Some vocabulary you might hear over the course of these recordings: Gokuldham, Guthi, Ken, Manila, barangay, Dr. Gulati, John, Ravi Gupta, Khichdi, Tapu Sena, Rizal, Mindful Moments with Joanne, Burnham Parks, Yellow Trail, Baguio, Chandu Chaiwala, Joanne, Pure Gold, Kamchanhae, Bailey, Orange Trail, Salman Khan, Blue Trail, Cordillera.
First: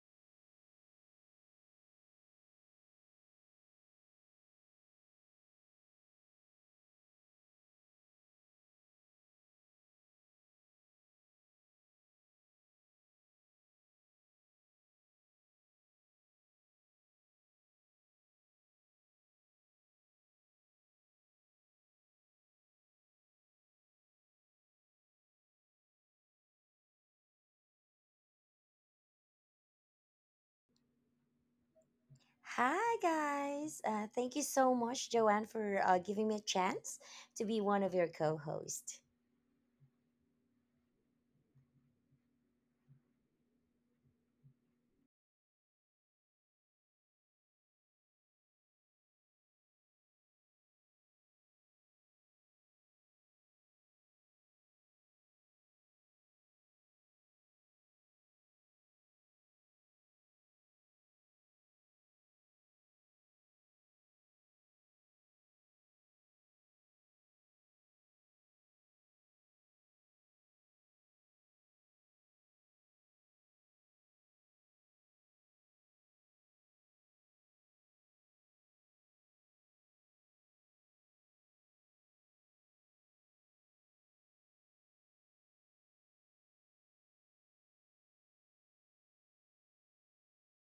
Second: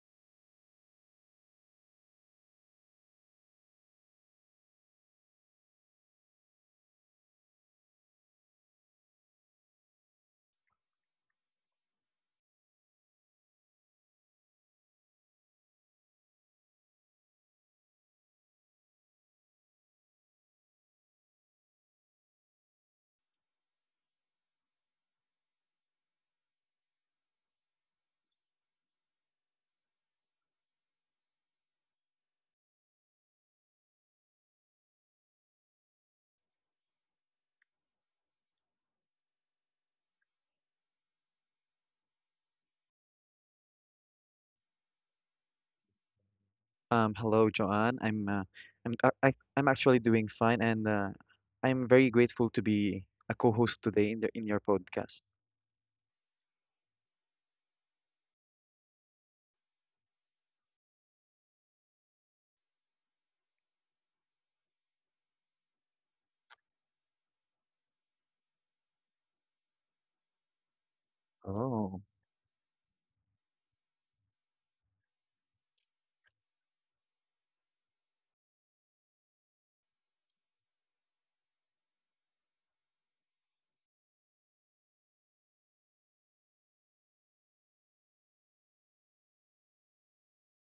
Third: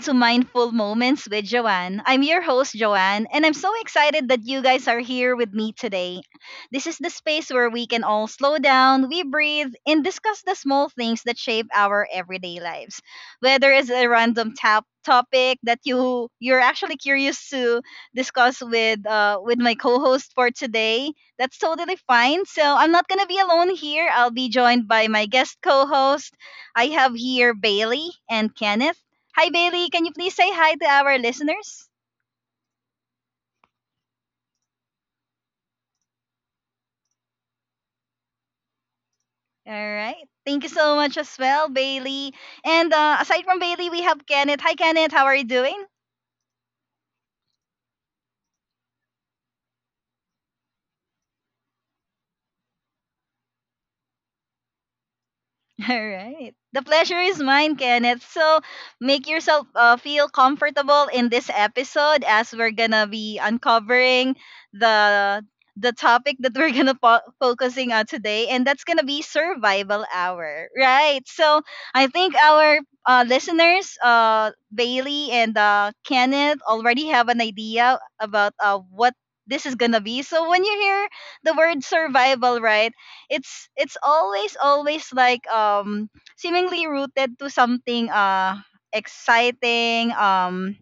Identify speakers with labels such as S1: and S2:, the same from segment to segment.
S1: to Mindful Moments with Joanne. I'm your host, Joanne, and I'm so excited that you guys are here with me today. This is the space where we can all slow down, we breathe, and discuss the small things that shape our everyday lives. Whether it's a random tap topic that you're actually curious to discuss with my co-host for today, that's totally fine. So I'm not gonna be alone here. I'll be joined by my guest co-host. I have here Bailey and Kenneth. Hi, Bailey. Can you please say hi to our listeners?
S2: Hi, guys. Thank you so much, Joanne, for giving me a chance to be one of your co hosts.
S1: All right. Thank you so much as well, Bailey. And aside from Bailey, we have Kenneth. Hi, Kenneth. How are you doing?
S3: Hello, Joanne. I'm actually doing fine, and I'm very grateful to be a co-host today in the in your podcast.
S1: All right. The pleasure is mine, Kenneth. So make yourself feel comfortable in this episode as we're going to be uncovering the the topic that we're going to focusing on today, and that's going to be survival hour. Right. So
S3: Oh,
S1: I think our listeners, Bailey and Kenneth, already have an idea about what this is going to be. So when you hear the word survival, right? It's always like seemingly rooted to something exciting, um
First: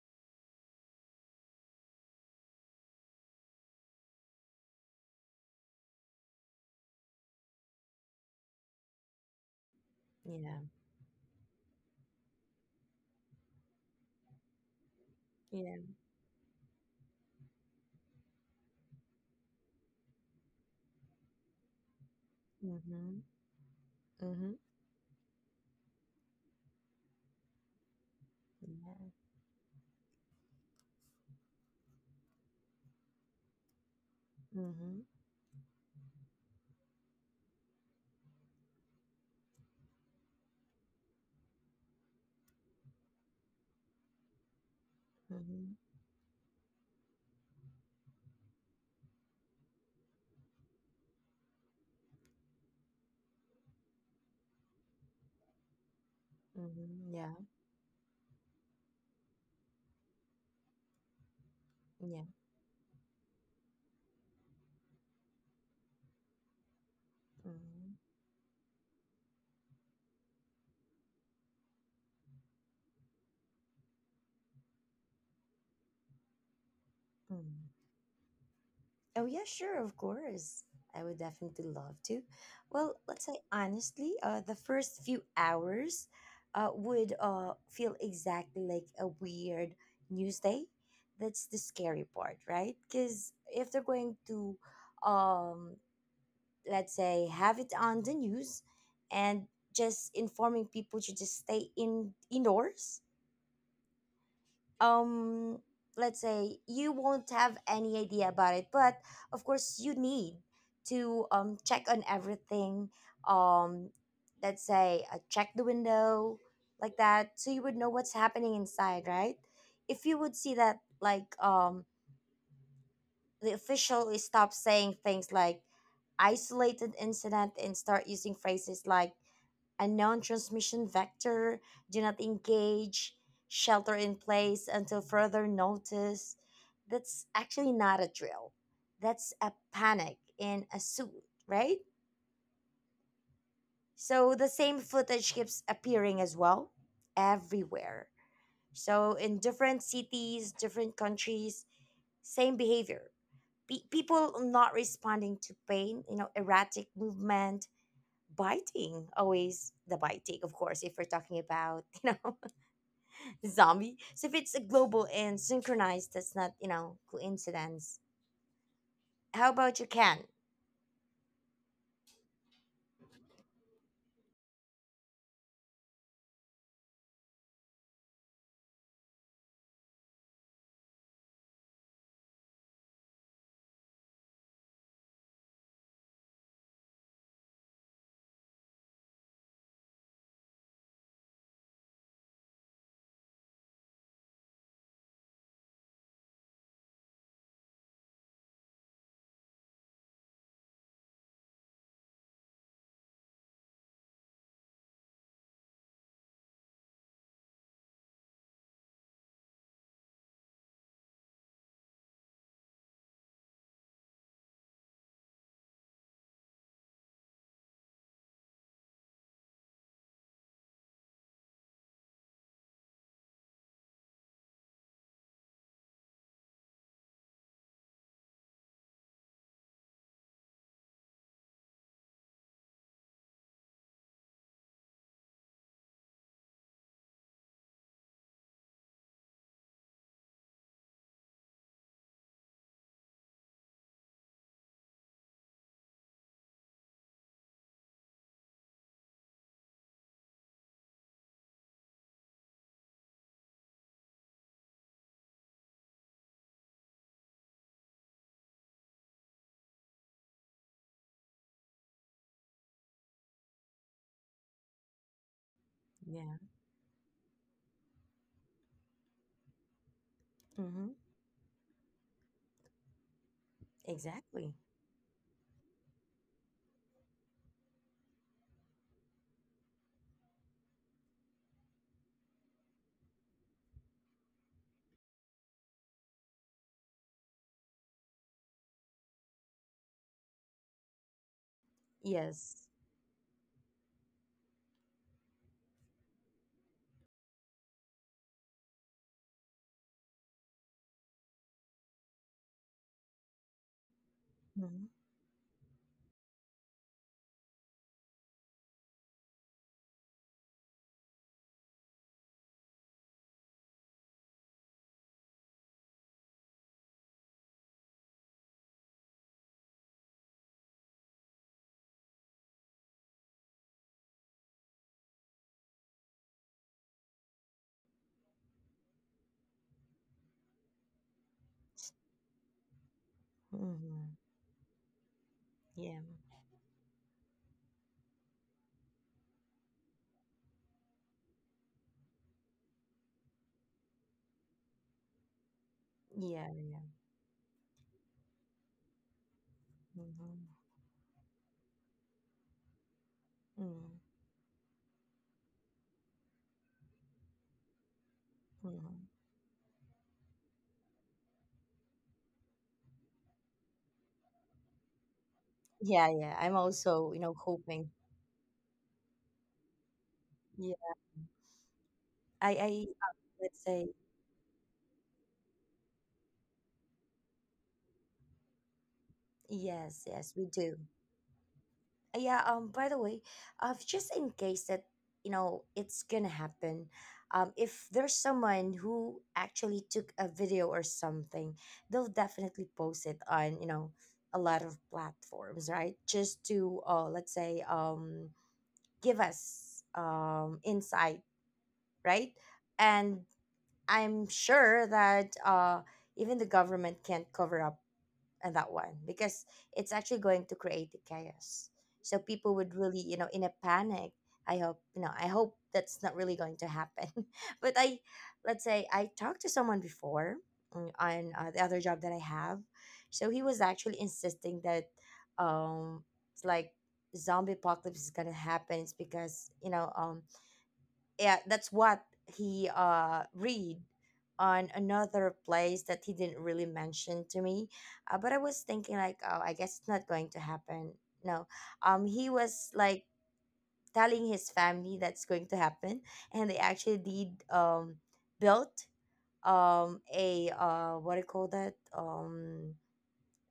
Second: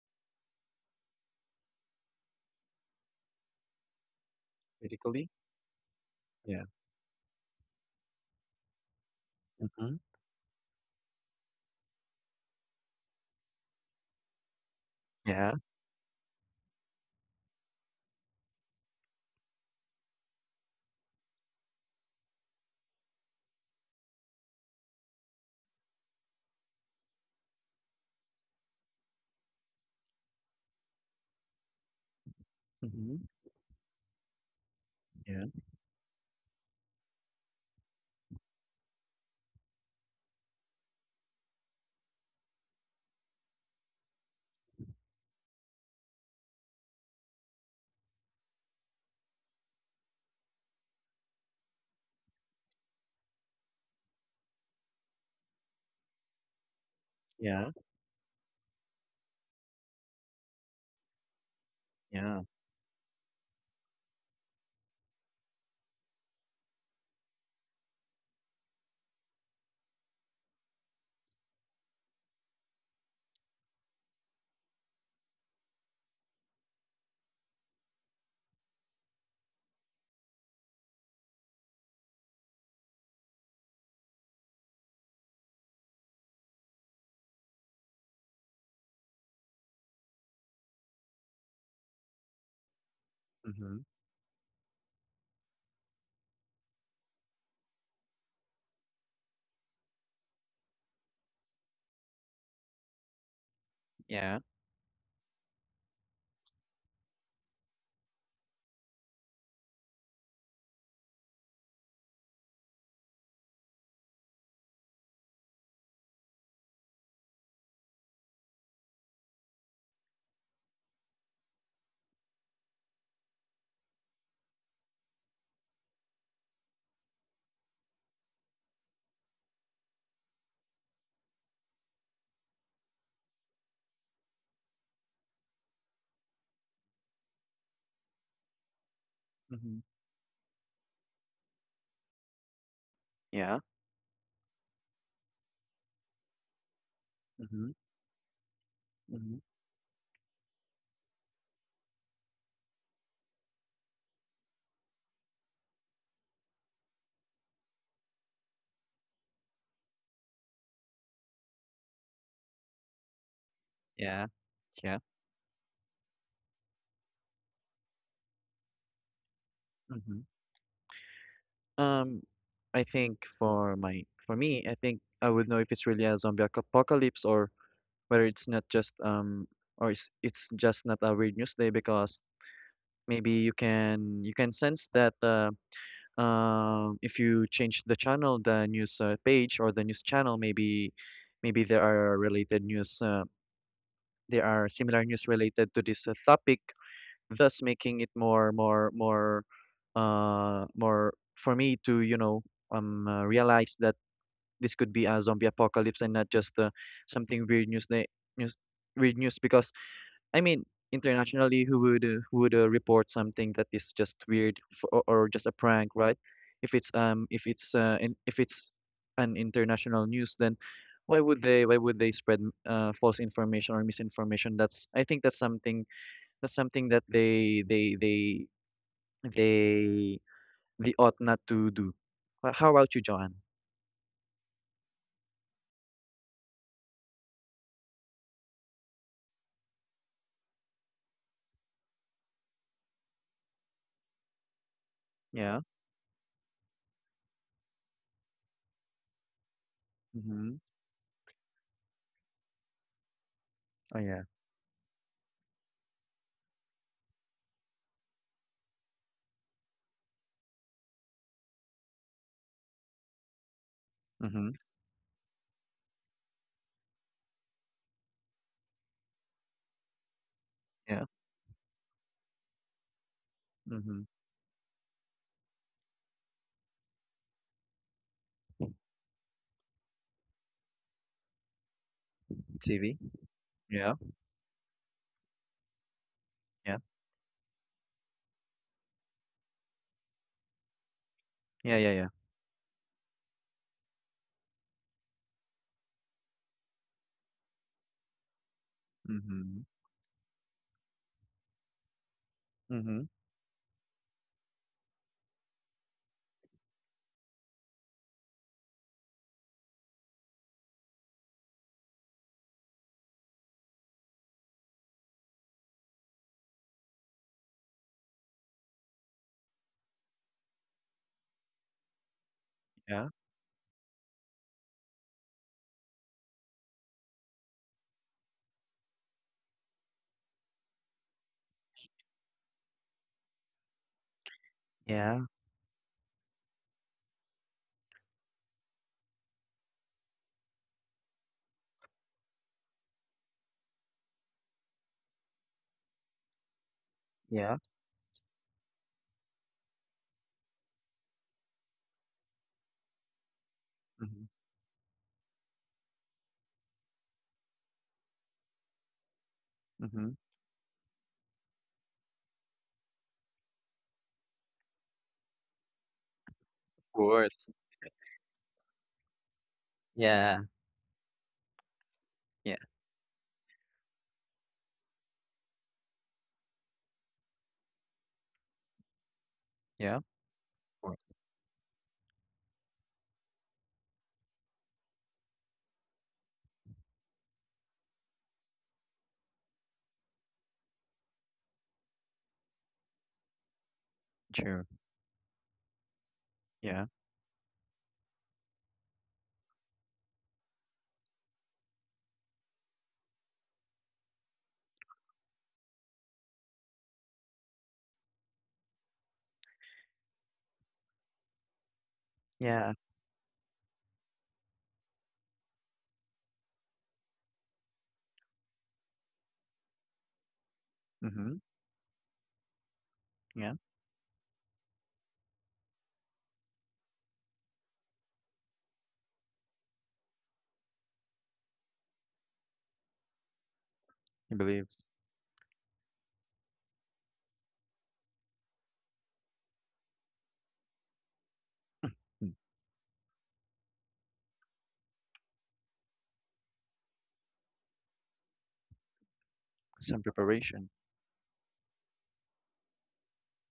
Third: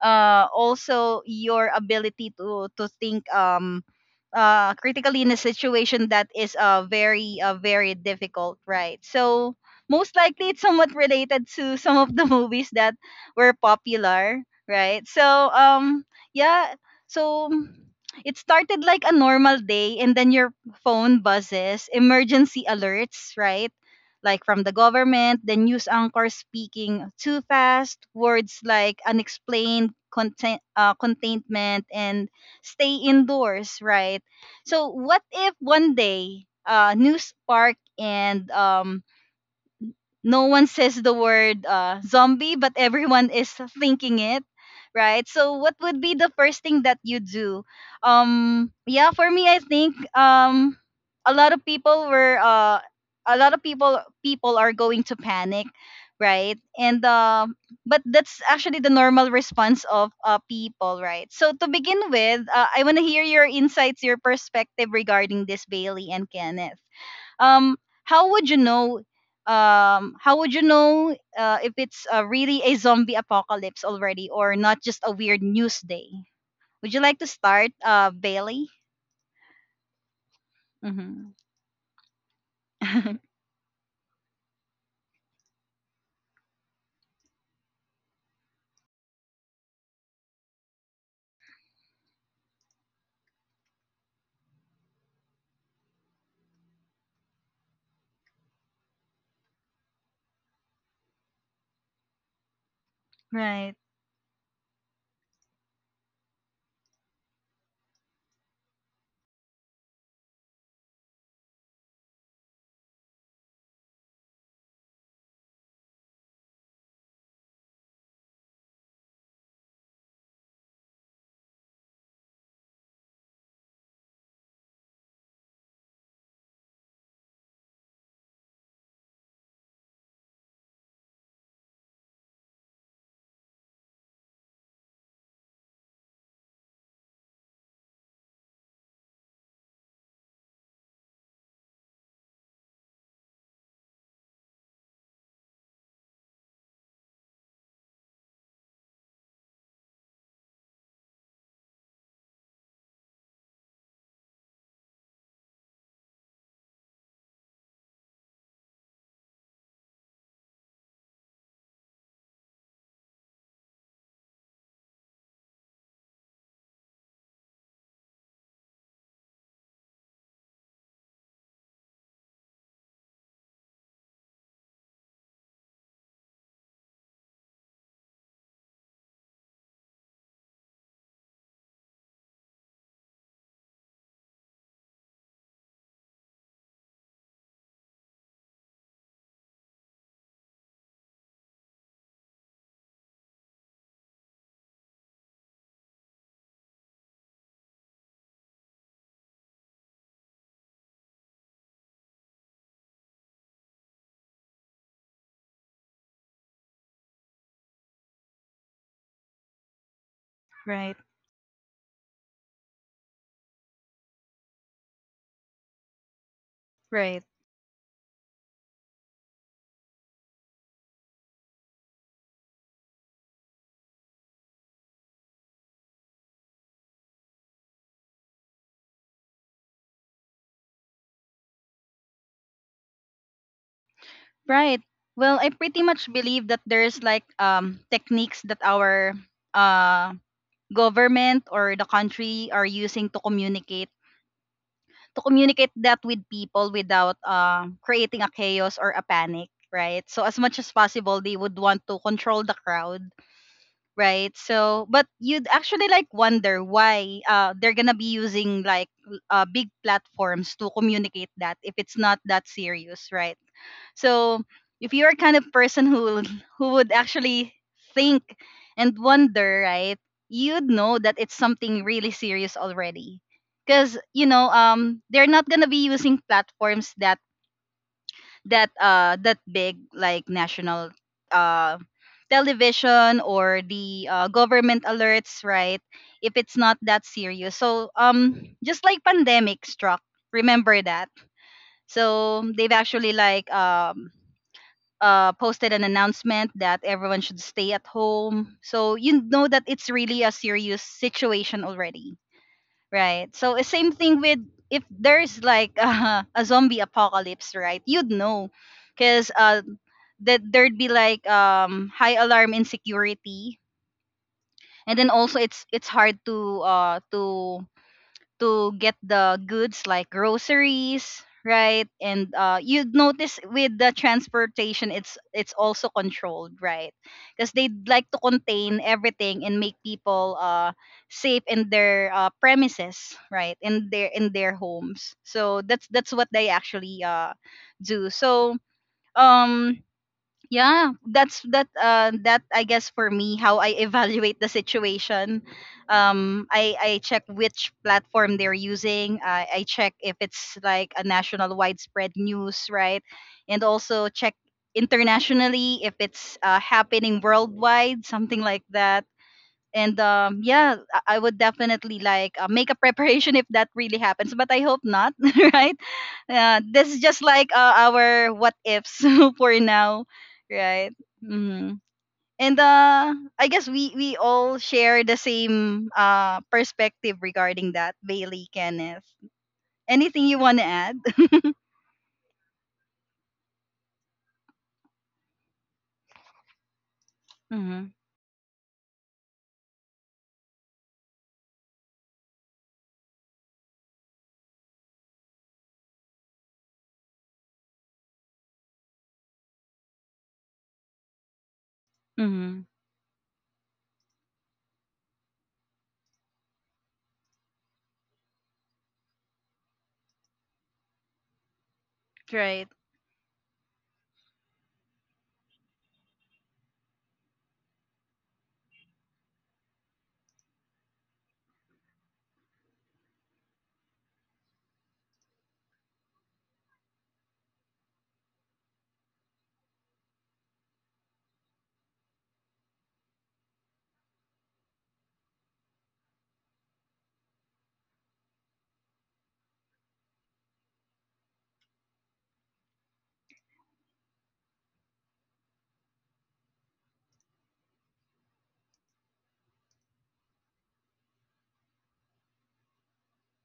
S1: uh also your ability to think, critically,
S3: critically?
S1: in a situation that is
S3: Yeah.
S1: very, very difficult, right? So
S3: Mm-hmm.
S1: most likely
S2: Yeah.
S1: it's somewhat related to some of the movies that were popular, right?
S3: Yeah.
S2: Yeah.
S1: Yeah, so it started like a normal day, and then your phone buzzes emergency
S2: Mm-hmm.
S1: alerts, right? Like
S2: Mm-hmm.
S1: from the government, the news anchor speaking too fast, words like
S2: Yeah.
S1: unexplained content, containment, and stay
S3: Mm-hmm.
S1: indoors, right? So,
S2: Mm-hmm.
S1: what
S3: Yeah.
S1: if one day News Park and no one says the word zombie, but everyone is thinking it, right? So
S2: Mm-hmm.
S1: what would be the first thing that you do? Yeah, for me, I think, a lot of people were a lot of people are going to panic, right? And
S2: Mm-hmm. Yeah.
S3: Yeah.
S1: but that's actually the normal response of people, right? So to begin
S2: Yeah.
S3: Yeah.
S1: with, I want to hear your insights, your perspective regarding this, Bailey and Kenneth. um
S2: Mm-hmm.
S1: how would you know, how would you know if it's really a zombie apocalypse already or not just a weird news day? Would you like to
S2: Mm-hmm.
S1: start, Bailey?
S2: Oh, yeah, sure, of course. I would
S1: Mm-hmm.
S2: definitely love to. Well, let's say honestly, the first few hours would feel exactly like a weird news day. That's the scary part, right? Because if
S3: Mm-hmm.
S2: they're going to, um, let's say, have it on the news and just informing people to just stay in indoors,
S1: Right.
S3: Yeah.
S2: um let's say you won't have any idea about it, but of course you need to check on everything. um let's say, check the window like that, so you would know what's happening inside, right? If you would see that, like, the official is stop saying things like isolated incident and start using phrases like a known transmission vector, do not engage, shelter in place until further notice. That's actually not a drill. That's a
S3: Mm-hmm.
S2: panic in a suit, right?
S3: Yeah.
S2: So the same footage keeps appearing as well
S3: Mm-hmm.
S2: everywhere. So
S3: Mm-hmm.
S2: in different cities, different countries, same behavior. People not responding to pain, you know, erratic movement, biting, always the biting, of course, if we're talking about, you know, zombie?
S3: Yeah.
S2: So if it's
S3: Yeah.
S2: global and synchronized, that's not, you know, coincidence. How about you,
S3: Mm-hmm.
S2: can?
S3: Um, I think for me, I think I would know if it's really a zombie apocalypse or whether it's not just or it's just not a weird news day because maybe you can sense that if you change the channel, the news page or the news channel, maybe maybe there are related news. There are similar news related to this topic, thus making it more more for me to realize that this could be a zombie apocalypse and not just something news weird news because I mean,
S1: Right.
S3: internationally, who would report something that is just weird or just a prank, right? If it's
S1: Right.
S3: if if it's an international news, then why would they spread false information or misinformation? That's I think that's something that they they ought not to do. How about you, John?
S1: Right. Well, I pretty much believe that there's like techniques that our uh government or the country are using to communicate,
S3: Yeah.
S1: that with people without creating a chaos or a panic, right? So as
S3: Mm-hmm.
S1: much as possible, they would want to control the crowd,
S3: Oh, yeah.
S1: right? So but you'd actually like wonder why they're gonna be using like big platforms to communicate that if it's not that serious, right? So
S3: Mm-hmm.
S1: if you're kind of person
S2: Yeah.
S1: who would actually think and wonder, right, you'd
S2: Mm-hmm.
S1: know
S3: Yeah.
S1: that it's something really serious already. Because
S3: Mm-hmm.
S1: you know,
S2: Exactly.
S1: they're not gonna be using platforms that that big, like national uh
S3: TV.
S1: television or
S3: Yeah.
S1: the government alerts, right? If it's
S3: Yeah.
S1: not that serious. So just like pandemic struck, remember that.
S3: Yeah. Yeah. Yeah.
S1: So
S2: Yes.
S1: they've actually like posted an announcement that everyone should stay at home. So you know
S3: Mm-hmm.
S1: that it's really a serious situation already,
S3: Mm-hmm.
S1: right? So same thing with if
S2: Mm-hmm.
S1: there's like a zombie apocalypse, right? You'd know, cause that there'd be like high alarm insecurity, and then also it's hard to to get the goods like groceries, right? And you'd
S3: Yeah.
S1: notice with the transportation, it's also controlled, right? Because they'd like to contain everything and make people safe in their premises, right, in their
S2: Mm-hmm.
S3: Yeah,
S1: homes. So that's
S2: Yeah.
S1: that's what they actually do. So um yeah, that's that, I guess, for me, how I evaluate the situation.
S2: Yeah.
S1: I check
S3: yeah.
S1: which platform they're using. I check if
S2: Mm-hmm.
S1: it's like a national widespread news, right? And
S2: Mm-hmm.
S1: also
S3: Mhm,
S1: check internationally if it's happening worldwide, something like
S2: Mm-hmm.
S1: that. And
S3: mhm.
S1: yeah, I would definitely like make a preparation if that really happens. But I hope not, right?
S2: Yeah, yeah. I'm
S3: Of
S1: This is
S2: also, you
S1: just
S2: know,
S3: course.
S1: like
S2: hoping.
S1: our what ifs for now,
S3: Yeah,
S2: Yeah.
S1: right? hmm
S2: I,
S3: yeah,
S1: And
S2: I, uh,
S1: I
S2: let's
S1: guess
S2: say,
S1: we all share the same perspective regarding that. Bailey, Kenneth,
S3: yeah. Of
S2: yes,
S1: anything
S2: yes, we
S1: you want to
S2: do.
S3: course.
S1: add?
S2: Yeah, by the way, just in case that, you know, it's gonna happen, if
S1: Mm-hmm.
S2: there's someone who actually took a video or something, they'll definitely post it on, you know, a lot
S3: True.
S2: of platforms, right? Just to,
S3: Yeah,
S2: let's say, give us insight, right?
S1: Mm-hmm.
S2: And I'm sure that even the government can't cover up and that one, because it's actually going to create the chaos, so people
S3: yeah.
S2: would
S1: Right.
S2: really, you know, in a panic. I hope, you know, I hope that's not really going to happen. But I, let's say, I talked to someone before, on
S3: Mhm.
S2: the other job that I have. So he
S3: Yeah.
S2: was actually insisting that, um it's like zombie apocalypse is gonna happen. It's because, you know, yeah, that's what he read
S3: He
S2: on
S3: believes.
S2: another place that he didn't really mention to me. But I was thinking like, oh, I guess it's not going to happen. No,
S3: Mm.
S2: he was like telling his family that's going to happen, and they actually did, built,
S3: Some
S2: a,
S3: preparation,
S2: what do you call that,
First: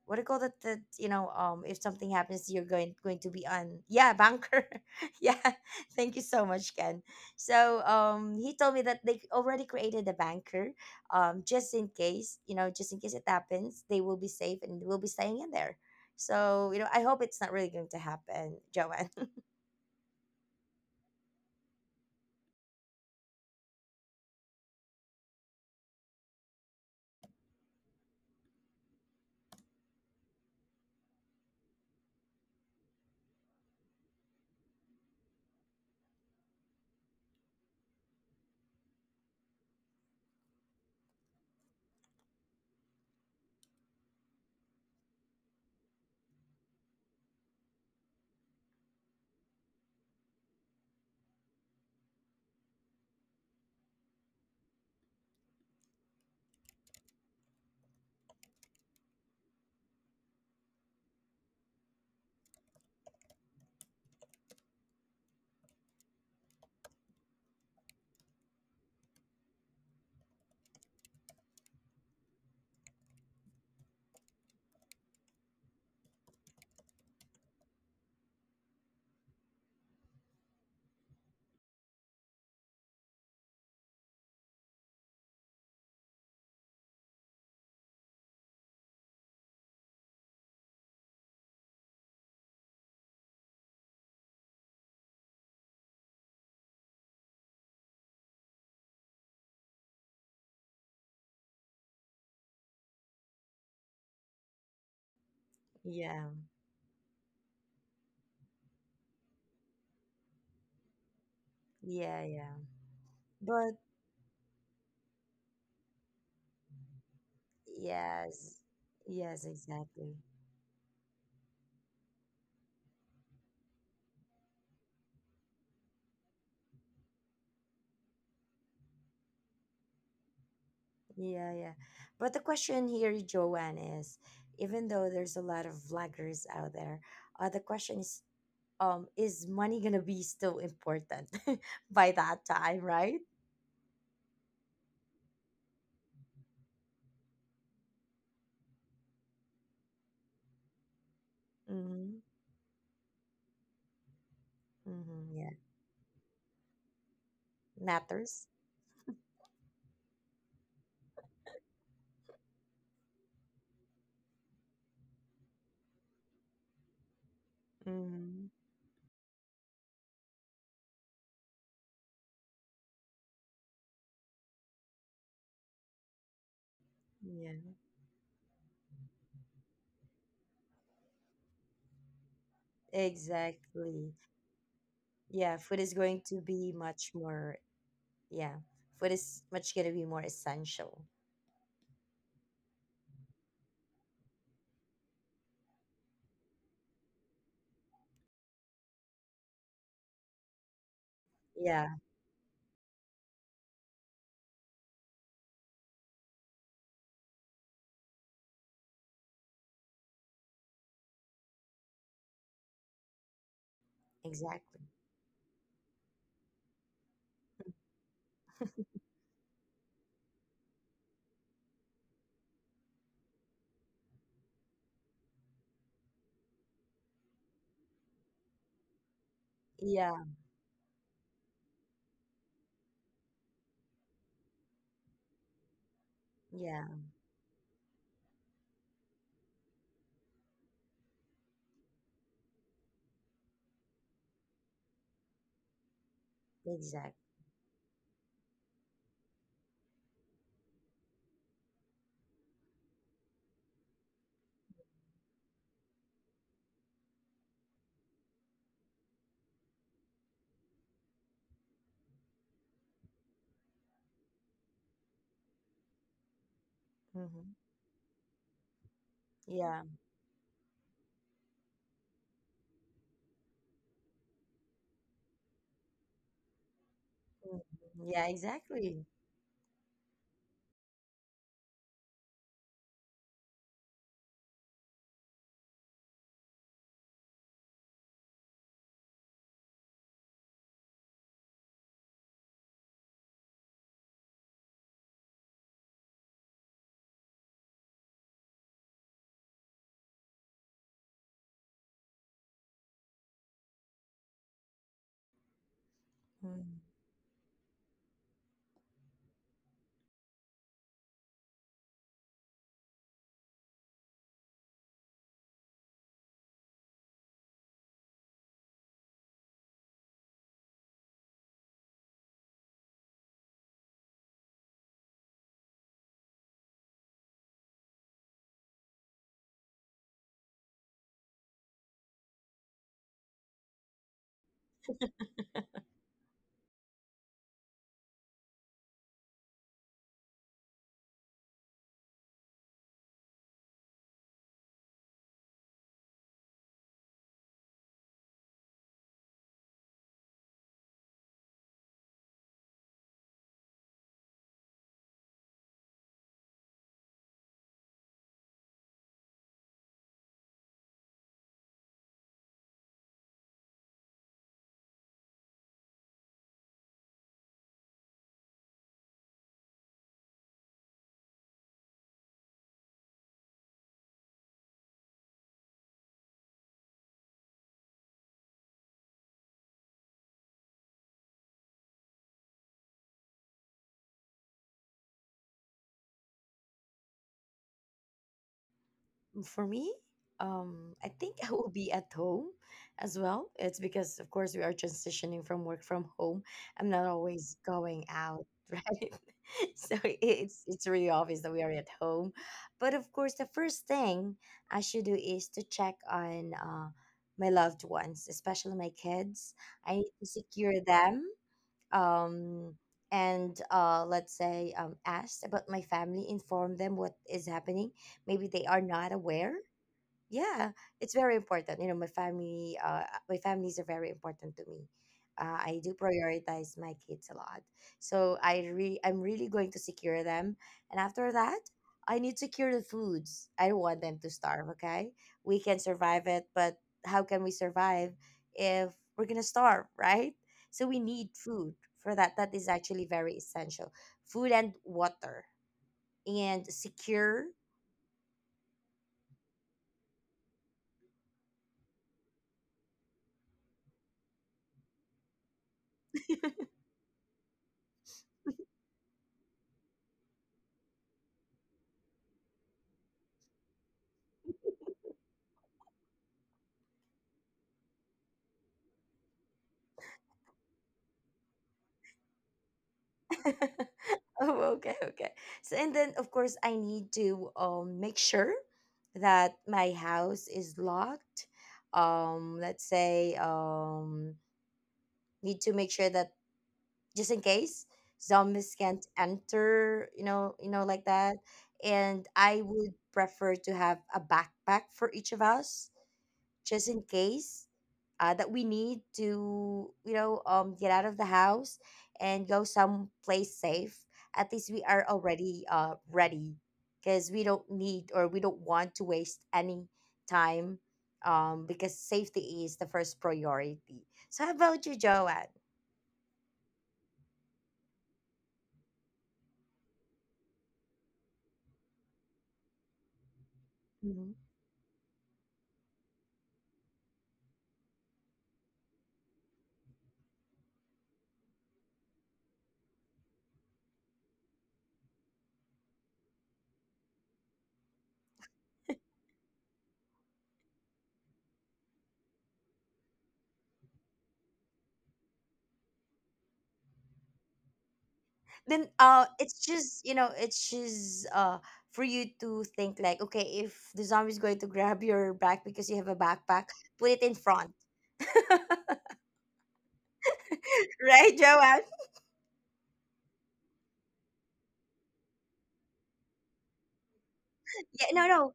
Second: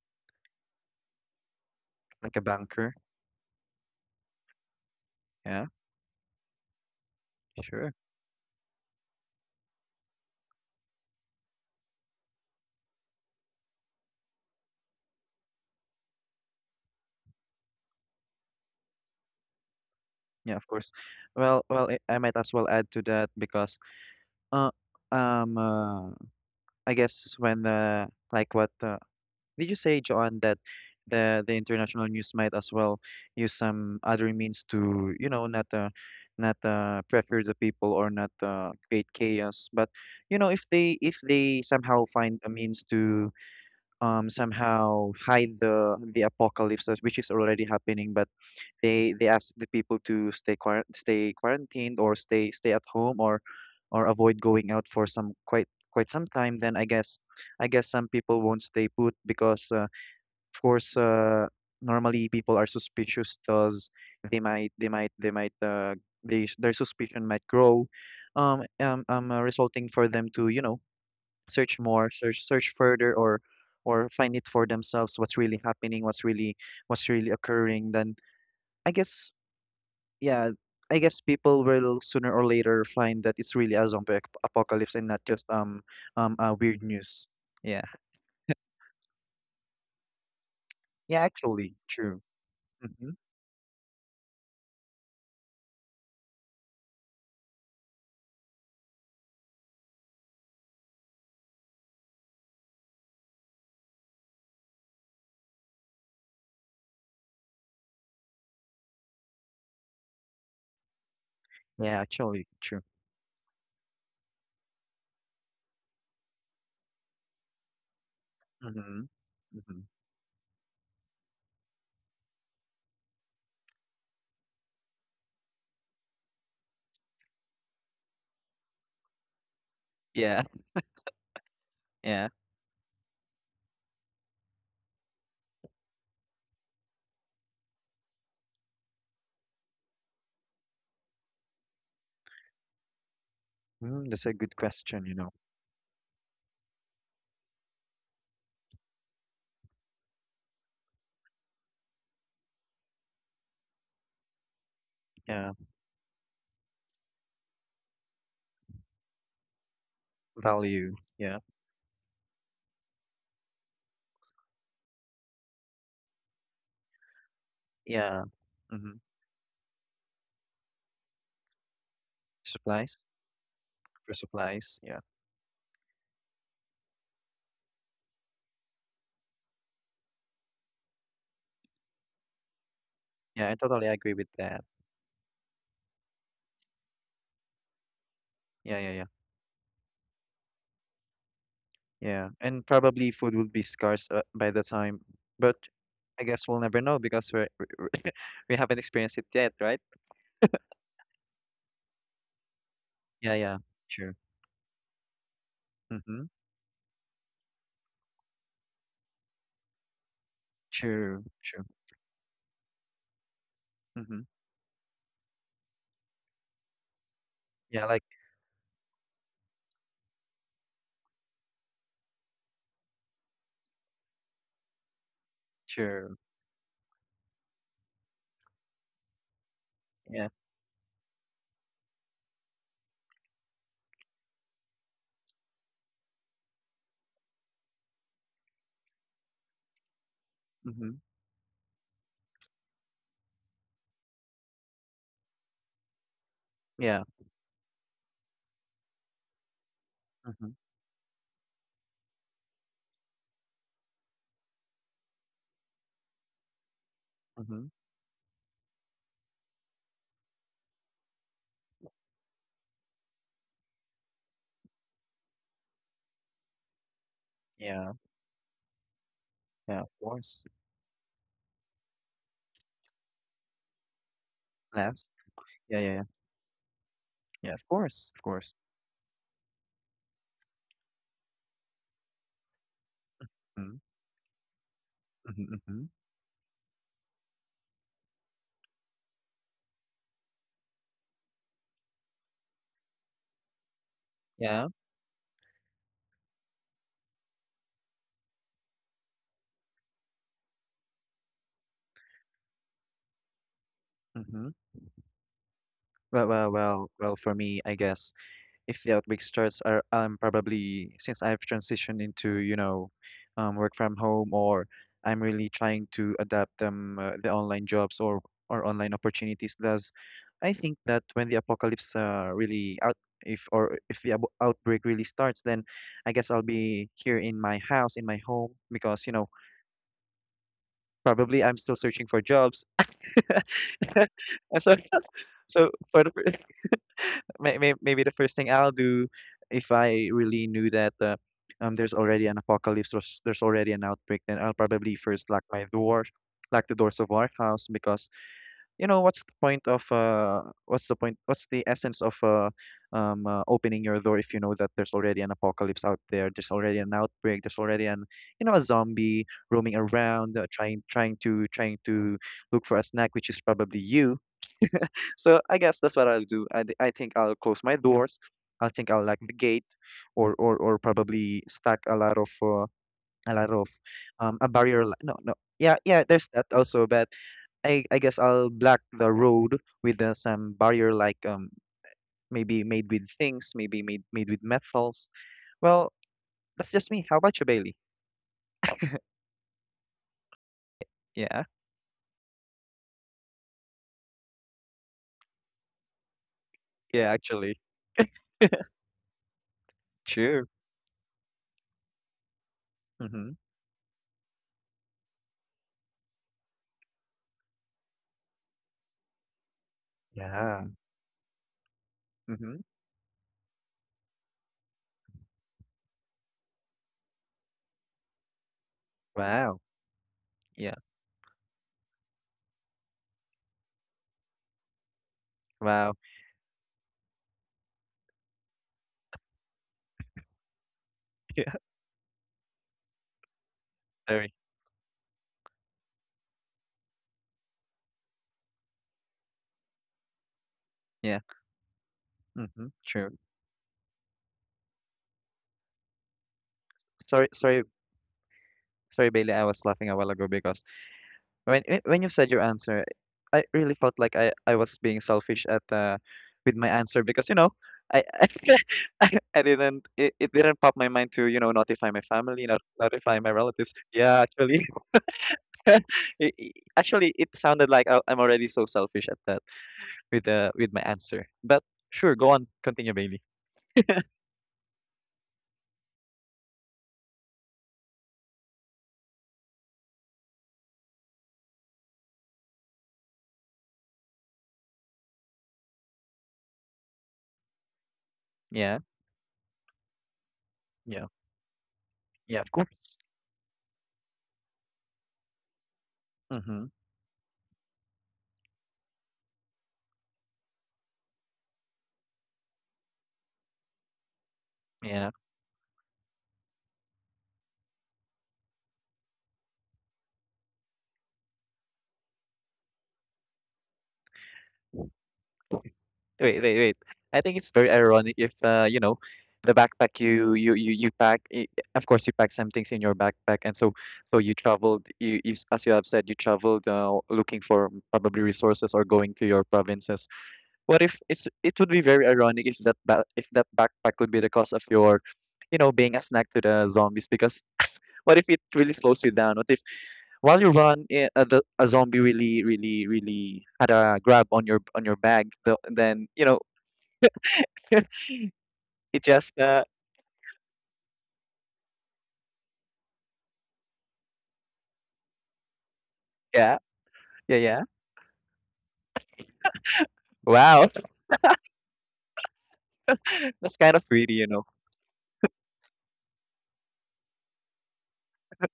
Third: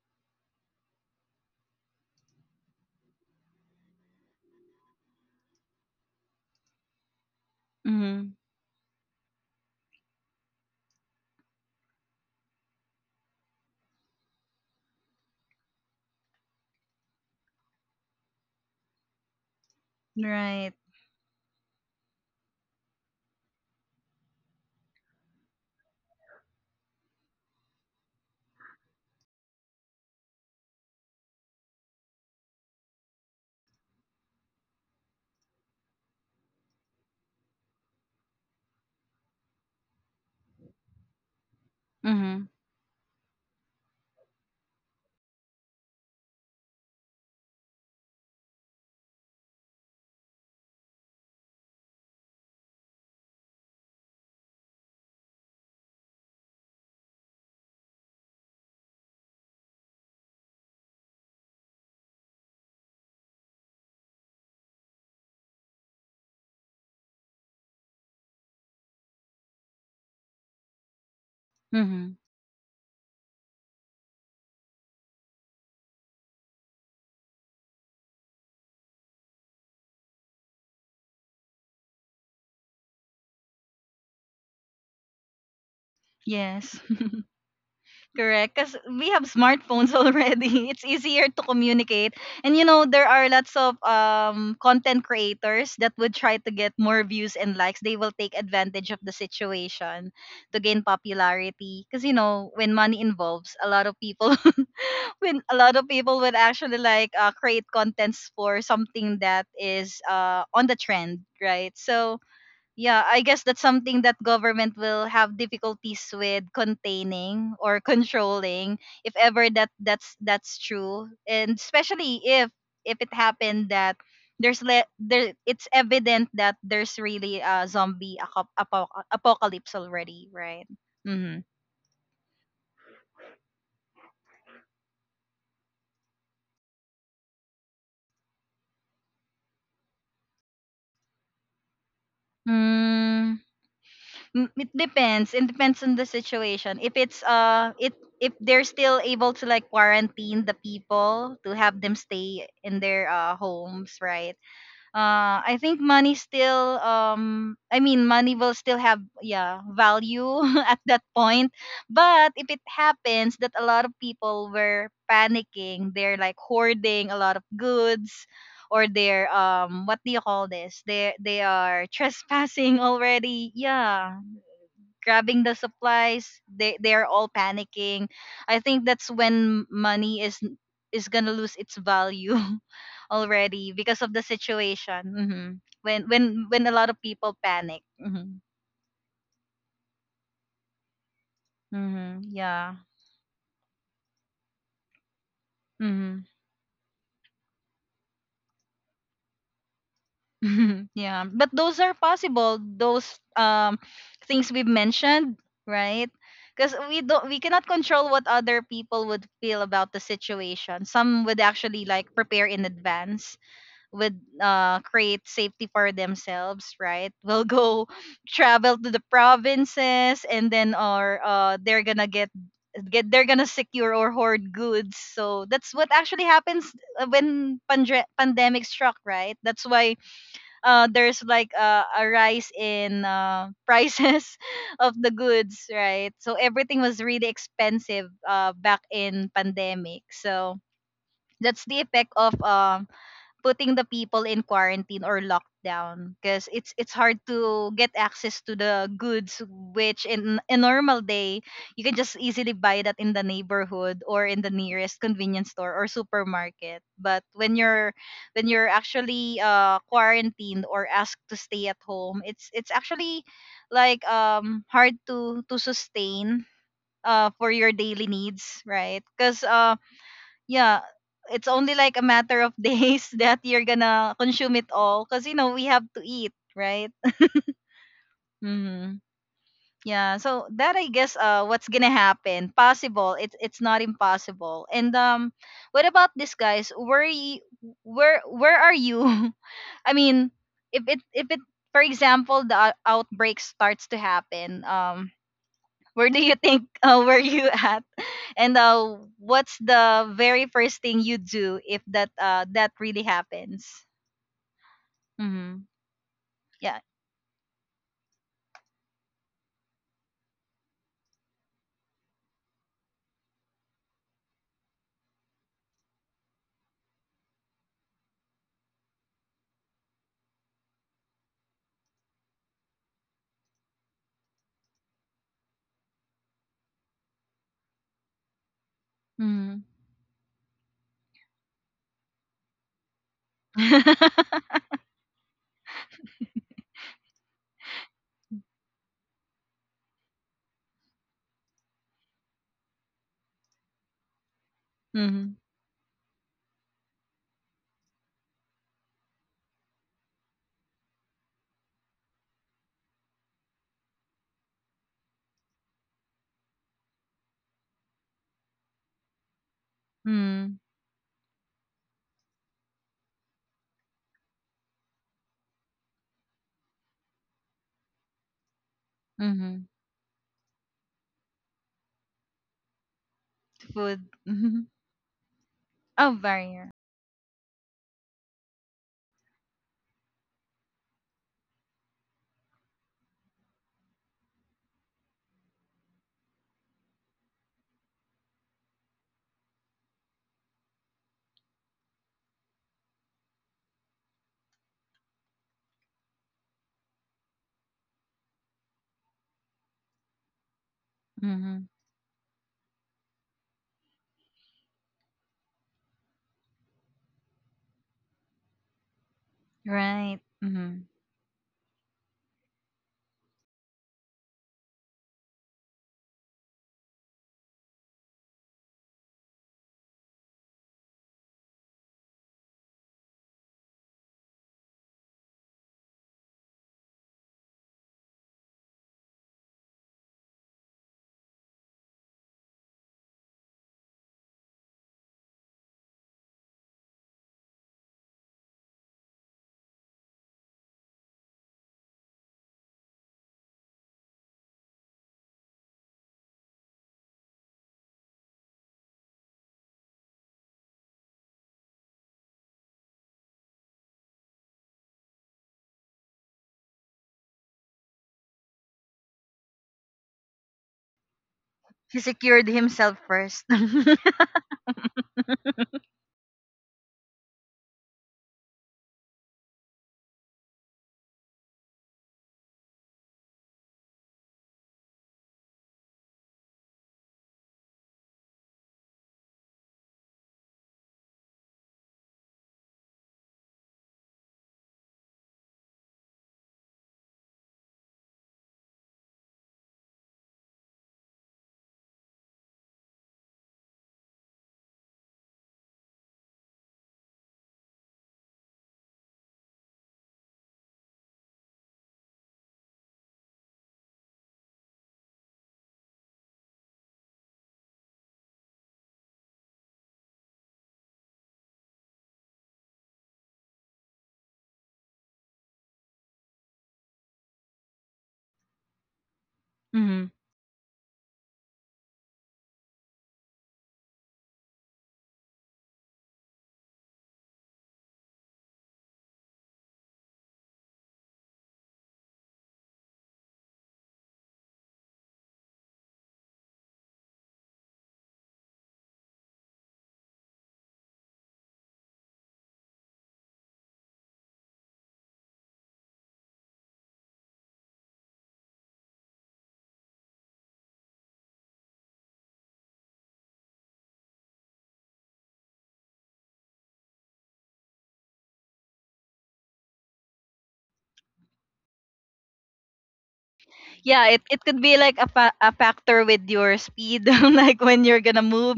S2: what do you call that, that, you know, if something
S3: like a
S2: happens, you're going
S3: banker.
S2: going to be on, yeah, banker. Yeah.
S3: Yeah,
S2: Thank you so much, Ken. So
S3: sure.
S1: Mm-hmm.
S2: he told me that they already created a banker, just in case, you know, just in case it happens, they will be safe and will be staying in there. So, you know, I hope it's not really going to happen, Joanne.
S3: Yeah, of
S1: Right.
S3: course. Well, I might as well add to that because, uh, um, uh, I guess when like what did you say, Joanne, that the international news might as well use some other means to, you know, not pressure the people or not create chaos, but you know, if they somehow find
S1: Mm-hmm.
S3: a means to somehow hide the apocalypse which is already happening, but they ask the people to stay quarantined or stay at home or avoid going out for some quite quite some time, then I guess some people won't stay put. Because of course, normally people are suspicious because they might, their suspicion might grow, resulting for them to, you know,
S1: Mm-hmm.
S3: search further, or find it for themselves what's really happening, what's really occurring. Then I guess, yeah, I guess people will sooner or later find that it's really a zombie apocalypse and not just
S1: Yes.
S3: weird news. Yeah,
S1: Correct, because we have smartphones already. It's
S3: yeah,
S1: easier to
S3: actually,
S1: communicate,
S3: true.
S1: and you know there
S3: Hmm.
S1: are lots of content creators that would try to get more views and likes. They will take advantage of the situation to gain popularity. Because you know when money involves, a lot of people when a lot of people
S2: Yeah,
S1: would actually like create contents for something that is on the trend, right?
S3: Yeah,
S1: So
S2: yeah,
S3: actually,
S2: yeah,
S3: true.
S1: yeah, I guess that's
S2: but
S1: something that government will have difficulties with containing or
S2: yes,
S1: controlling
S3: Mhm.
S1: if
S2: yes,
S1: ever that
S3: Mhm.
S2: exactly.
S1: that's true. And especially if it happened that there it's evident that there's really a zombie apocalypse already,
S3: Yeah,
S1: right? Mhm.
S2: Yeah, yeah.
S3: yeah.
S2: But the question here, Joanne, is, even though there's a lot of vloggers out there, the question is money gonna be still important by that time, right?
S1: Mm.
S3: Mm, that's a
S1: Mm,
S3: good
S1: it
S3: question, you
S1: depends.
S3: know.
S1: It depends on the situation. If it's it if they're still able to like quarantine the people to have them
S2: Mm-hmm.
S1: stay in their homes, right?
S2: Mm-hmm. Yeah,
S3: Yeah.
S1: I think money still I mean money
S2: matters.
S1: will still have, yeah, value at
S3: Value.
S1: that
S3: Yeah.
S1: point. But if it happens that a lot of people were panicking, they're like hoarding a lot of
S3: Yeah.
S1: goods,
S2: Mm-hmm.
S1: or
S3: Mm-hmm.
S1: they're what do you call this? They are trespassing
S3: Supplies.
S1: already.
S3: For
S1: Yeah,
S3: supplies. Yeah.
S1: grabbing the supplies, they are all
S2: Yeah,
S1: panicking. I think that's when money is gonna lose its value
S3: Yeah, I
S1: already
S3: totally
S1: because of
S2: exactly.
S3: agree
S1: the
S3: with that.
S1: situation.
S2: Yeah, food is
S1: When
S2: going to
S1: when
S2: be
S1: a lot of
S2: much
S1: people
S2: more.
S1: panic.
S2: Yeah,
S3: Yeah, yeah, yeah.
S2: food is much gonna be more essential.
S3: Yeah. And
S1: Yeah.
S3: probably food will be scarce by the time, but I
S1: hmm
S3: guess we'll never know because we're, we haven't experienced it yet, right?
S1: yeah, but those
S2: Yeah,
S1: are possible, those
S3: Yeah, yeah. True.
S1: things we've mentioned, right?
S3: Mm-hmm.
S1: Because we don't we cannot control what other people would feel about the situation.
S3: True.
S1: Some would
S3: True.
S1: actually like prepare in advance,
S3: Mm-hmm.
S1: would
S2: exactly.
S1: create safety for themselves, right? Will
S3: Yeah,
S1: go
S3: like
S1: travel to the provinces, and then, or they're gonna get, they're gonna secure or hoard goods. So that's what
S3: true.
S1: actually happens when pandemic struck, right? That's why
S2: Yeah,
S3: Yeah.
S1: there's like a rise in, prices of the goods, right? So everything
S2: yeah,
S1: was really expensive back in pandemic. So
S3: Mm-hmm.
S1: that's the effect of putting the people in quarantine or lockdown, because it's it's
S3: Yeah.
S1: hard
S2: exactly.
S1: to get access to the goods, which in
S3: Mm-hmm.
S1: a normal day you can just easily buy that in the neighborhood or in the nearest convenience store or supermarket. But
S3: Mm-hmm.
S1: when you're actually quarantined or asked to stay at home, it's actually like hard to sustain for
S2: Mm-hmm.
S1: your
S3: Yeah.
S1: daily needs, right? Because
S3: Yeah,
S2: Yeah.
S3: of course.
S1: yeah, it's only like a matter of days that you're gonna consume it all,
S3: Yes.
S1: because you know we
S3: Yeah,
S1: have
S3: yeah,
S1: to
S3: yeah.
S1: eat, right?
S3: Yeah,
S2: Mhm.
S3: of course, of
S2: Yeah,
S3: course.
S1: Mm-hmm.
S2: exactly.
S1: Yeah, so that, I guess, what's gonna happen? Possible. It's not
S3: Mhm,
S1: impossible. And
S3: mhm,
S1: what
S3: mhm.
S1: about this, guys? Where are you? I mean, if it for example the outbreak starts to happen,
S3: Yeah,
S1: where do you think were you at? And what's the very first thing you do if that that really happens?
S3: mhm.
S1: Mm-hmm.
S3: Well, well,
S1: Yeah.
S2: Mm.
S3: well, well. For me, I guess if the outbreak starts, are I'm probably, since I've transitioned into, you know, work from home, or I'm really trying to adapt the online jobs or online opportunities. Thus, I think that when the apocalypse really out if or if the outbreak really starts, then I'll be here in my house, in my home, because you know
S1: Mm-hmm.
S3: probably I'm still searching for jobs. So, so, for maybe the first thing I'll do if I really knew that there's already an there's already an outbreak, then I'll probably first
S1: Mm-hmm.
S3: lock my door, lock the doors of our house because you know what's the point of what's the point, what's the essence of opening your door if you know that there's already an apocalypse out there, there's already an outbreak, there's already an you know a zombie roaming around trying to look for a snack, which is probably you. So I guess that's what I'll do. I think I'll close my doors. I think I'll lock the
S1: Mm-hmm.
S3: gate, or probably stack a lot of a lot of
S1: Food.
S3: a
S1: Mm-hmm.
S3: barrier. No, no, yeah, yeah.
S1: Oh,
S3: There's that
S1: barrier.
S3: also, but I guess I'll block the road with some barrier like maybe made with things, maybe made made with metals. Well, that's just me. How about you, Bailey?
S2: For me, I think
S3: Yeah,
S2: I will be at home as well. It's because, of course, we are transitioning from work from home. I'm not
S3: yeah,
S2: always
S3: actually,
S2: going out, right? So
S3: sure.
S2: it's really obvious that
S1: Mm-hmm.
S2: we are at home. But of
S3: Mm-hmm.
S2: course, the first thing I should do is to check on my loved ones, especially my kids. I need
S1: Right.
S2: to
S3: Yeah.
S1: Mm-hmm.
S2: secure them,
S3: Mm-hmm.
S2: um, and let's say, asked about my family, inform them what is happening. Maybe they are not aware.
S3: Wow.
S2: Yeah,
S3: Yeah.
S2: it's very important, you know, my family, my families are very important to me. I do
S3: Wow.
S2: prioritize my kids a lot, so I'm really going to secure them. And after
S3: Yeah.
S2: that, I need to secure the foods. I don't want them to
S3: Very.
S2: starve, okay? We can survive it, but how can we survive if we're gonna starve, right? So we
S3: Yeah.
S2: need food for that. That is
S3: Mm-hmm.
S2: actually
S3: True.
S2: very essential. Food and water, and
S3: Sorry.
S2: secure.
S3: Sorry. Sorry, Bailey, I was laughing a while ago because when you said your answer, I really felt like I was being selfish at with my answer because you know I I, I didn't, it didn't pop my mind to, you know, notify
S1: He
S3: my
S1: secured
S3: family, not
S1: himself
S3: notify my
S1: first.
S3: relatives.
S1: Mm-hmm.
S3: Yeah, actually, actually it sounded like I'm already so selfish at that with my answer. But sure, go on, continue, Bailey.
S2: Oh, okay, okay. So, and then of course I need to make sure that my house is locked. Let's say, need to make sure that just in case zombies
S3: Yeah,
S2: can't enter, you know, you know, like
S3: yeah,
S2: that. And
S3: yeah, of
S2: I
S3: course.
S2: would prefer to have a backpack for each of us,
S3: Mm-hmm.
S2: just in case that we need to, you know, get out of the house and go someplace safe, at least we are
S3: Yeah.
S2: already ready, because we don't need or we don't want to waste any time, because safety is the first priority. So how about you, Joanne?
S3: Wait, wait, wait. I think it's very ironic if you know, the backpack you pack. Of course, you pack some things in your backpack, and so
S2: Mm-hmm.
S3: you traveled. You as you have said, you traveled looking for probably resources or going to your provinces. What if it would be very ironic if that ba if that backpack would be the cause of your, you know, being a snack to the zombies? Because what if it really slows you down? What if while you run, a zombie really had a grab on your bag? Then you know.
S2: Then
S3: It just,
S2: it's just, you know, it's just for you to think like, okay, if the zombie is going to grab your back because you have a
S3: yeah,
S2: backpack, put it in
S3: yeah, yeah.
S2: front.
S3: Wow,
S2: Right, Joanne?
S3: that's kind of
S1: Yeah,
S3: greedy,
S1: it,
S3: you
S1: it
S3: know.
S1: could be like a, a factor with your speed, like when you're
S2: Yeah,
S1: gonna
S2: no, no,
S1: move,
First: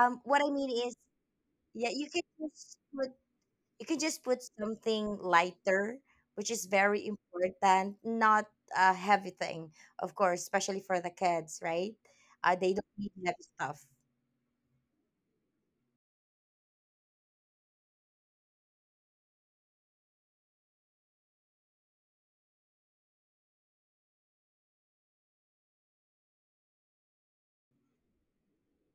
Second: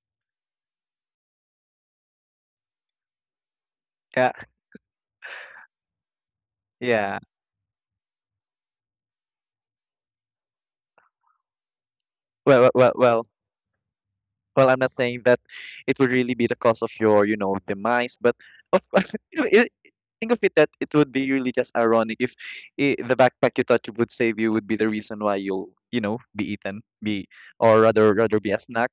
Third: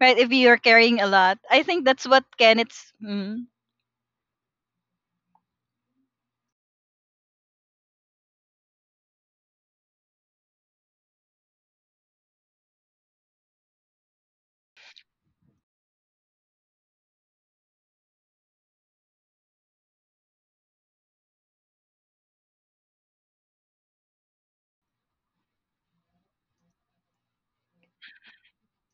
S1: right? If
S2: what I
S1: you're
S2: mean is,
S1: carrying a lot. I think
S2: yeah,
S1: that's what Kenneth's. Mm.
S2: you can just
S3: Yeah,
S2: put something lighter, which is very
S3: yeah.
S2: important, not a heavy thing, of course, especially for the kids, right?
S3: Well,
S2: They
S3: well, well,
S2: don't need
S3: well,
S2: heavy stuff.
S3: well, I'm not saying that it would really be the cause of your, you know, demise, but of course, you know, think of it that it would be really just ironic if I the backpack you thought you would save you would be the reason why you'll, you know, be eaten, or rather, rather be a snack.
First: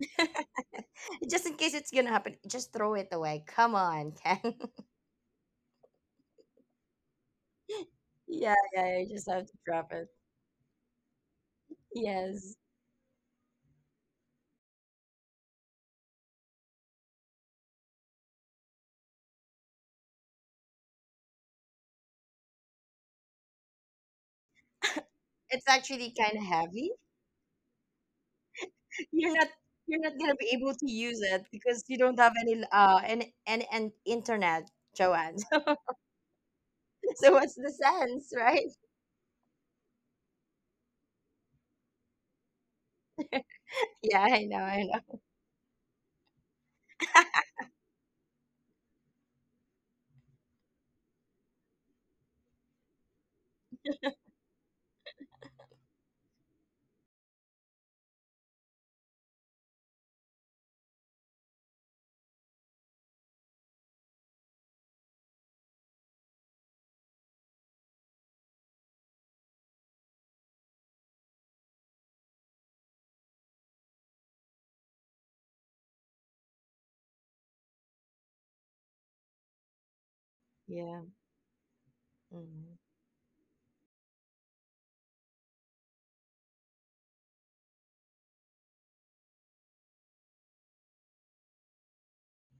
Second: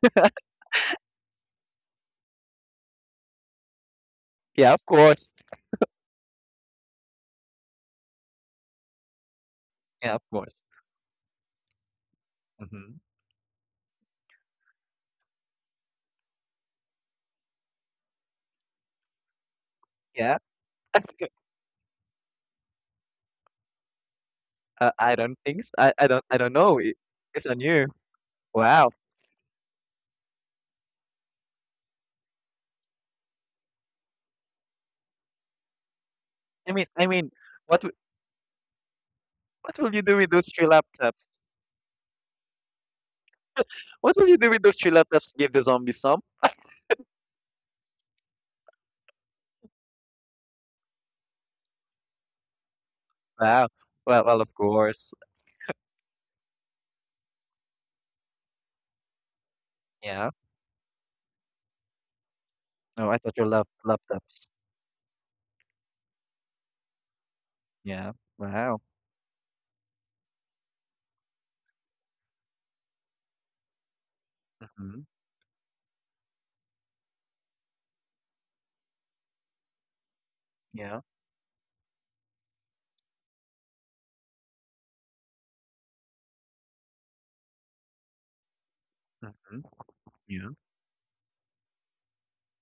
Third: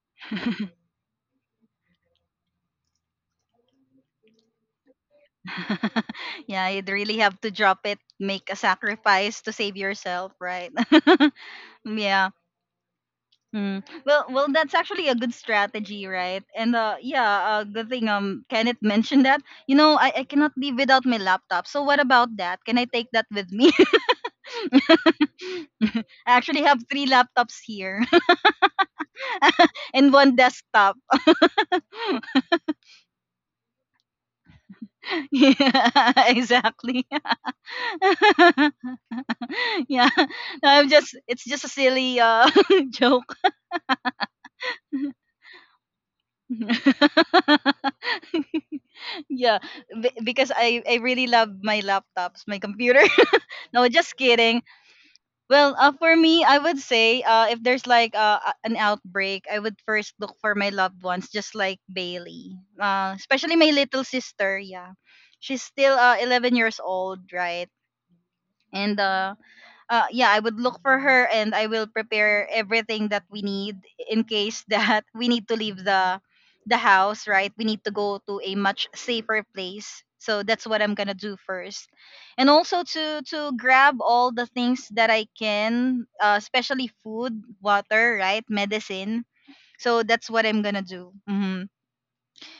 S2: Just in case it's gonna happen, just throw it away, come on. Ken,
S3: Yeah, of course.
S1: Yeah, you'd really have to drop it, make
S2: yeah,
S1: a
S2: yeah, you just
S1: sacrifice
S2: have to
S1: to save
S2: drop it.
S3: Yeah, of
S1: yourself,
S3: course.
S1: right? Yeah.
S2: Yes.
S3: Hmm.
S1: Mm. Well, well, that's actually a good strategy, right? And yeah, good thing Kenneth mentioned that. You know, I
S3: Yeah.
S1: cannot leave without my laptop. So what about that? Can I take that with me?
S3: I don't think
S2: It's
S3: so.
S2: actually
S1: I
S3: I
S2: kind of
S3: don't
S1: actually
S3: know.
S1: have
S2: heavy.
S1: three
S3: It's on
S1: laptops
S3: you.
S1: here
S3: Wow.
S2: You're not you're not
S1: and
S2: gonna
S1: one
S2: be able to
S1: desktop.
S2: use it because you don't have any an internet, Joanne.
S1: Yeah,
S3: I mean, I
S1: exactly.
S3: mean,
S2: So what's the
S3: what w-
S2: sense, right?
S3: what will you
S1: Yeah,
S3: do with those three
S1: I'm just
S3: laptops?
S1: it's just a silly joke.
S3: What
S2: Yeah,
S3: will you
S2: I
S3: do
S2: know,
S3: with those
S2: I
S3: three
S2: know.
S3: laptops? Give the zombies some?
S1: Yeah, because I really love my laptops, my computer.
S3: Wow.
S1: No, just
S3: Well, well, of
S1: kidding.
S3: course.
S1: Well, for me, I would say if there's like an outbreak, I would first
S3: Yeah.
S1: look for my loved ones, just like Bailey.
S3: No, I thought your
S1: Especially my little
S3: laptops.
S1: sister. Yeah, she's still 11 years old, right?
S3: Yeah. Wow.
S1: And yeah, I would look for her, and I will prepare everything that we need in case
S3: Hmm.
S1: that we need to leave the house, right? We need to go to a much safer place. So that's what I'm
S3: Yeah.
S2: Yeah.
S1: gonna do first. And
S2: Mhm.
S1: also to grab all the things that I can, especially food, water, right, medicine.
S3: Hmm.
S1: So that's what
S3: Yeah.
S1: I'm gonna do. Mhm.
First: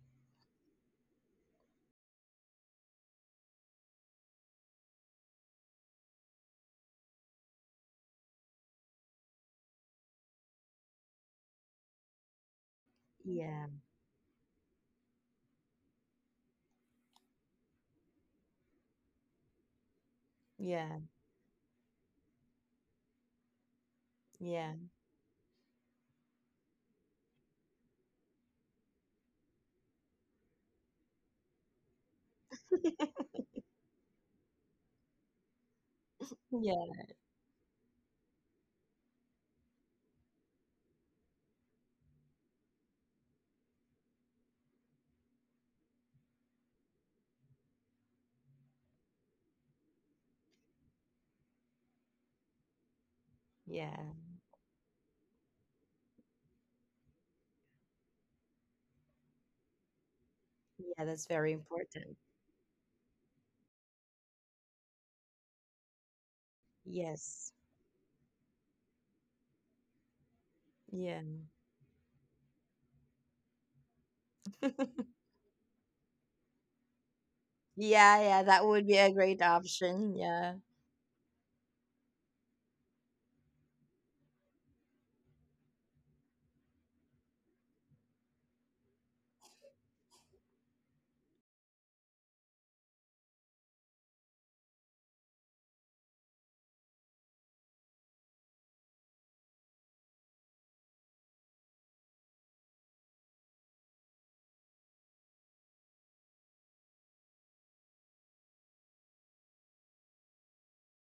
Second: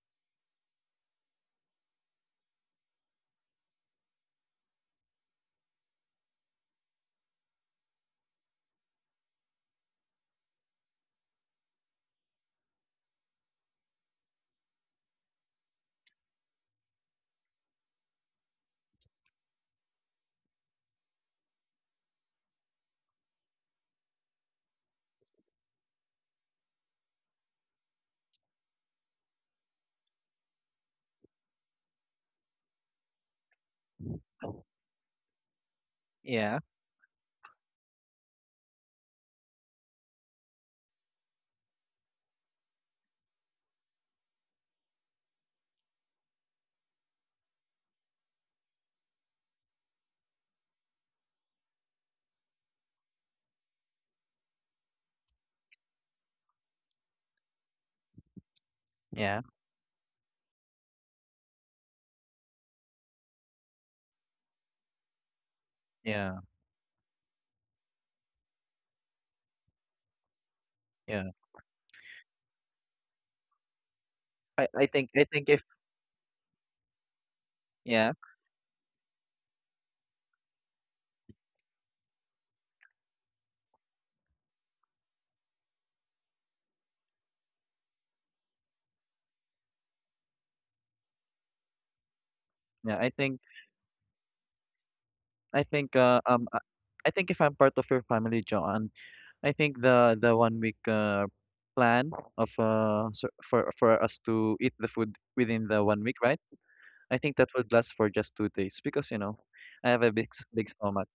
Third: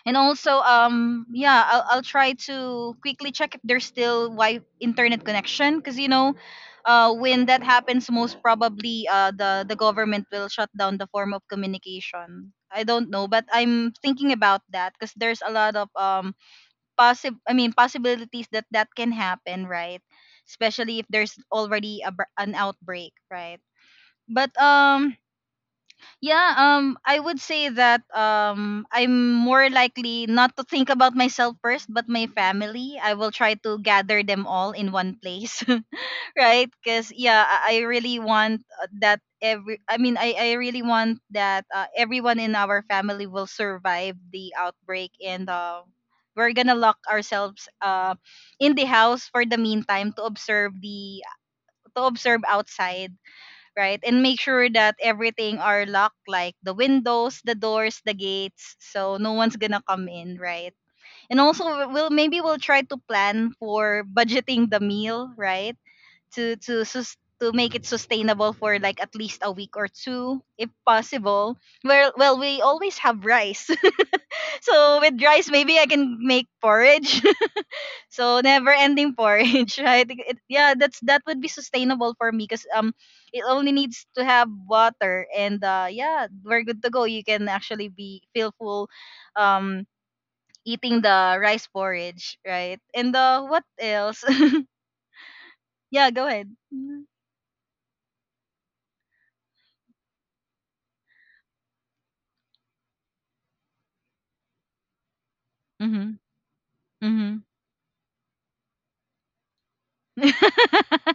S1: And also, yeah, I'll try to quickly check if there's still Wi internet connection, because when that happens, most probably the government will shut down the form of communication. I don't know, but
S2: Yeah.
S1: I'm thinking about that because there's a lot of possibilities that can happen, right? Especially
S2: Yeah.
S1: if there's already an outbreak, right? But
S2: Yeah.
S1: yeah, I would say that, I'm more likely not to think about myself first, but my family. I will try to gather them all in one place,
S3: Yeah.
S1: right?
S2: Yeah.
S1: Because yeah, I really want, that I really want that, everyone in our family will survive the outbreak, and we're gonna lock ourselves in the house for the meantime to observe the to observe outside,
S2: Yeah.
S1: right? And make sure that everything are locked, like the windows, the doors, the gates, so no
S3: Yeah.
S1: one's gonna come in, right?
S2: Yeah, that's
S1: And
S2: very
S1: also, we- will
S2: important.
S1: maybe we'll try to plan for budgeting the meal, right?
S3: Yeah.
S1: To to sus-
S2: Yes.
S1: to make it sustainable for like at least a week or two, if
S2: Yeah.
S3: Yeah.
S1: possible. Well, we always have rice, so with
S3: I
S1: rice,
S3: think if
S1: maybe I can make porridge,
S3: yeah
S2: Yeah,
S1: so
S2: yeah, that
S1: never
S2: would be a
S1: ending
S2: great
S1: porridge, right?
S2: option.
S1: It,
S2: Yeah.
S1: yeah, that would be sustainable for me because it only needs to have water, and yeah, we're good to go. You can actually be feel full um eating the rice porridge, right?
S3: yeah I
S1: And
S3: think
S1: what else?
S3: I think
S1: Yeah, go ahead.
S3: I think if I'm part of your family, John, I think the 1 week plan of for us to eat the food within the 1 week,
S1: Mhm.
S3: right? I think
S1: Mhm.
S3: that would last for just 2 days because you know I have a big big stomach.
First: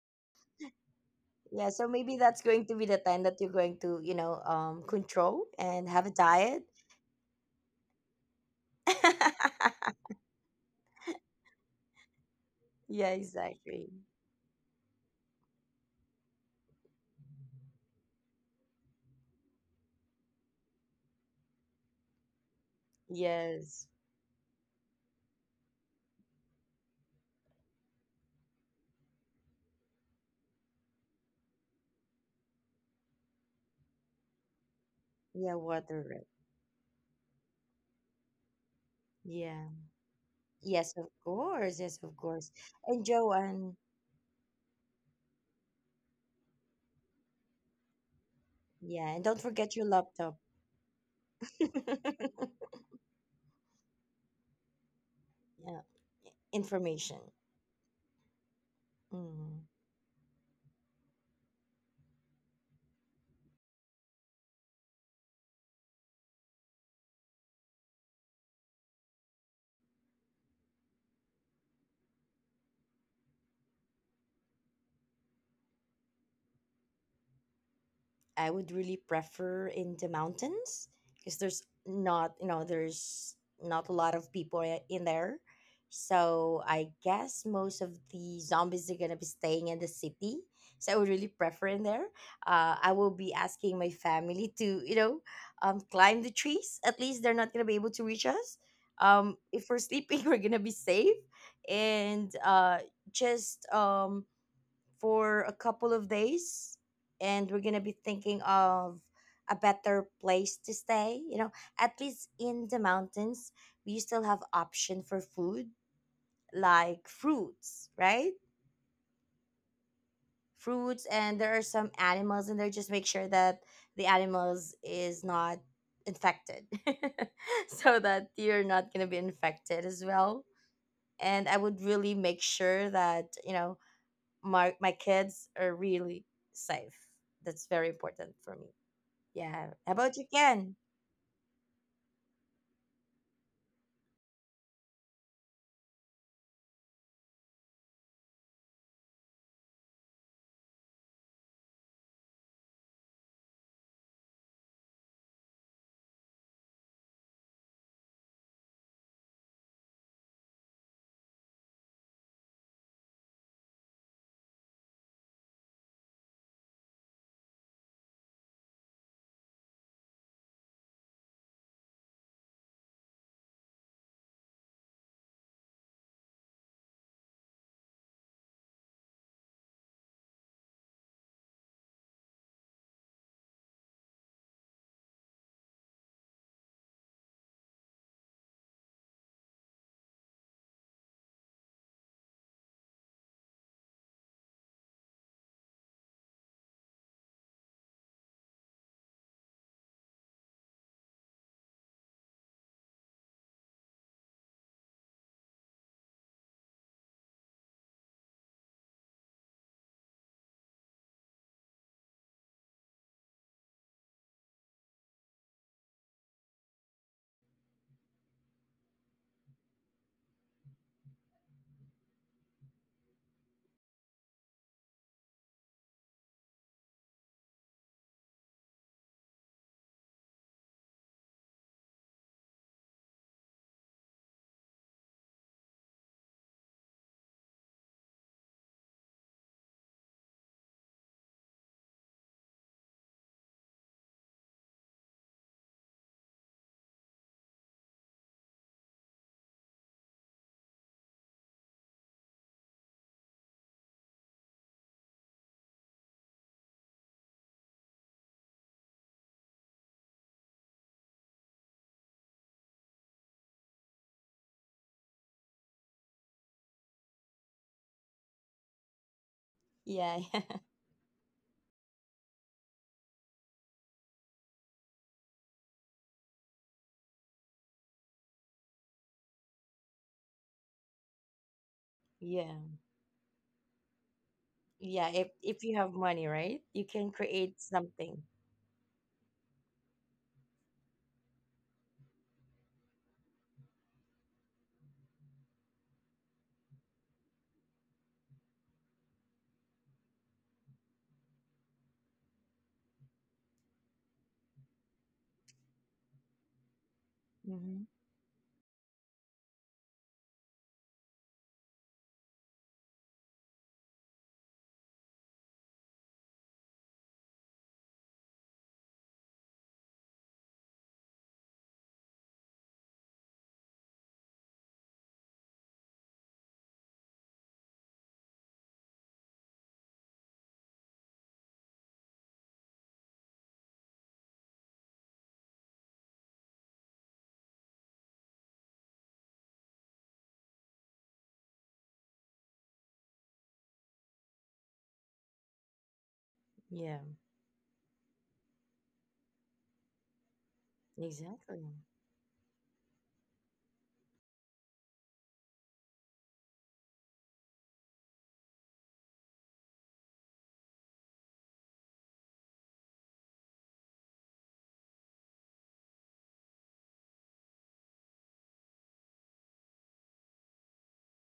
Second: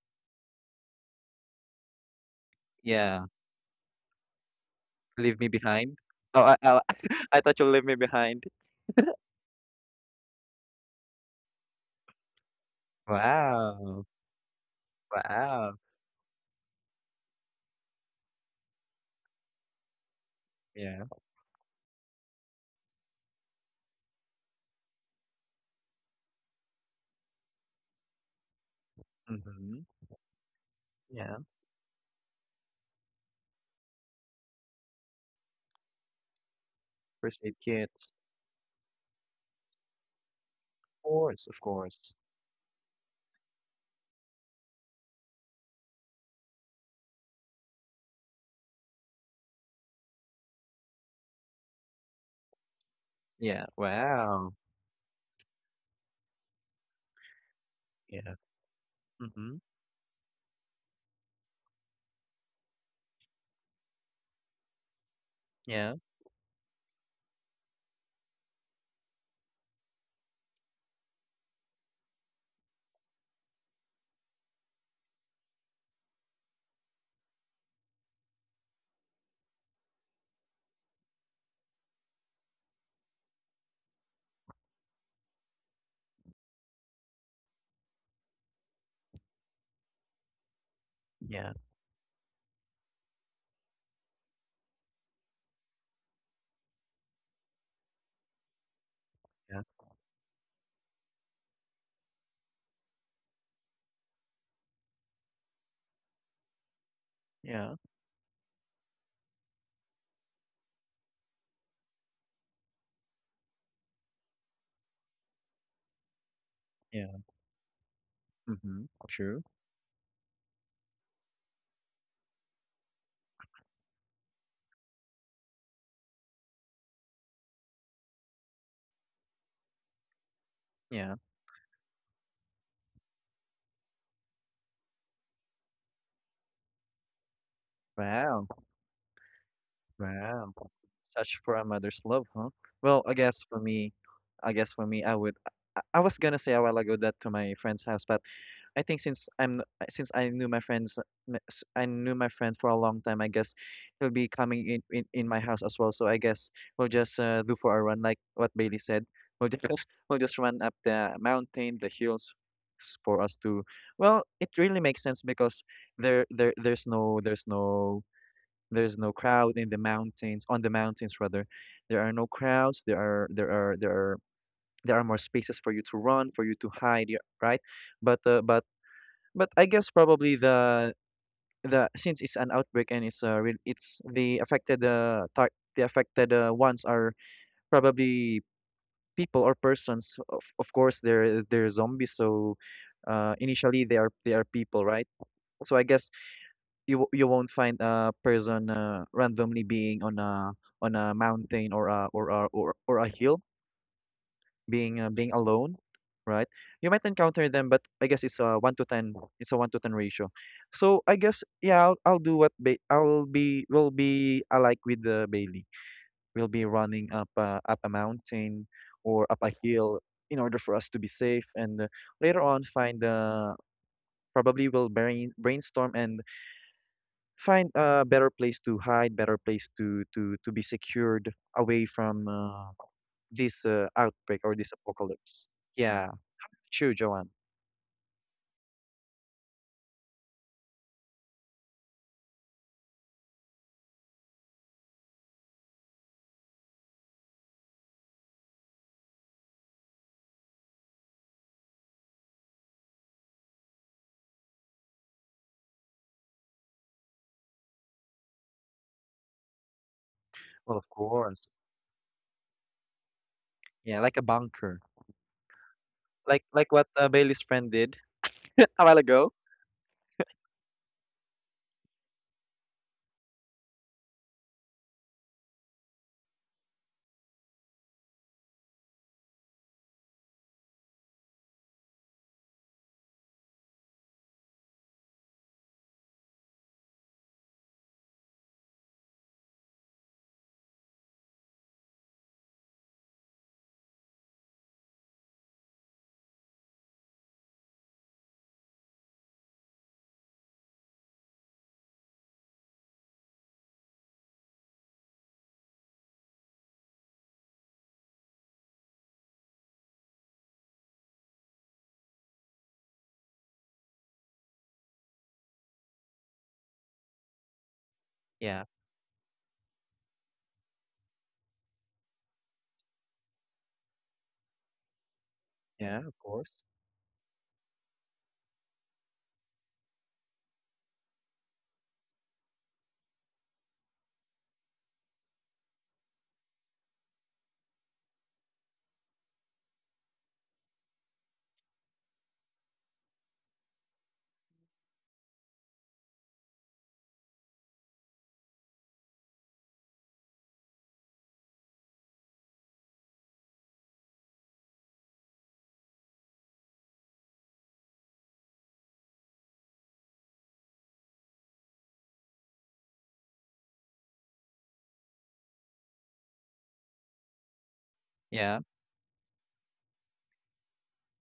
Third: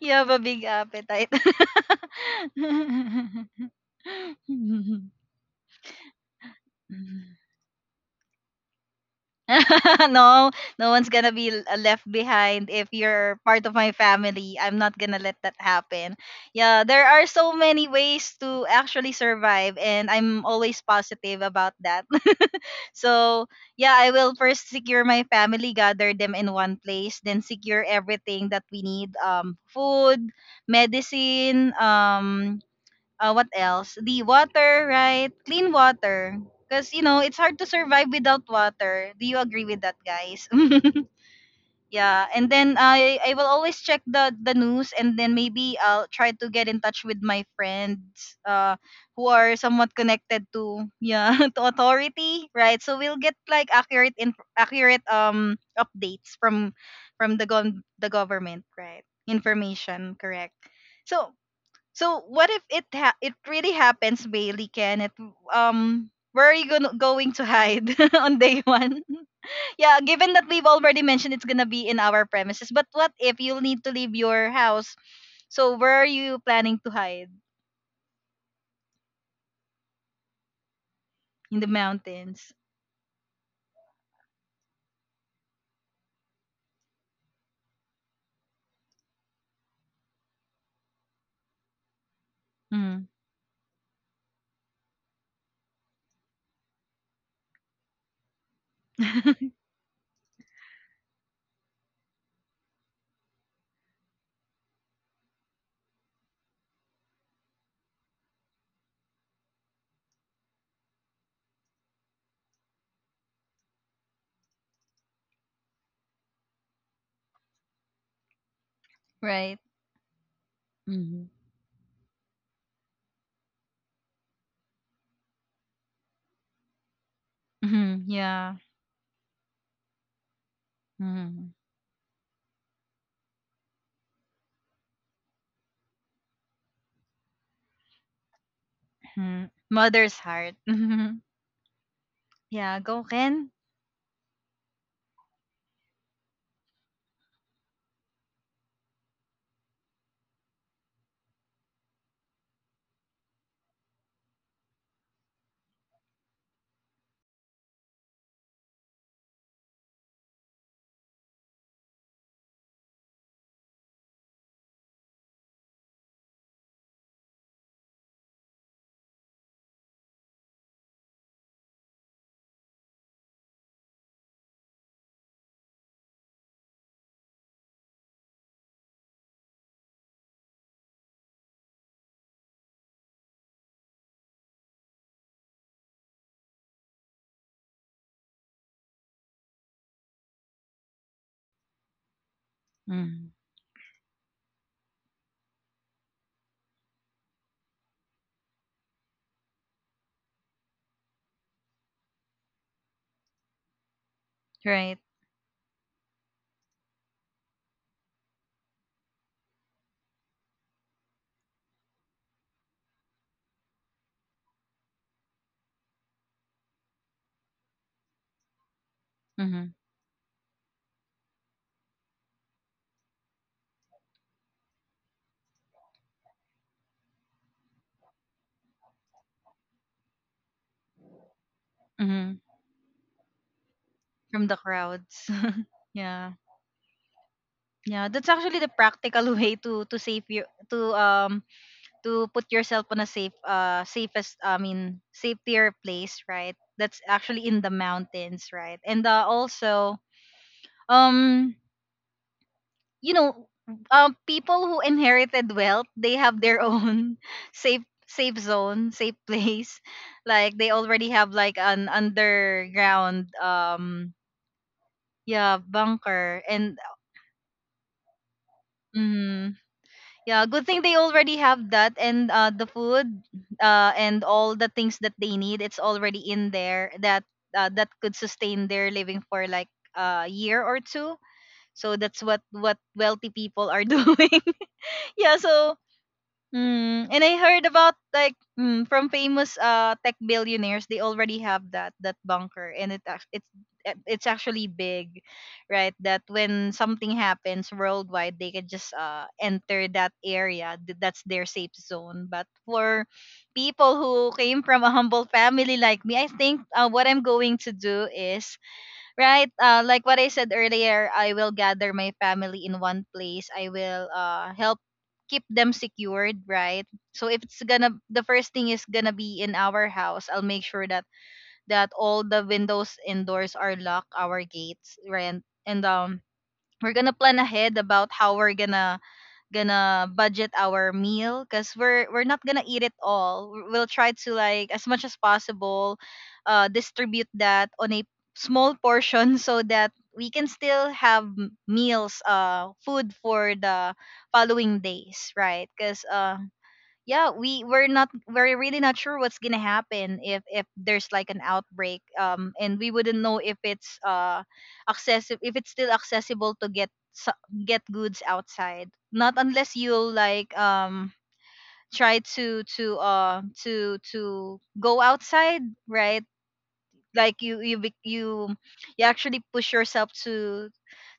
S1: You have a big appetite.
S2: Yeah, so maybe that's going to be the time
S3: Yeah,
S2: that you're going to, you know,
S3: leave
S2: control
S3: me
S2: and
S3: behind.
S2: have a
S3: Oh,
S2: diet.
S3: I thought you leave me behind.
S1: No, no one's gonna be left behind if
S2: Yeah,
S1: you're part of
S2: exactly.
S1: my
S3: Wow,
S1: family. I'm not gonna let that
S3: wow,
S1: happen. Yeah, there are so many ways to actually survive, and I'm always
S3: yeah,
S1: positive about that. So,
S2: Yes.
S1: yeah, I will first secure my family, gather them in one place, then secure everything that we need,
S3: mm-hmm.
S1: food,
S3: Yeah.
S1: medicine, what else? The water, right?
S2: Yeah,
S1: Clean
S2: water. Right?
S1: water. Because, it's
S3: First aid
S1: hard to survive
S3: kits,
S1: without water. Do you agree
S2: Yeah.
S1: with that, guys?
S2: Yes,
S3: of
S2: of
S3: course, of
S2: course. Yes,
S3: course.
S2: of
S1: Yeah. And
S2: course.
S1: then
S2: And
S1: I will
S2: Joanne,
S1: always check the news, and then maybe I'll try to get in touch with my friends,
S2: yeah, and
S1: who
S2: don't
S1: are
S2: forget your
S1: somewhat
S2: laptop.
S1: connected to, yeah, to
S2: Yeah,
S1: authority, right? So we'll get
S3: Yeah,
S1: like
S3: wow,
S1: accurate updates from
S2: information.
S1: the
S3: yeah,
S1: government, right?
S3: mm-hmm.
S2: Mhm.
S1: Information, correct. So so what if it really happens, Bailey? Can it?
S3: Yeah,
S1: Where are you gonna going to hide on day one? Yeah, given that we've already mentioned it's gonna be in our premises, but what if you'll need to leave your house? So where are you planning to hide
S2: I would really prefer in the mountains, because
S1: in
S2: there's
S1: the
S2: not, you
S1: mountains?
S2: know, there's not a lot of people in there. So I guess most of the zombies are gonna be staying in the city. So I would really
S3: yeah,
S2: prefer in there. I
S1: Mm.
S2: will be asking my family to, you know, climb the trees. At least they're not gonna be able to reach us.
S3: yeah,
S2: If we're sleeping, we're gonna be safe, and just for a couple of days, and we're
S3: yeah,
S2: gonna be thinking of a better place to stay, you know, at least in the mountains we still have option for food, like
S3: yeah.
S2: fruits, right?
S3: Mm-hmm. True.
S1: Right.
S2: Fruits,
S1: Mm-hmm.
S2: and there are some animals in there. Just make sure that the animals is not infected so
S1: Hmm.
S2: that
S1: Yeah.
S2: you're not gonna be infected as well.
S3: Yeah.
S1: Mm-hmm.
S2: And I would really make sure that, you know, my kids are really safe. That's very important
S3: Wow.
S2: for me.
S1: Hmm.
S2: Yeah. How
S1: Mother's
S2: about you,
S3: Wow.
S1: heart.
S2: Ken?
S1: Mhm.
S3: Such for a mother's love, huh?
S1: Yeah.
S3: Well,
S1: Go,
S3: I guess
S1: Ken.
S3: for me, I guess for me, I would. I was gonna say a while ago that to my friend's house, but I think since I'm since I knew my friends, I knew my friend for a long time. I guess he'll be coming in my house as well. So I guess we'll just do for a run, like what Bailey said. We'll just we'll just run up the mountain, the hills, for us to. Well, it really makes sense because there there there's no there's no there's no crowd in the mountains, on the mountains rather. There are no crowds. There are more spaces for you to run, for you to hide, yeah, right? But but I guess probably the since it's an outbreak and it's the affected the affected ones are probably people or persons. Of course, they're zombies, so
S1: Mm-hmm.
S3: initially they are people, right? So I guess you won't find a person randomly being on a mountain or a or a hill
S1: Right.
S3: being being alone, right? You might encounter them, but I guess it's a 1 to 10, it's a 1 to 10 ratio. So I guess, yeah, I'll do I'll be alike with Bailey. We'll be running up up a mountain or up a
S1: Mm-hmm.
S3: hill in order for us to be safe, and later on find, probably we'll brainstorm and find a better place to hide, better place to to be secured away from
S1: Hmm.
S3: this outbreak
S1: From
S3: or
S1: the
S3: this
S1: crowds.
S3: apocalypse. Yeah,
S1: Yeah.
S3: true, Joanne.
S1: Yeah, that's actually the practical way to save you to um to put yourself on a safe safest I mean safer place, right? That's actually in the mountains, right? And also, um you know people who inherited wealth, they have their own safe zone, safe place. Like they
S3: Well, of
S1: already have
S3: course.
S1: like an underground,
S3: Yeah, like a bunker,
S1: yeah, bunker,
S3: like
S1: and
S3: what Bailey's friend did a while ago.
S1: mhm.
S2: Yeah,
S1: Yeah, good thing they already have that, and the food, and all the things that they need. It's already in there that could sustain their living for like a year or two. So that's what
S2: yeah,
S1: what wealthy people are doing.
S2: yeah.
S1: Yeah,
S2: If
S1: so
S2: you have money, right, you can
S1: And I
S2: create
S1: heard about
S2: something.
S1: like from famous tech billionaires, they already have that bunker, and it's actually big, right? That when something happens worldwide, they can just enter that area. That's their safe zone. But for people who came from a humble family like me, I think, what I'm going to
S2: Hmm.
S1: do is, right, like what I said earlier, I will gather my family in one place. I will, help keep them secured, right? So if it's gonna, the first
S3: Yeah,
S1: thing is gonna be in our house. I'll make sure that all the windows and doors are locked, our gates, right? And
S3: yeah, of course.
S1: we're gonna plan ahead about how we're gonna budget our meal because we're not gonna eat it all. We'll try to, like, as much as possible, distribute that on a small portion so that we can still have meals, food for the following days, right? Because
S2: Yeah,
S1: yeah, we're really not sure what's gonna happen if there's like an
S2: exactly.
S1: outbreak, and we wouldn't know if it's accessible, if it's still accessible to get, get goods outside, not unless you'll like try to go outside, right? Like
S3: Yeah.
S1: you actually push yourself to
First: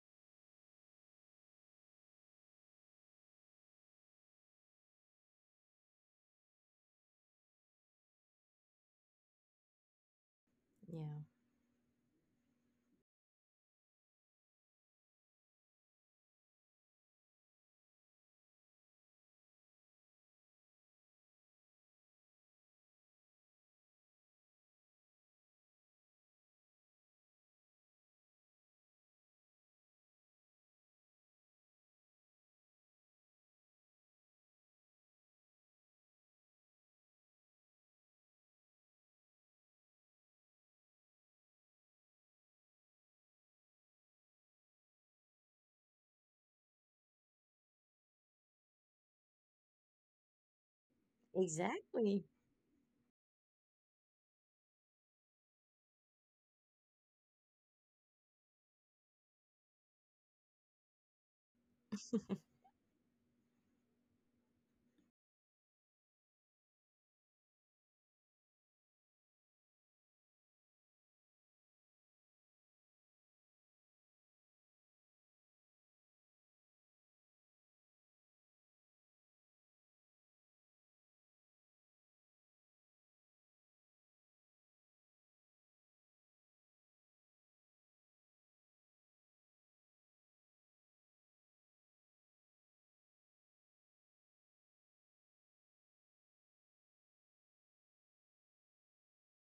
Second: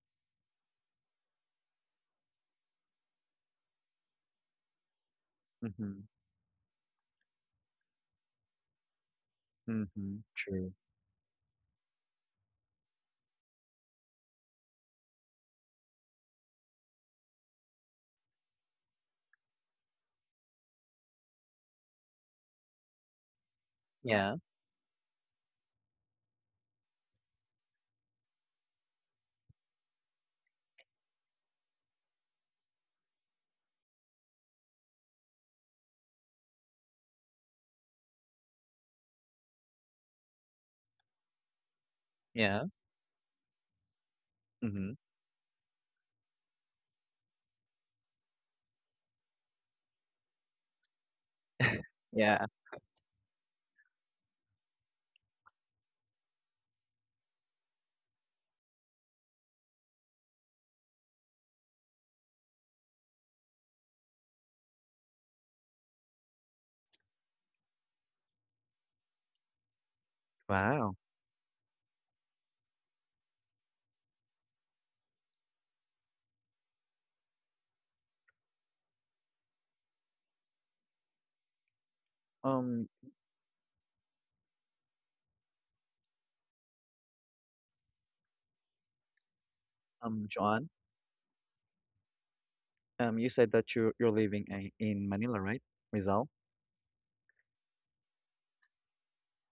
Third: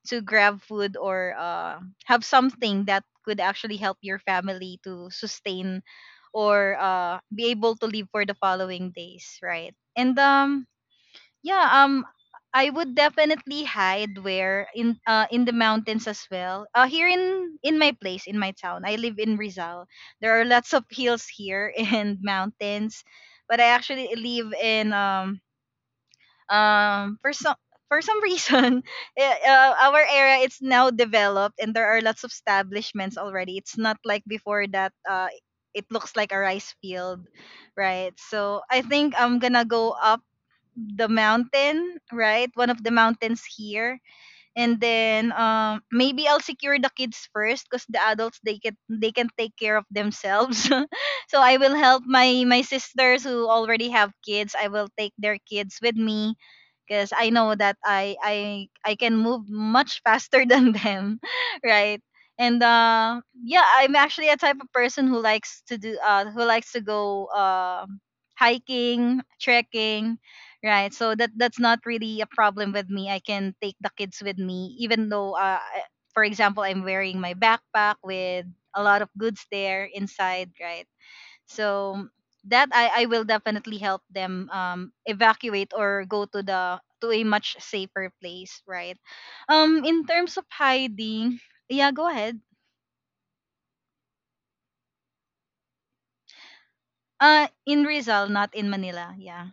S1: grab food or, have something that could actually help your family to sustain
S3: Mhm.
S1: or, be able to live for the following days, right? And,
S3: Mhm. True.
S2: Yeah,
S1: yeah, I would definitely hide where in the mountains as well. Here in my place, in my town, I live in Rizal. There are lots of hills here and mountains, but I actually
S3: Yeah.
S1: live in, um for some for some reason, our area, it's now developed, and there are lots of establishments already. It's not like before, that it looks like a rice field, right? So I think I'm gonna go up the mountain, right,
S3: Yeah.
S1: one of the mountains here. And
S3: Mhm.
S1: then, maybe I'll secure the kids first, because the adults, they can take care of themselves. So I will help
S2: exactly.
S1: my
S3: Yeah.
S1: my sisters who already have kids. I will take their kids with me because I know that I can move much faster than them, right? And yeah, I'm actually a type of person who likes to go hiking, trekking, right,
S3: Wow.
S1: so that's not really a problem with me. I can take the kids with me, even though, for example, I'm wearing my backpack with a lot of goods there inside, right? So that
S3: Um.
S1: I will definitely help them, evacuate or go to the to a much safer place, right? In terms of
S3: John.
S1: hiding. Yeah, go ahead.
S3: You said that you're living in Manila, right? Rizal.
S1: In Rizal, not in Manila. Yeah,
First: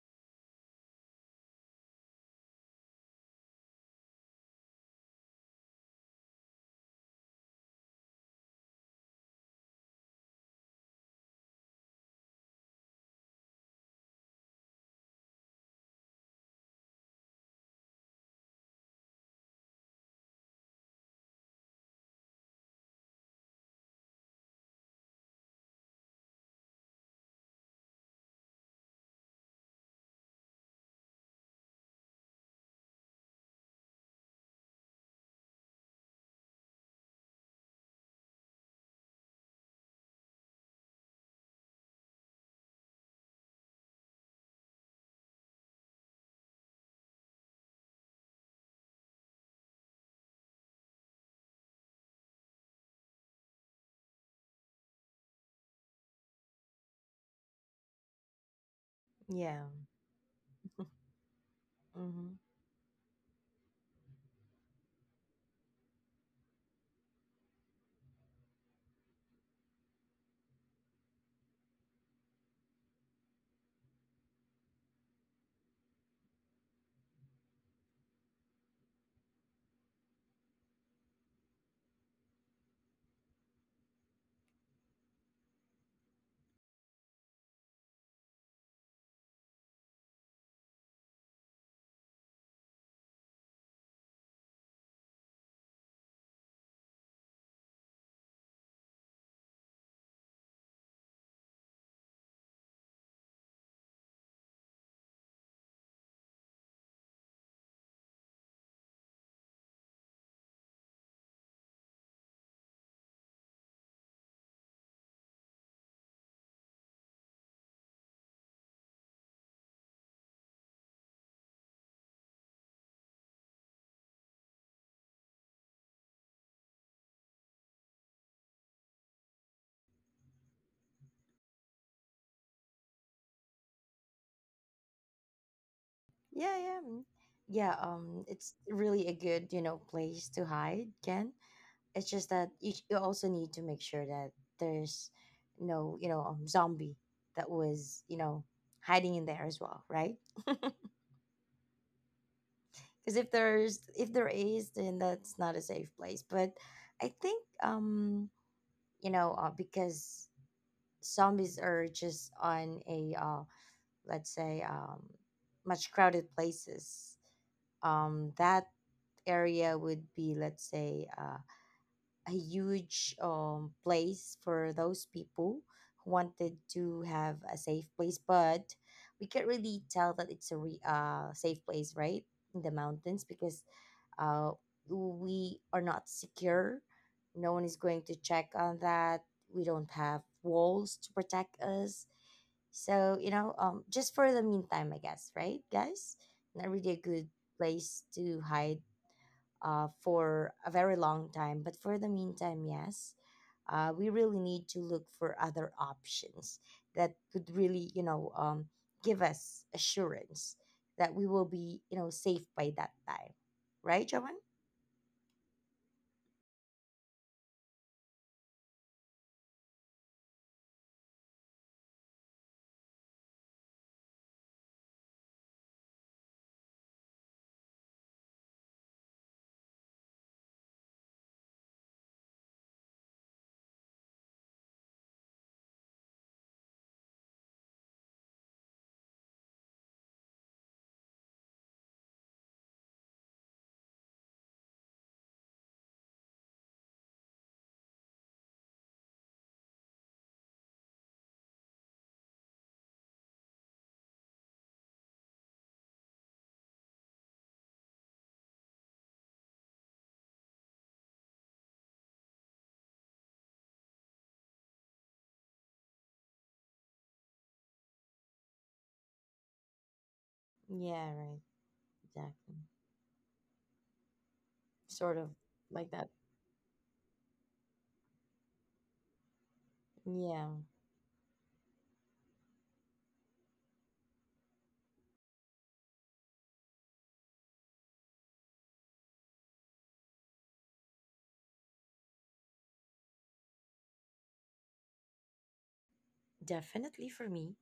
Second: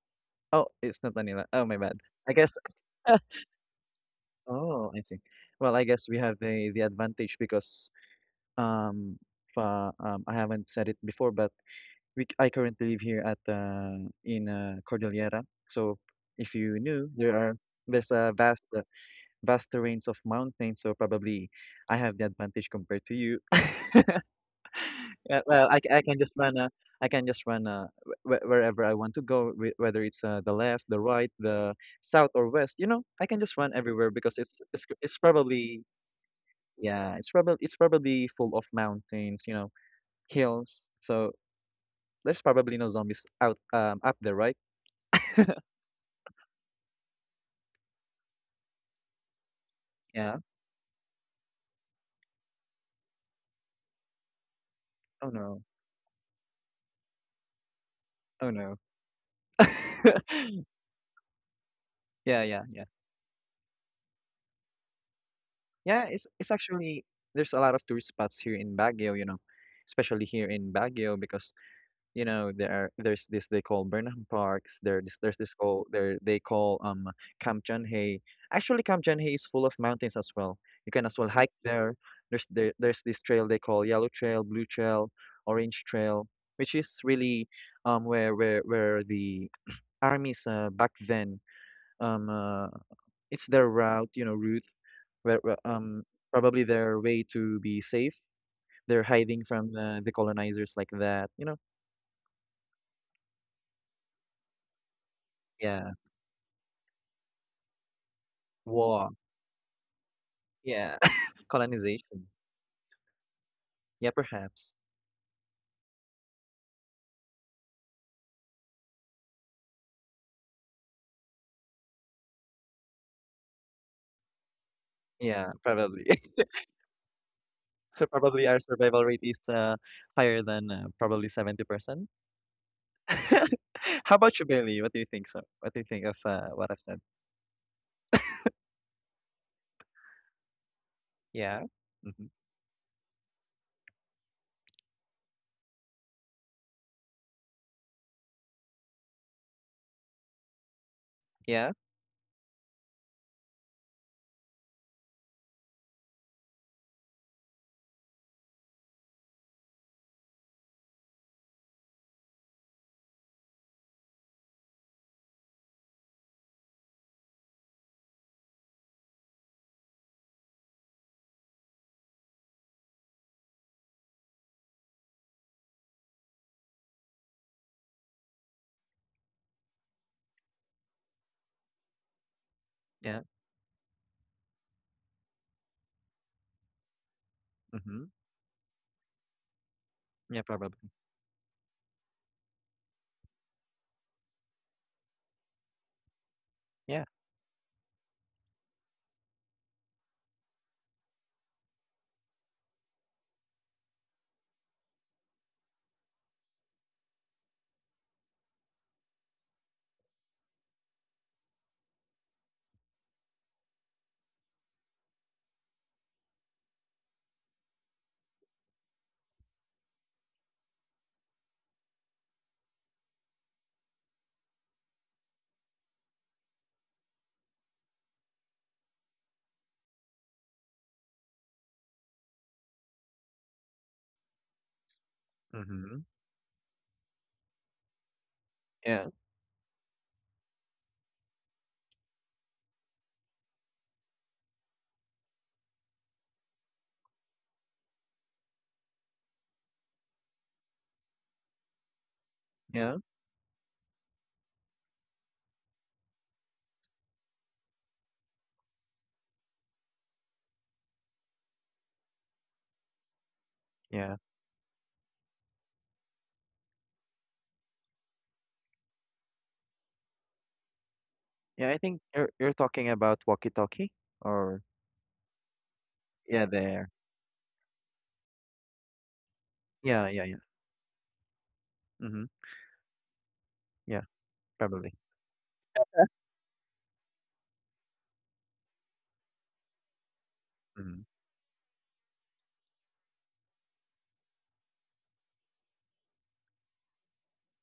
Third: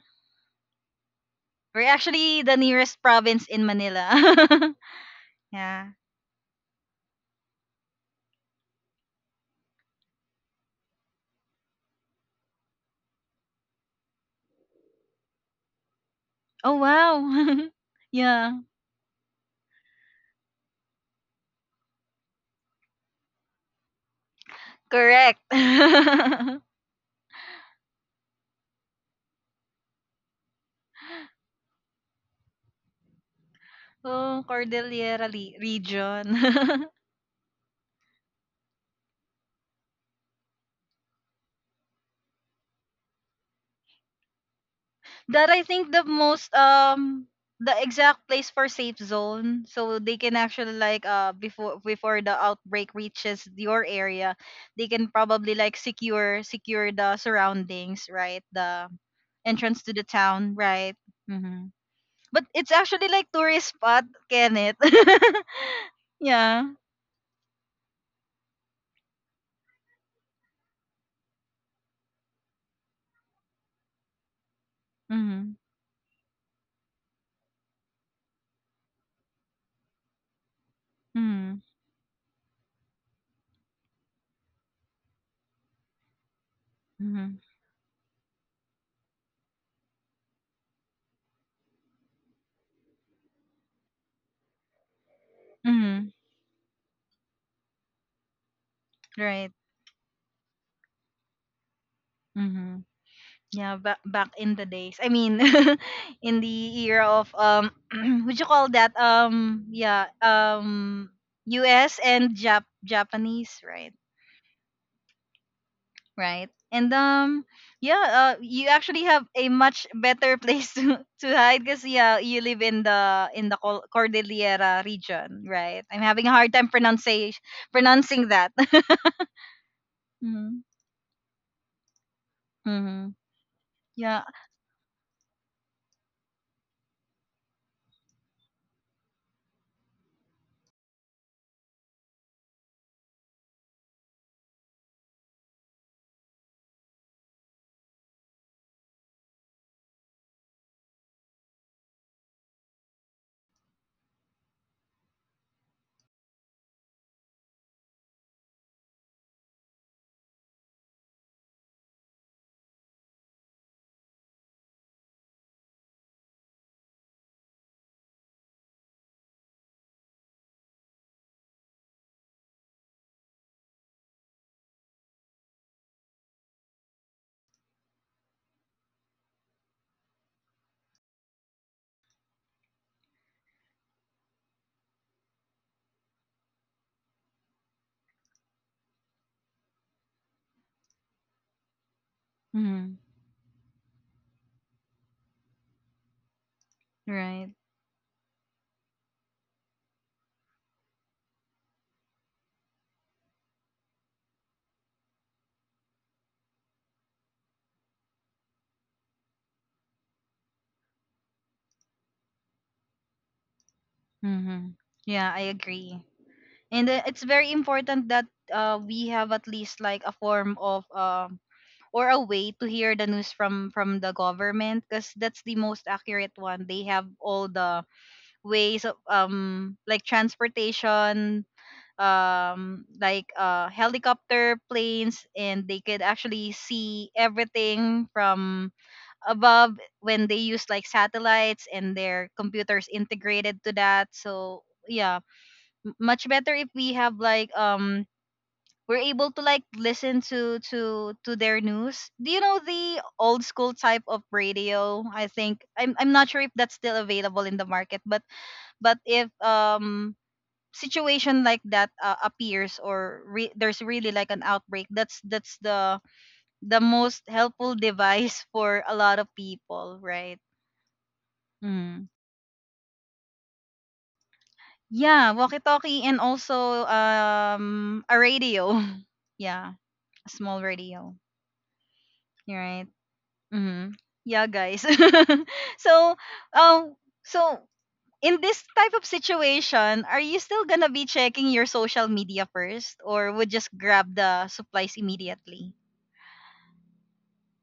S3: Oh, it's not Manila. Oh, my
S1: we're
S3: bad. I
S1: actually the
S3: guess.
S1: nearest province in Manila.
S3: Oh, I see. Well, I
S1: Yeah.
S3: guess we have the advantage because, um, fa I haven't said it before, but I currently live here at in, Cordillera. So if
S1: Oh,
S3: you knew, there are
S1: wow.
S3: there's a
S1: Yeah,
S3: vast, vast range of mountains. So probably I have the advantage compared to you.
S1: correct.
S3: Yeah, well, I can just run
S1: Oh,
S3: a I can just run a wh wherever I want to go, wh whether it's the left, the right, the south or west. You know, I can just run everywhere because it's
S1: Cordillera
S3: probably,
S1: region.
S3: yeah, it's probably full of mountains, you know, hills. So there's probably no zombies out up there, right?
S1: That I think the exact place for safe zone, so they can
S3: Yeah.
S1: actually, like, before the outbreak reaches your area, they can
S3: Oh
S1: probably,
S3: no.
S1: like, secure the surroundings, right?
S3: Oh no.
S1: The
S2: Yeah.
S1: entrance to the town, right? Hmm.
S2: Mm-hmm.
S3: Yeah,
S1: But
S3: yeah,
S1: it's
S3: yeah.
S1: actually, like, tourist spot, Kenneth.
S3: Yeah, it's
S1: Yeah.
S3: actually there's a lot of tourist spots here in Baguio, you know, especially here in Baguio because, you know, there are there's this they call Burnham Parks there. This, there's
S1: Mm-hmm.
S3: this call there They call Kamchanhae. Actually, Kamchanhae is full of mountains as well. You can as well hike
S1: Mm-hmm.
S3: there. There's this trail they call Yellow Trail, Blue Trail, Orange Trail, which is
S1: Mhm.
S3: really where the armies, back then, um uh, it's their route, you know, route where
S1: Mhm.
S3: probably their way to be safe. They're hiding
S1: Right.
S3: from, the colonizers, like that, you know.
S1: Mhm. Yeah, back in the days. I mean,
S3: Yeah,
S1: in the era of, would you call that,
S3: war.
S1: yeah,
S3: Yeah.
S1: U.S.
S3: Colonization.
S1: and Japanese, right?
S3: Yeah, perhaps.
S1: Right. And, yeah, you actually have a much better place to hide because yeah, you live in the Cordillera region,
S3: Yeah,
S1: right? I'm
S3: probably.
S1: having a hard time
S3: So
S1: pronouncing
S3: probably
S1: that.
S3: our survival rate is higher
S1: Mm-hmm.
S3: than, probably 70%.
S1: Mm-hmm.
S3: How
S1: Yeah.
S3: about you, Bailey? What do you think so? What do you think of
S2: Yeah,
S3: what
S2: yeah.
S3: I've said?
S2: Mm. Yeah, it's really a good, you know, place to hide, Ken.
S3: Yeah.
S2: It's
S3: Mm-hmm.
S2: just that you also need to make sure that there's no, you know, zombie that was, you know, hiding in there as well, right?
S3: Yeah.
S2: Because if there's, if there is, then that's not a safe place. But I think, you know, because zombies are just on a, let's say, much crowded places. That area would be, let's say, a huge place for those people who wanted to have a safe place, but we can't really tell that it's a safe place, right? In the
S3: Yeah.
S2: mountains, because, uh, we are not secure. No one is
S3: Mm-hmm.
S2: going to check on that. We don't have
S3: Yeah, probably.
S2: walls to protect us.
S1: Mm-hmm.
S2: So, you know, just for the meantime, I guess, right, guys? Not really a
S3: Yeah.
S2: good
S1: Right.
S2: place to hide for a very long time. But for the meantime, yes, we really need to look for other options that could really, you know, give us assurance that we will be, you know, safe by that time. Right, Jovan?
S1: Mm-hmm. Yeah, I agree. And, it's very important that, we have at least like a form of, or a way to hear the news from the government because that's the most accurate one. They have all the ways of, like transportation, like helicopter, planes, and they
S3: Mm-hmm.
S1: could actually see everything from
S3: Yeah.
S1: above when they use like satellites and their computers integrated to that. So yeah, much better if we have, like, we're able to, like, listen to their news. Do you know
S3: Yeah.
S1: the old school type of radio? I think I'm not sure if that's still available in the market, but if, situation like that, appears or, there's really
S3: Yeah.
S1: like an outbreak, that's the most helpful device for a lot of people, right?
S2: Yeah, right.
S3: Yeah, I think
S1: Mm.
S3: you're
S2: Exactly.
S3: talking about walkie-talkie or
S2: Sort of
S1: Yeah,
S2: like
S1: walkie-talkie
S2: that.
S1: and
S3: yeah,
S1: also,
S3: there.
S1: a radio. Yeah.
S3: Yeah, yeah,
S1: A
S3: yeah.
S2: Yeah,
S1: small radio,
S3: Mm-hmm.
S1: right? Mm-hmm.
S3: Yeah,
S1: Yeah, guys.
S3: probably.
S1: so, um, so in this type of situation, are you still gonna
S3: Mm-hmm.
S1: be checking your social media first, or would just grab the supplies immediately?
S2: definitely for me,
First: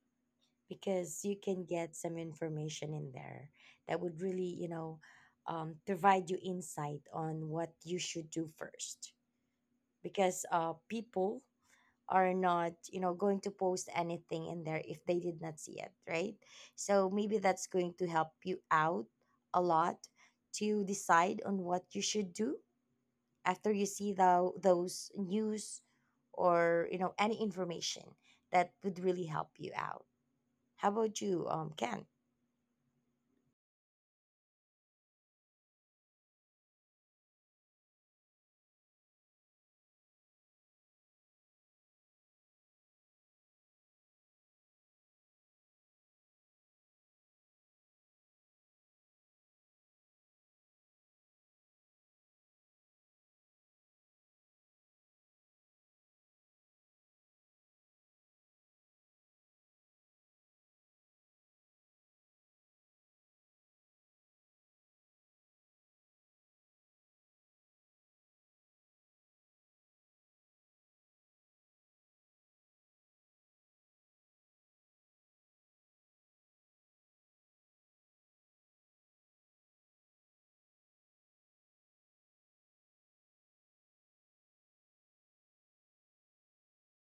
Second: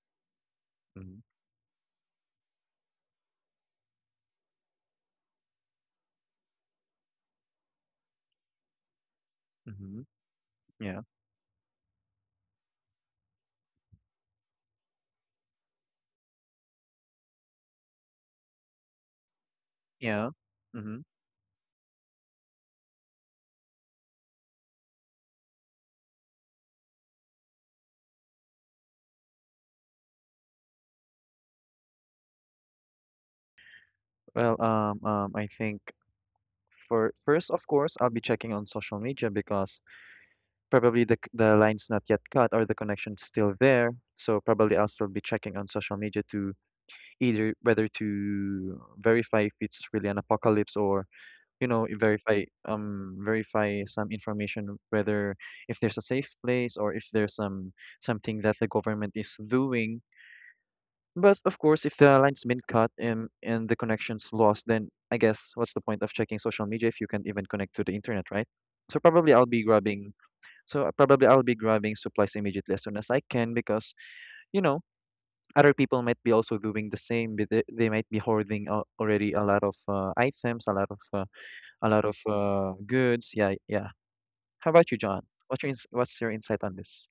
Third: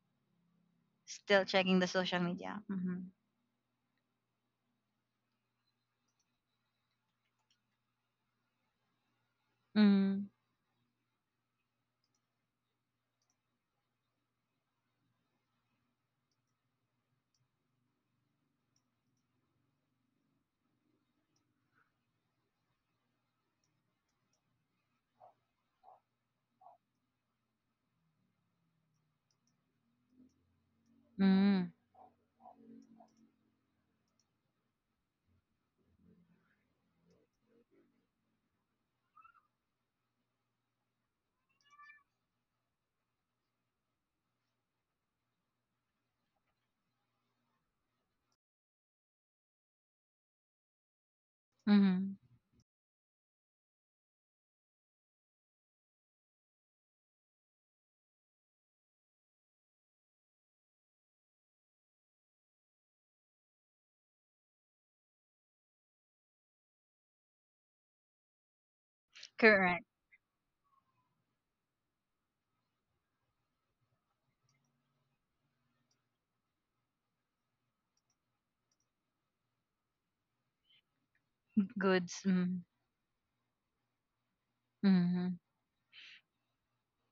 S3: Mm-hmm.
S2: because you
S1: Still
S2: can
S1: checking the
S2: get some
S1: social media.
S2: information
S1: Hmm.
S2: in there that would really, you know, provide you insight on what you should do first.
S3: Mm-hmm.
S2: Because
S3: Yeah.
S2: people are not going to post anything in there if they did not see it, right? So maybe that's going to help you out a lot
S3: Yeah.
S2: to
S3: Mm-hmm.
S2: decide on what you should do after you see those news or any information that would really help you out. How about you,
S1: Mm-hmm.
S2: Ken?
S3: Well, I think for first, of course, I'll be checking on social media because probably the line's not yet cut, or the connection's still there. So probably I'll still be checking on social media to either whether to verify if it's really an apocalypse, or, you know,
S1: Mm-hmm.
S3: verify verify some information whether if there's a safe place or if there's some something that the government is doing. But of course, if the line's been cut and the connection's lost, then I guess what's the point of checking social media if you can't even connect to the internet, right? So probably I'll be
S1: Correct.
S3: grabbing so probably I'll be grabbing supplies immediately as soon as I can because, you know, other people might be also doing the same. But they might be hoarding, already a lot of items, a lot of a lot of,
S1: Goods.
S3: goods. Yeah, yeah. How about you, John?
S1: Mm-hmm.
S3: What's your insight on this?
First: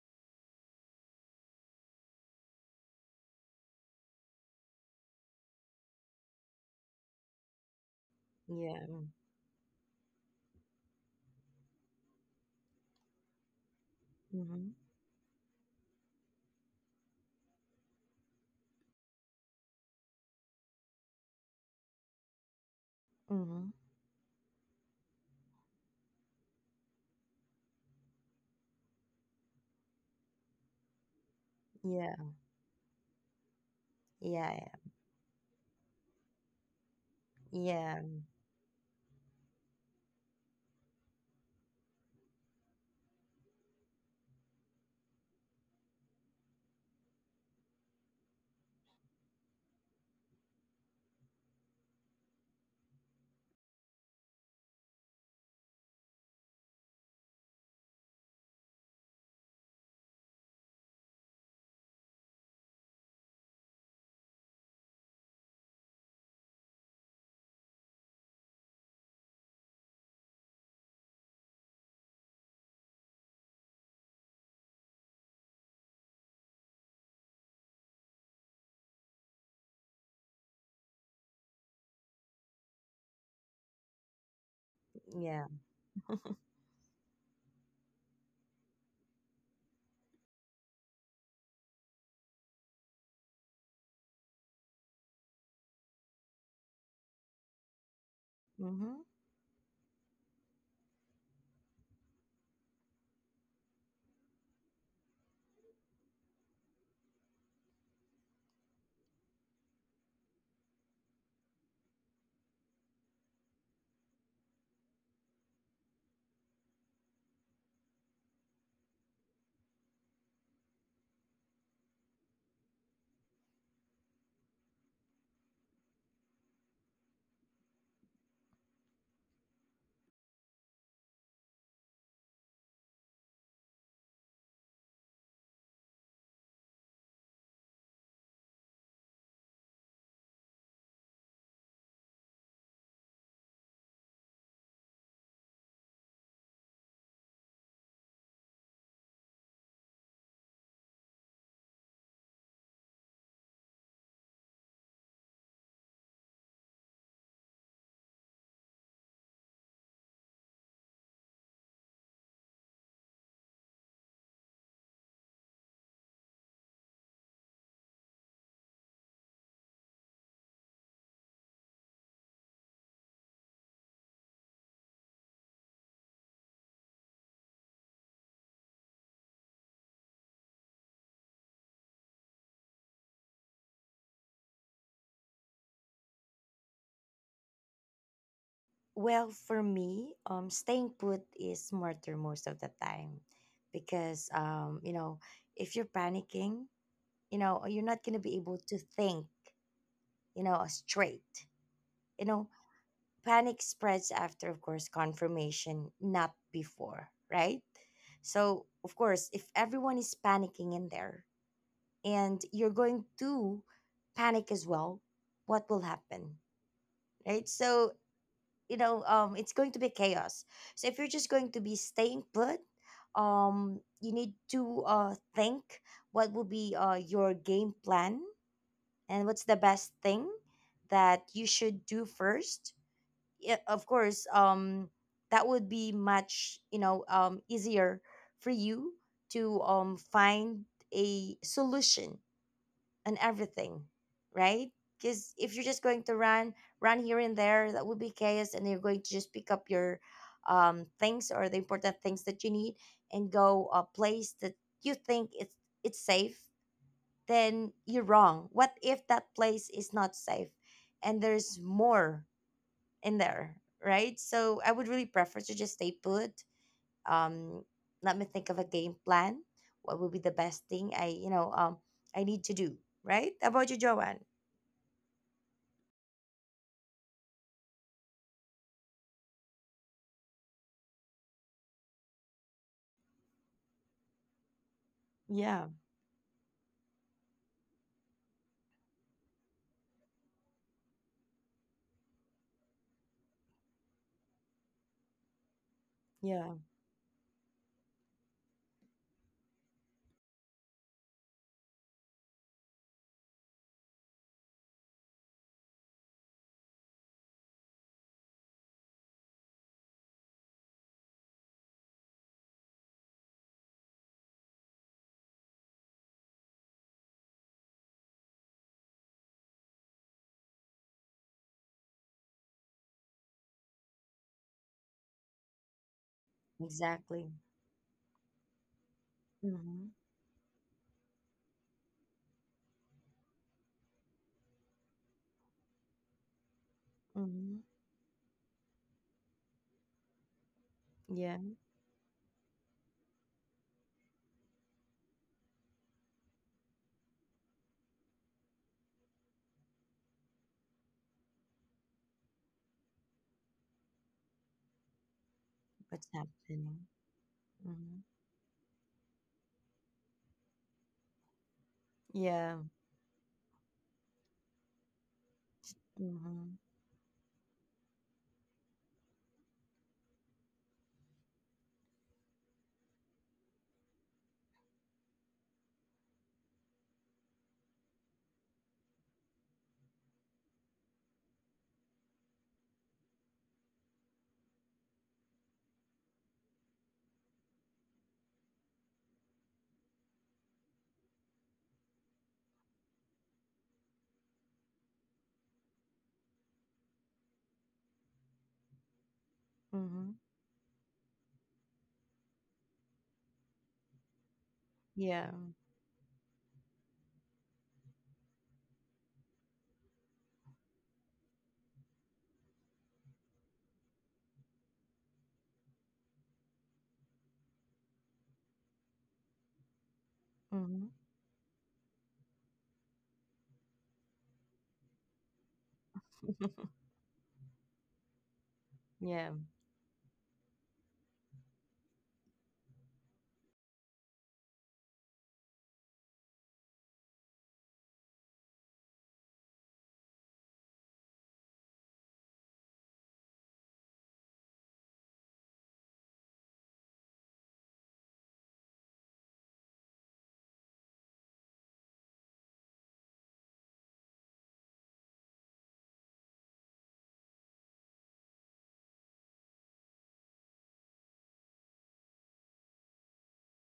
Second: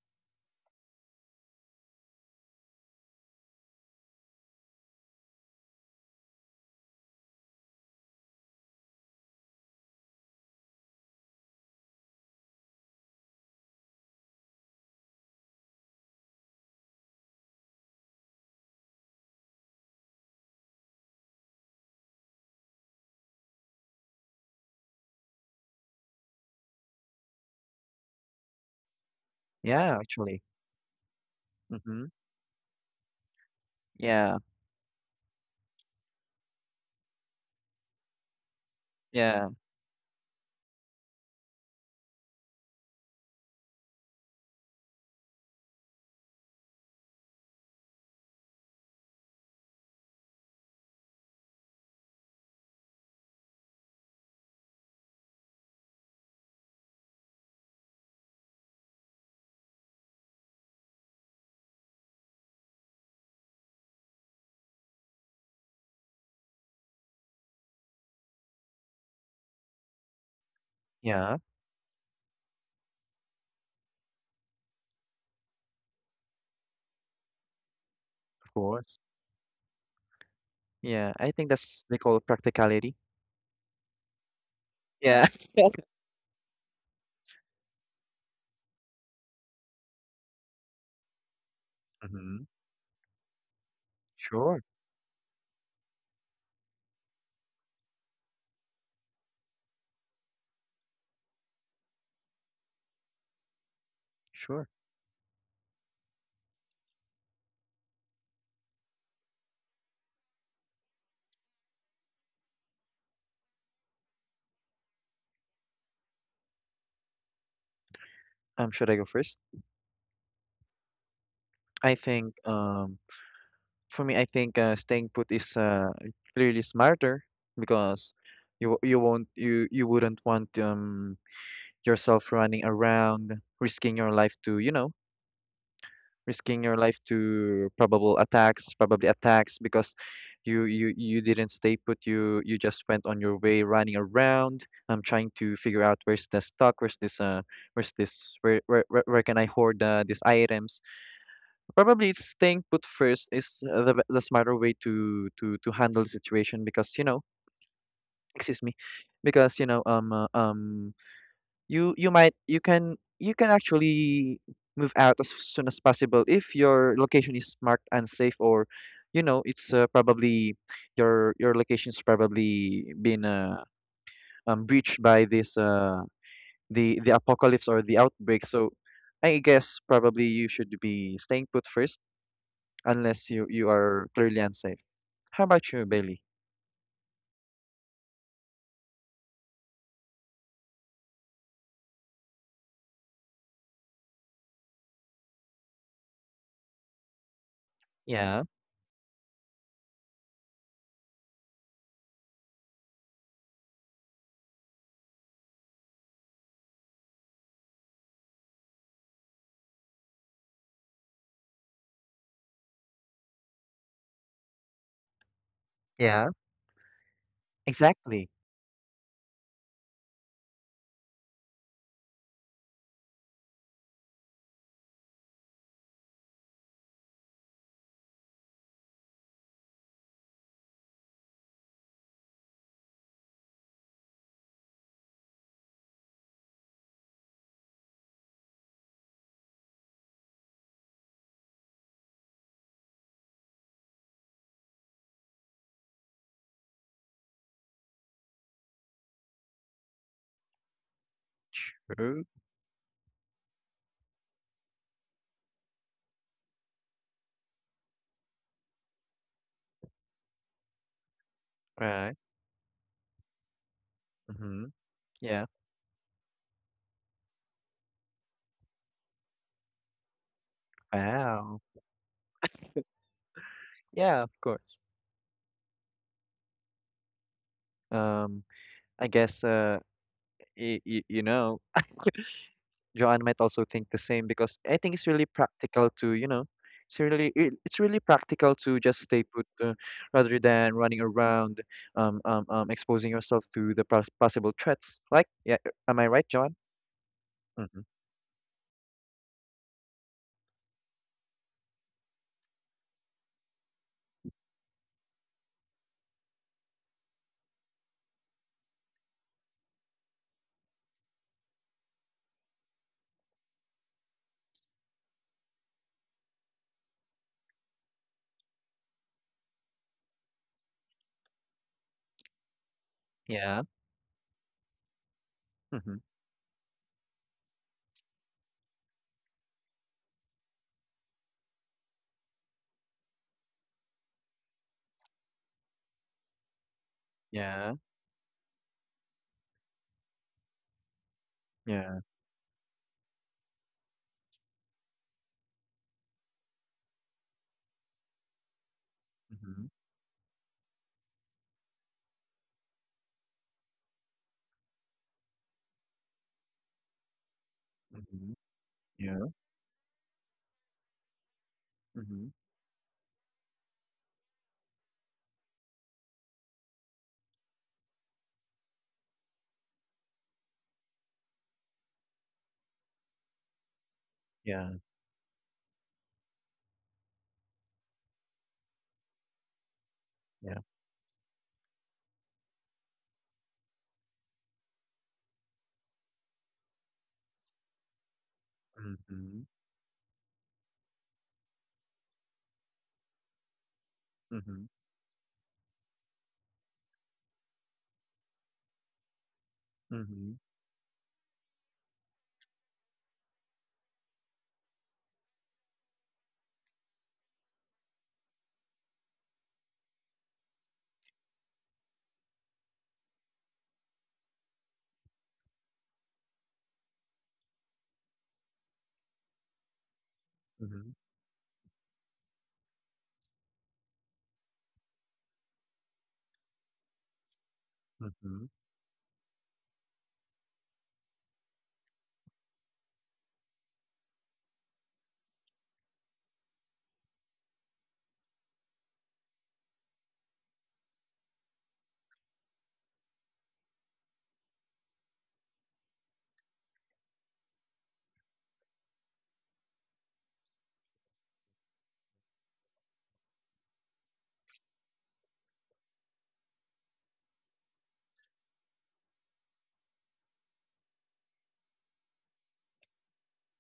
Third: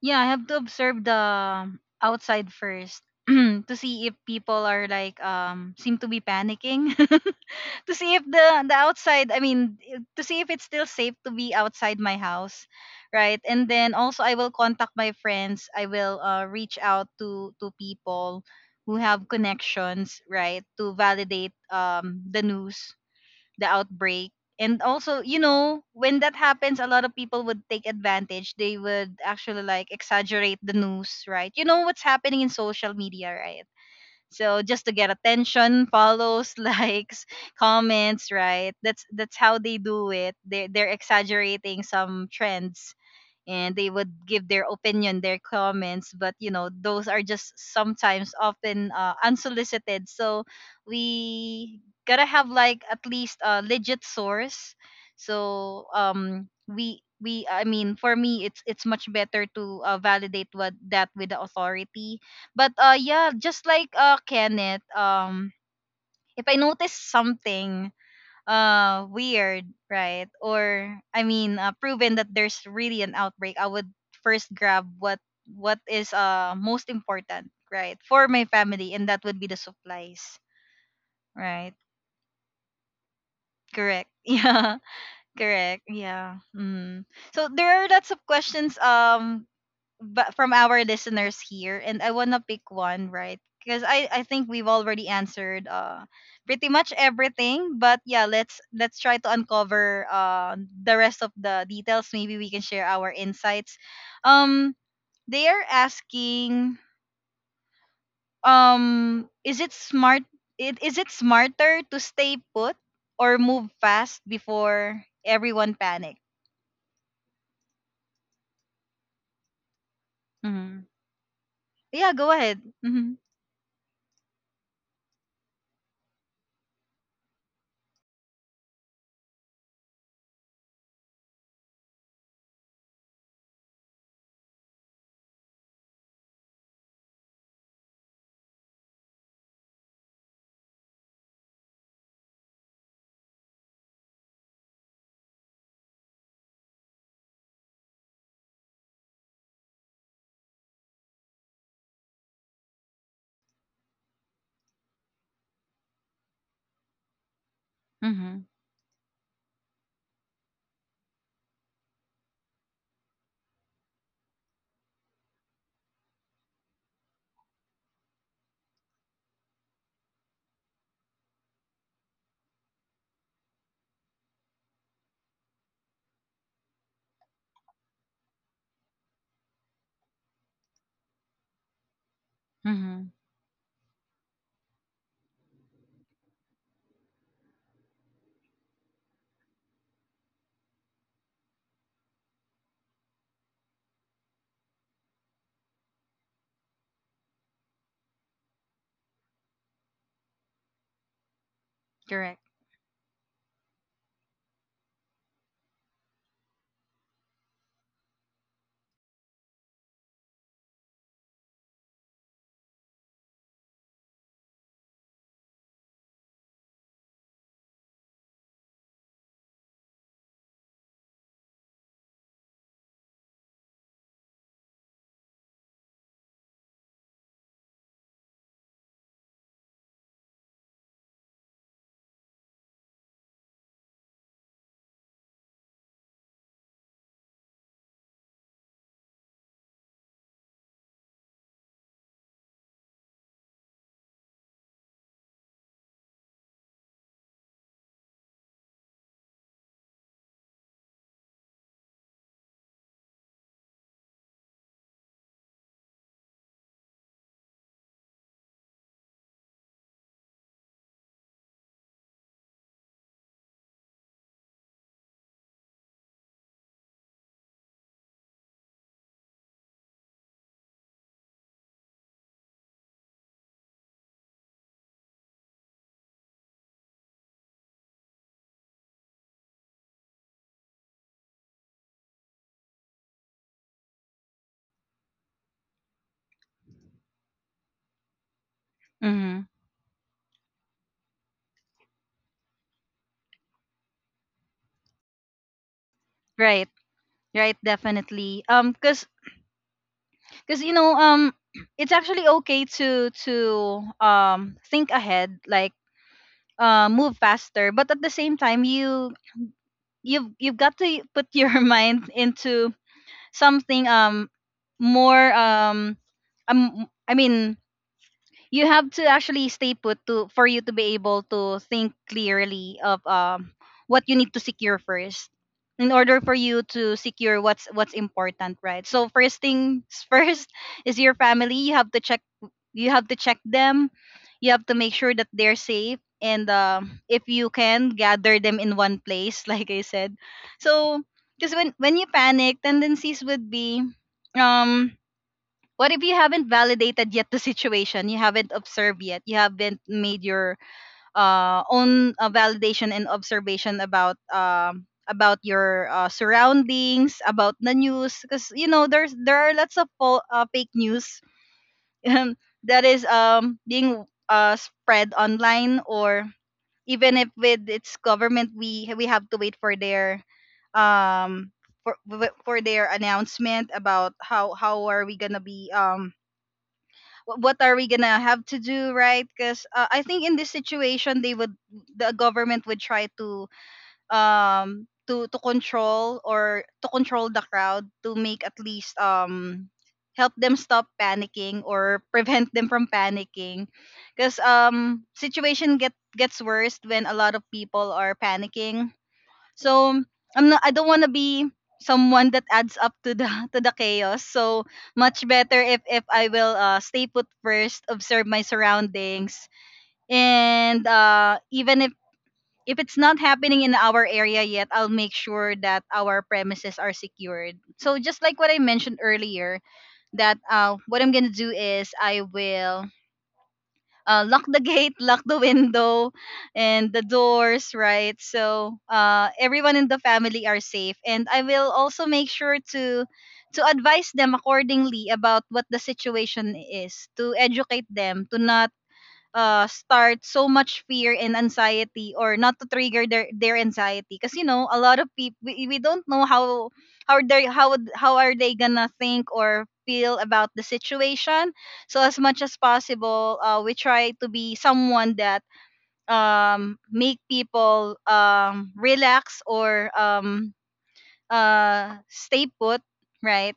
S1: Yeah, I have to observe the, outside first to see if people are like, seem to be panicking. To see if the
S2: Yeah.
S1: outside, to see if it's still safe to be outside my house, right? And then also I will
S2: Mm-hmm.
S1: contact my friends. I will reach out to people who have connections, right, to validate the news, the
S2: Mm-hmm.
S1: outbreak. And also, you know, when that happens, a lot of people would take advantage. They would actually like
S3: Yeah, actually.
S1: exaggerate the news, right? You know what's
S3: Mm-hmm.
S2: Yeah.
S1: happening in social media, right?
S3: Yeah,
S2: Yeah.
S1: So
S2: Yeah.
S1: just to get attention, follows, likes,
S2: Yeah.
S1: comments, right? That's
S3: yeah,
S1: how they do it. They're exaggerating some trends, and they would give their opinion, their comments. But you know, those are just sometimes often unsolicited. So we gotta have like at least a legit source. So we I mean for me it's much better to validate what that with the authority. But yeah, just like Kenneth, if I notice something weird, right? Or I
S3: yeah.
S1: mean, proven that there's really an outbreak, I would first grab what is most important, right? For my
S3: Of
S1: family,
S3: course.
S1: and that would be the supplies,
S3: Yeah, I think
S1: right?
S3: that's they call it practicality.
S1: Correct. Yeah.
S3: Yeah.
S2: Yeah.
S1: Correct. Yeah. Mm. So there are lots of questions but from our listeners here, and I want
S3: Mm-hmm.
S1: to pick one, right? Because I think
S3: Sure,
S1: we've already answered pretty much everything. But yeah, let's
S2: Mm-hmm.
S1: let's try to uncover the rest of the details. Maybe we can share our insights.
S3: sure.
S1: um they are asking, is it smart, is it smarter to stay put or move fast before everyone panic?
S3: Should I go first?
S1: Hmm.
S3: I
S1: Yeah, go
S3: think
S1: ahead. Mm-hmm.
S3: for me, I think, staying put is, clearly smarter because you won't, you wouldn't want yourself running around risking your life to, you know, risking your life to probable attacks, probably attacks because you didn't stay put. You just went on your way, running around. I'm trying to figure out where's the stock, where's this, where's this where where can I hoard, these items? Probably it's staying put first is, the smarter way to to handle the situation because, you know,
S1: Mm-hmm.
S3: excuse me, because, you know, you might, you can, you can actually move out as soon as possible if your location is marked unsafe, or, you know, it's, probably your location's probably been, breached by this, the apocalypse or the outbreak. So I guess probably you should be staying put first,
S1: Hmm.
S3: unless you are clearly unsafe. How about you, Bailey?
S2: Well, for me, staying put is smarter most of the time because, you know, if you're panicking, you know, you're not going to be
S3: Yeah,
S2: able to think, you know, straight. You know,
S1: Correct.
S2: panic spreads after, of course, confirmation, not before, right? So, of course, if everyone is panicking in there, and you're going to panic as well, what will happen,
S3: yeah,
S2: right? So,
S3: exactly,
S2: you know, it's going to be chaos. So if you're just going to be staying put, you need to think what will be your game plan and what's the best thing that you should do first. Yeah, of course, that would be much, you know, easier for you to find a solution and everything, right? Because if you're just going to run, run here and there, that would be chaos, and you're going to just pick up your things or the important things
S3: true,
S2: that you need and go a place that you think it's safe. Then you're wrong. What if that place is not safe, and there's
S3: right.
S2: more in there, right? So I
S3: Mm-hmm.
S2: would really prefer
S3: Yeah.
S2: to just stay put. Um, let me think of a game plan. What would be the best thing I,
S3: Wow.
S2: I need to do, right? How about you, Joanne?
S3: Yeah, of course. Um, I guess, y y you know, Joanne might also think the same because I think it's really
S2: Yeah,
S3: practical to, you know, it's really practical to just stay
S1: Mm-hmm.
S3: put, rather than running around, exposing yourself to the possible threats. Like, yeah, am I right,
S2: yeah,
S3: John?
S1: Right. Right,
S3: Mm-hmm.
S1: definitely. Cause, cause you know, it's actually okay to think ahead, like move faster, but at the same time, you've got to put your mind into something more I mean you have to actually stay put to for you to be able to think clearly of
S3: Yeah.
S1: what you need to secure first in
S3: Mm-hmm.
S1: order for you to
S2: exactly.
S1: secure what's important, right? So first
S2: Mm-hmm.
S1: things first is your family. You have to check, them. You have to make sure that they're safe. And if
S2: Mm-hmm.
S1: you
S3: Yeah.
S1: can gather them in one place like I said. So
S2: Yeah,
S1: because when
S3: Yeah.
S1: when you panic, tendencies would be um, what if you haven't validated yet the situation? You haven't observed yet. You
S3: Mm-hmm.
S1: haven't made your own validation and observation about
S2: what's
S1: your
S2: happening?
S1: surroundings, about the
S2: Mm-hmm.
S1: news,
S3: Mm-hmm.
S1: because you know
S3: Yeah.
S1: there are lots of fake news.
S3: Mm-hmm.
S2: Yeah.
S1: That is being spread online. Or
S2: Mm-hmm.
S1: even if with its government, we have to wait for their um for for their announcement about
S3: Yeah.
S1: how are we gonna be what are we gonna have to do, right? Because I think in this
S3: Yeah.
S1: situation, they would the government would try to control or to control the crowd to make at least
S3: Mm-hmm.
S1: help them stop panicking or prevent them from panicking, because
S3: Mm-hmm.
S1: situation gets worse when a lot of people are panicking.
S2: Mm-hmm.
S1: So
S3: Mm-hmm.
S1: I don't want to be someone that adds up to the to the chaos. So
S2: Yeah.
S1: much better if I will stay put first, observe my surroundings, and even if it's not happening in our area yet, I'll make sure that our premises are secured. So just like what I mentioned earlier, that
S2: Mm-hmm.
S3: Mm-hmm.
S1: what I'm gonna do is I will lock the gate, lock the window, and the doors, right?
S3: Mhm.
S1: So
S2: Yeah.
S1: everyone in the family are safe. And I will also make sure to advise them accordingly about what the situation is, to educate them, to not start so much fear and anxiety, or not to trigger their anxiety, because you know a lot of people, we don't know how they how are they gonna think or feel about the situation. So as much as possible, we try to be someone that make people relax, or stay put, right?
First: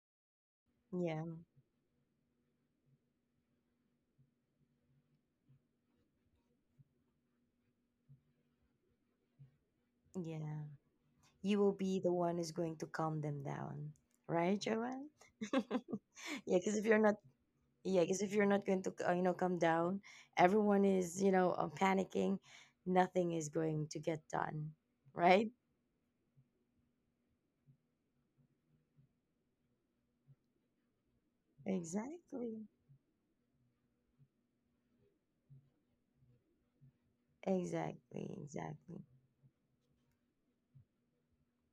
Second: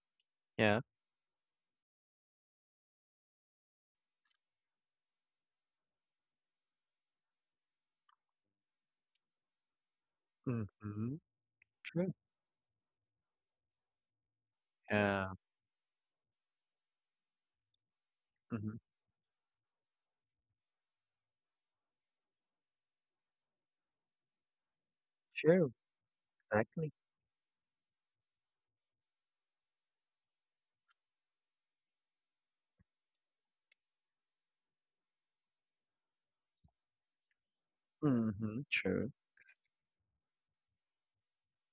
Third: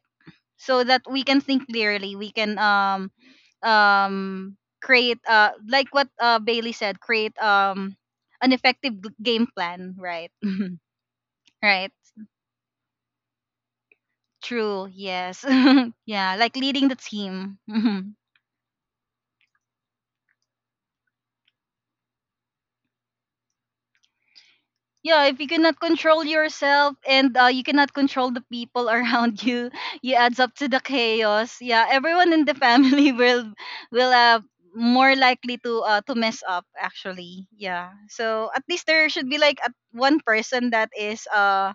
S3: Yeah.
S1: So that we can
S2: Yeah.
S1: think clearly. We can create like what Bailey said, create an effective game plan, right?
S2: Yeah.
S3: Mhm.
S2: You will
S1: Right.
S2: be the
S3: True.
S2: one who's going to calm them down, right,
S1: True.
S2: Joanne?
S3: Yeah.
S1: Yes.
S2: Yeah,
S1: Yeah, like
S2: because
S1: leading
S2: if
S1: the
S2: you're not,
S1: team.
S2: yeah, because if you're not
S3: Mhm.
S2: going to, you know, calm down, everyone is, you know, panicking. Nothing is going to get done,
S1: Yeah, if you
S2: right?
S3: True.
S1: cannot control
S3: Exactly.
S1: yourself and you cannot control the people around you, you adds up to the chaos. Yeah, everyone in the
S2: Exactly.
S1: family will more likely to mess up actually. Yeah,
S2: Exactly.
S1: so at
S3: Mhm.
S1: least
S2: Exactly.
S1: there
S3: True.
S1: should be like at one person that is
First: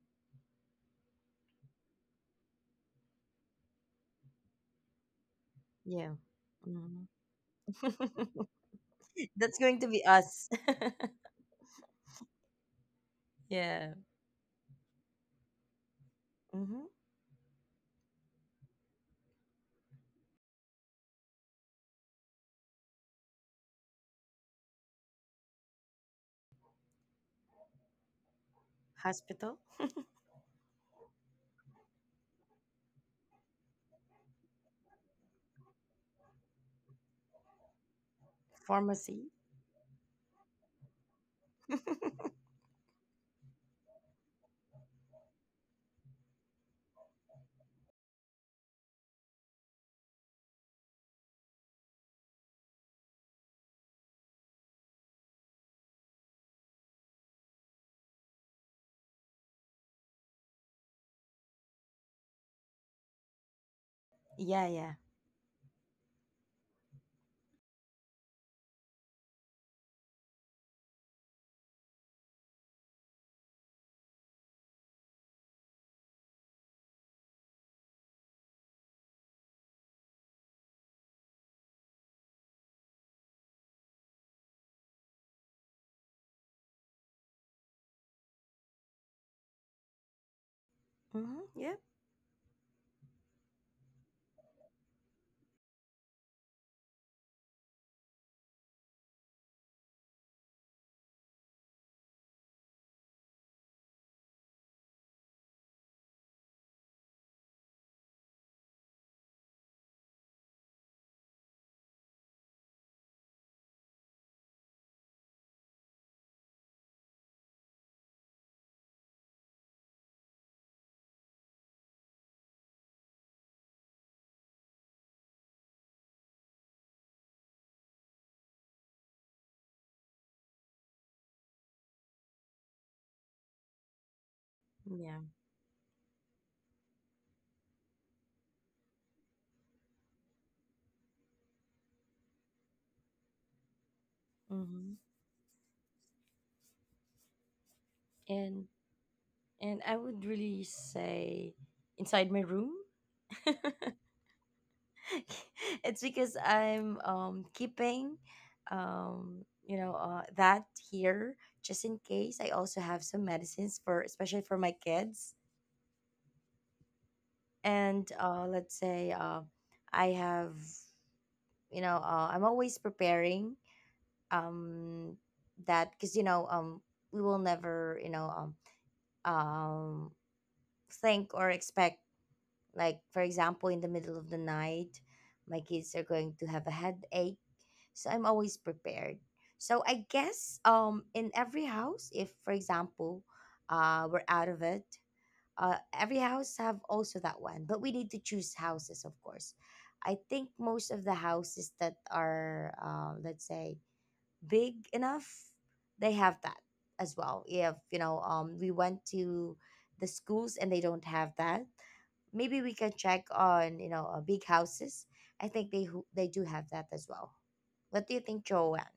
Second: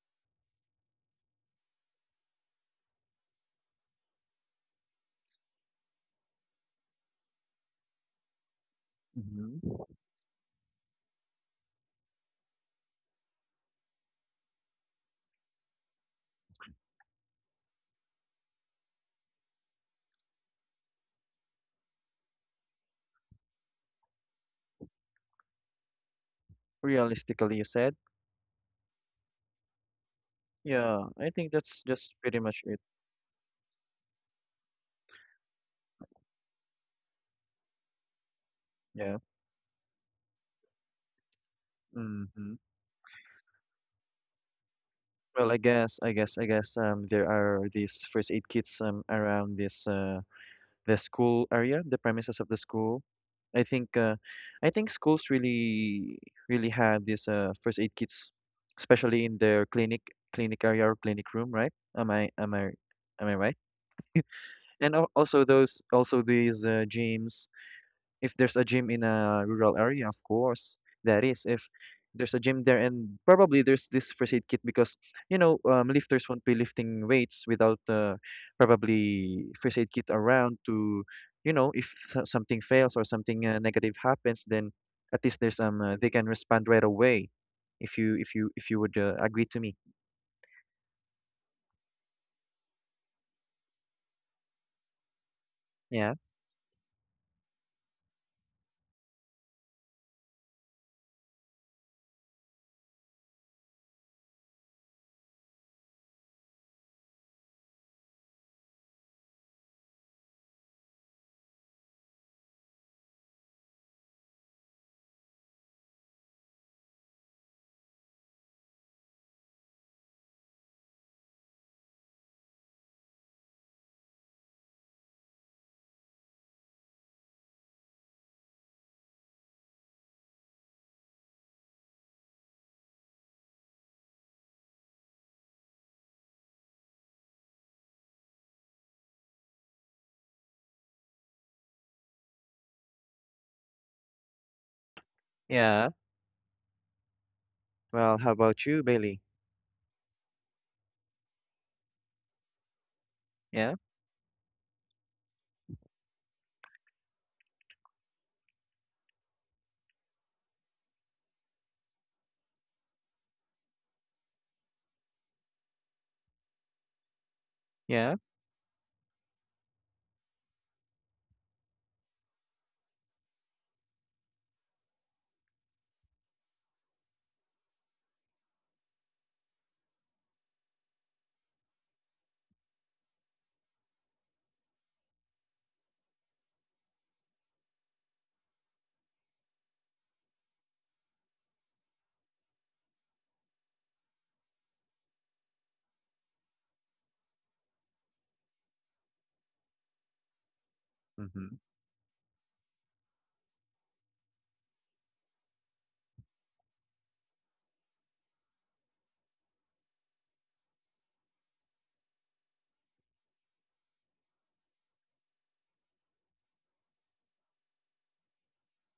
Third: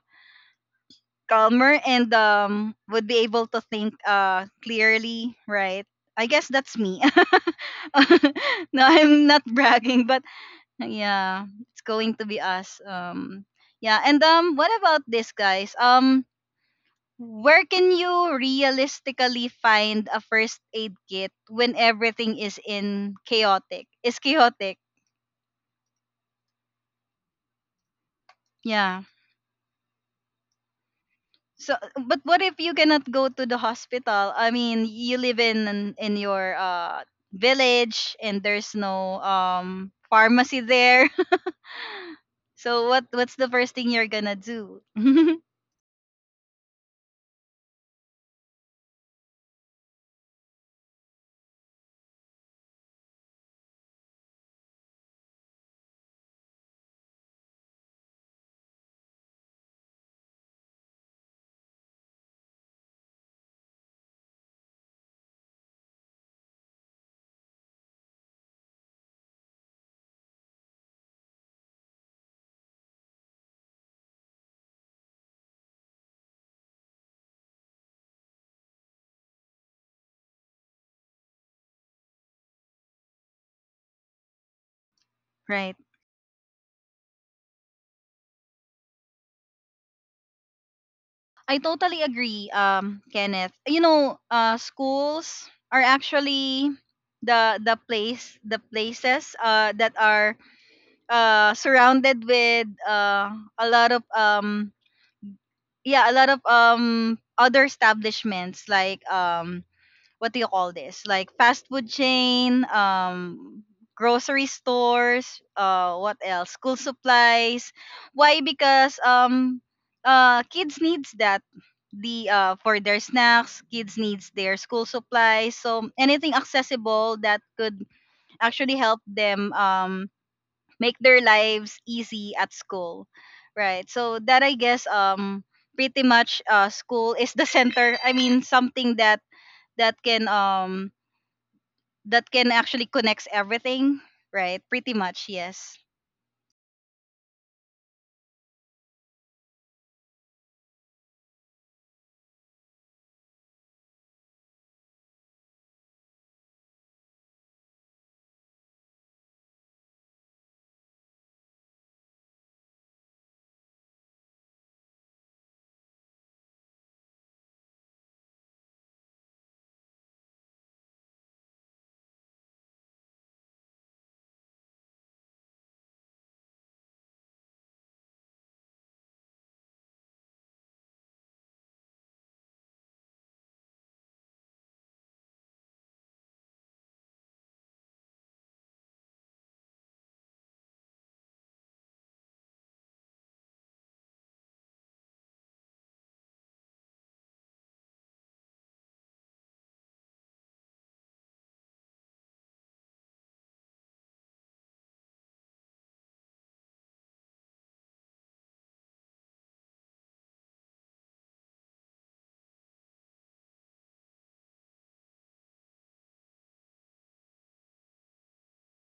S1: calmer and would be able to think clearly, right?
S2: Yeah.
S1: I guess that's me.
S2: Mhm.
S1: No, I'm not
S2: That's
S3: Mhm.
S2: going to be
S1: bragging, but
S2: us.
S1: yeah, it's going to be us. Um,
S2: Yeah.
S1: yeah. And what about this, guys? Um,
S2: Hmm.
S1: where can you realistically find a first aid kit when everything is in chaotic is chaotic?
S3: Realistically, you said.
S1: Yeah.
S2: Hospital,
S3: Yeah. I think
S1: So
S3: that's
S1: but
S3: pretty
S1: what if
S3: much
S1: you
S3: it.
S1: cannot go to the hospital? I mean you live in your village and there's no
S3: Yeah.
S2: pharmacy.
S1: pharmacy there.
S3: Mhm.
S1: So what's the first thing you're gonna do?
S3: Well, I guess, there are these first aid kits around this the school area, the premises of the school. I think, I think schools really really have this, first aid kits, especially in their clinic area or clinic room, right? Am I right?
S2: Yeah, yeah.
S3: And al- also those also these, gyms, if there's a gym in a rural area, of course, that is. If there's a gym there, and probably there's this first aid kit because, you know, lifters won't be lifting weights without, probably first aid kit around to, you know, if something fails or something, negative happens, then at least there's
S1: Right.
S3: they can respond right away. If you if you if you would, agree to me,
S2: Hmm.
S1: I
S2: Yeah.
S1: totally agree, Kenneth. You know, schools are
S3: yeah,
S1: actually the places that are surrounded with a lot of yeah a lot of other establishments, like um, what do you call this? Like fast food chain, grocery stores, what else? School supplies. Why? Because kids needs that the for their snacks. Kids needs their school supplies. So anything accessible that could actually help them make their lives easy at school, right? So that I guess
S2: Yeah.
S1: pretty much school is the center. I mean something that can that can actually connects everything, right?
S2: Hmm.
S1: Pretty much, yes.
S3: yeah. Well, how about
S2: And
S3: you, Bailey?
S2: I would really say inside my room.
S3: Yeah,
S2: It's because I'm keeping, that here just in case. I also have some medicines, for, especially for my kids. And
S3: yeah.
S2: let's say, I have, you know, I'm always preparing um that, because, we will never, um think or expect, like for example in the middle of the night my kids are going to have a headache, so I'm always prepared. So I guess, in every house, if for example we're out of it, every house have also that one, but we need to choose houses, of course. I think most of the
S3: Mm-hmm.
S2: houses that are, let's say, big enough, they have that as well. If, you know, we went to the schools and they don't have that, maybe we can check on, you know, big houses. I think they they do have that as well. What do you think, Joanne?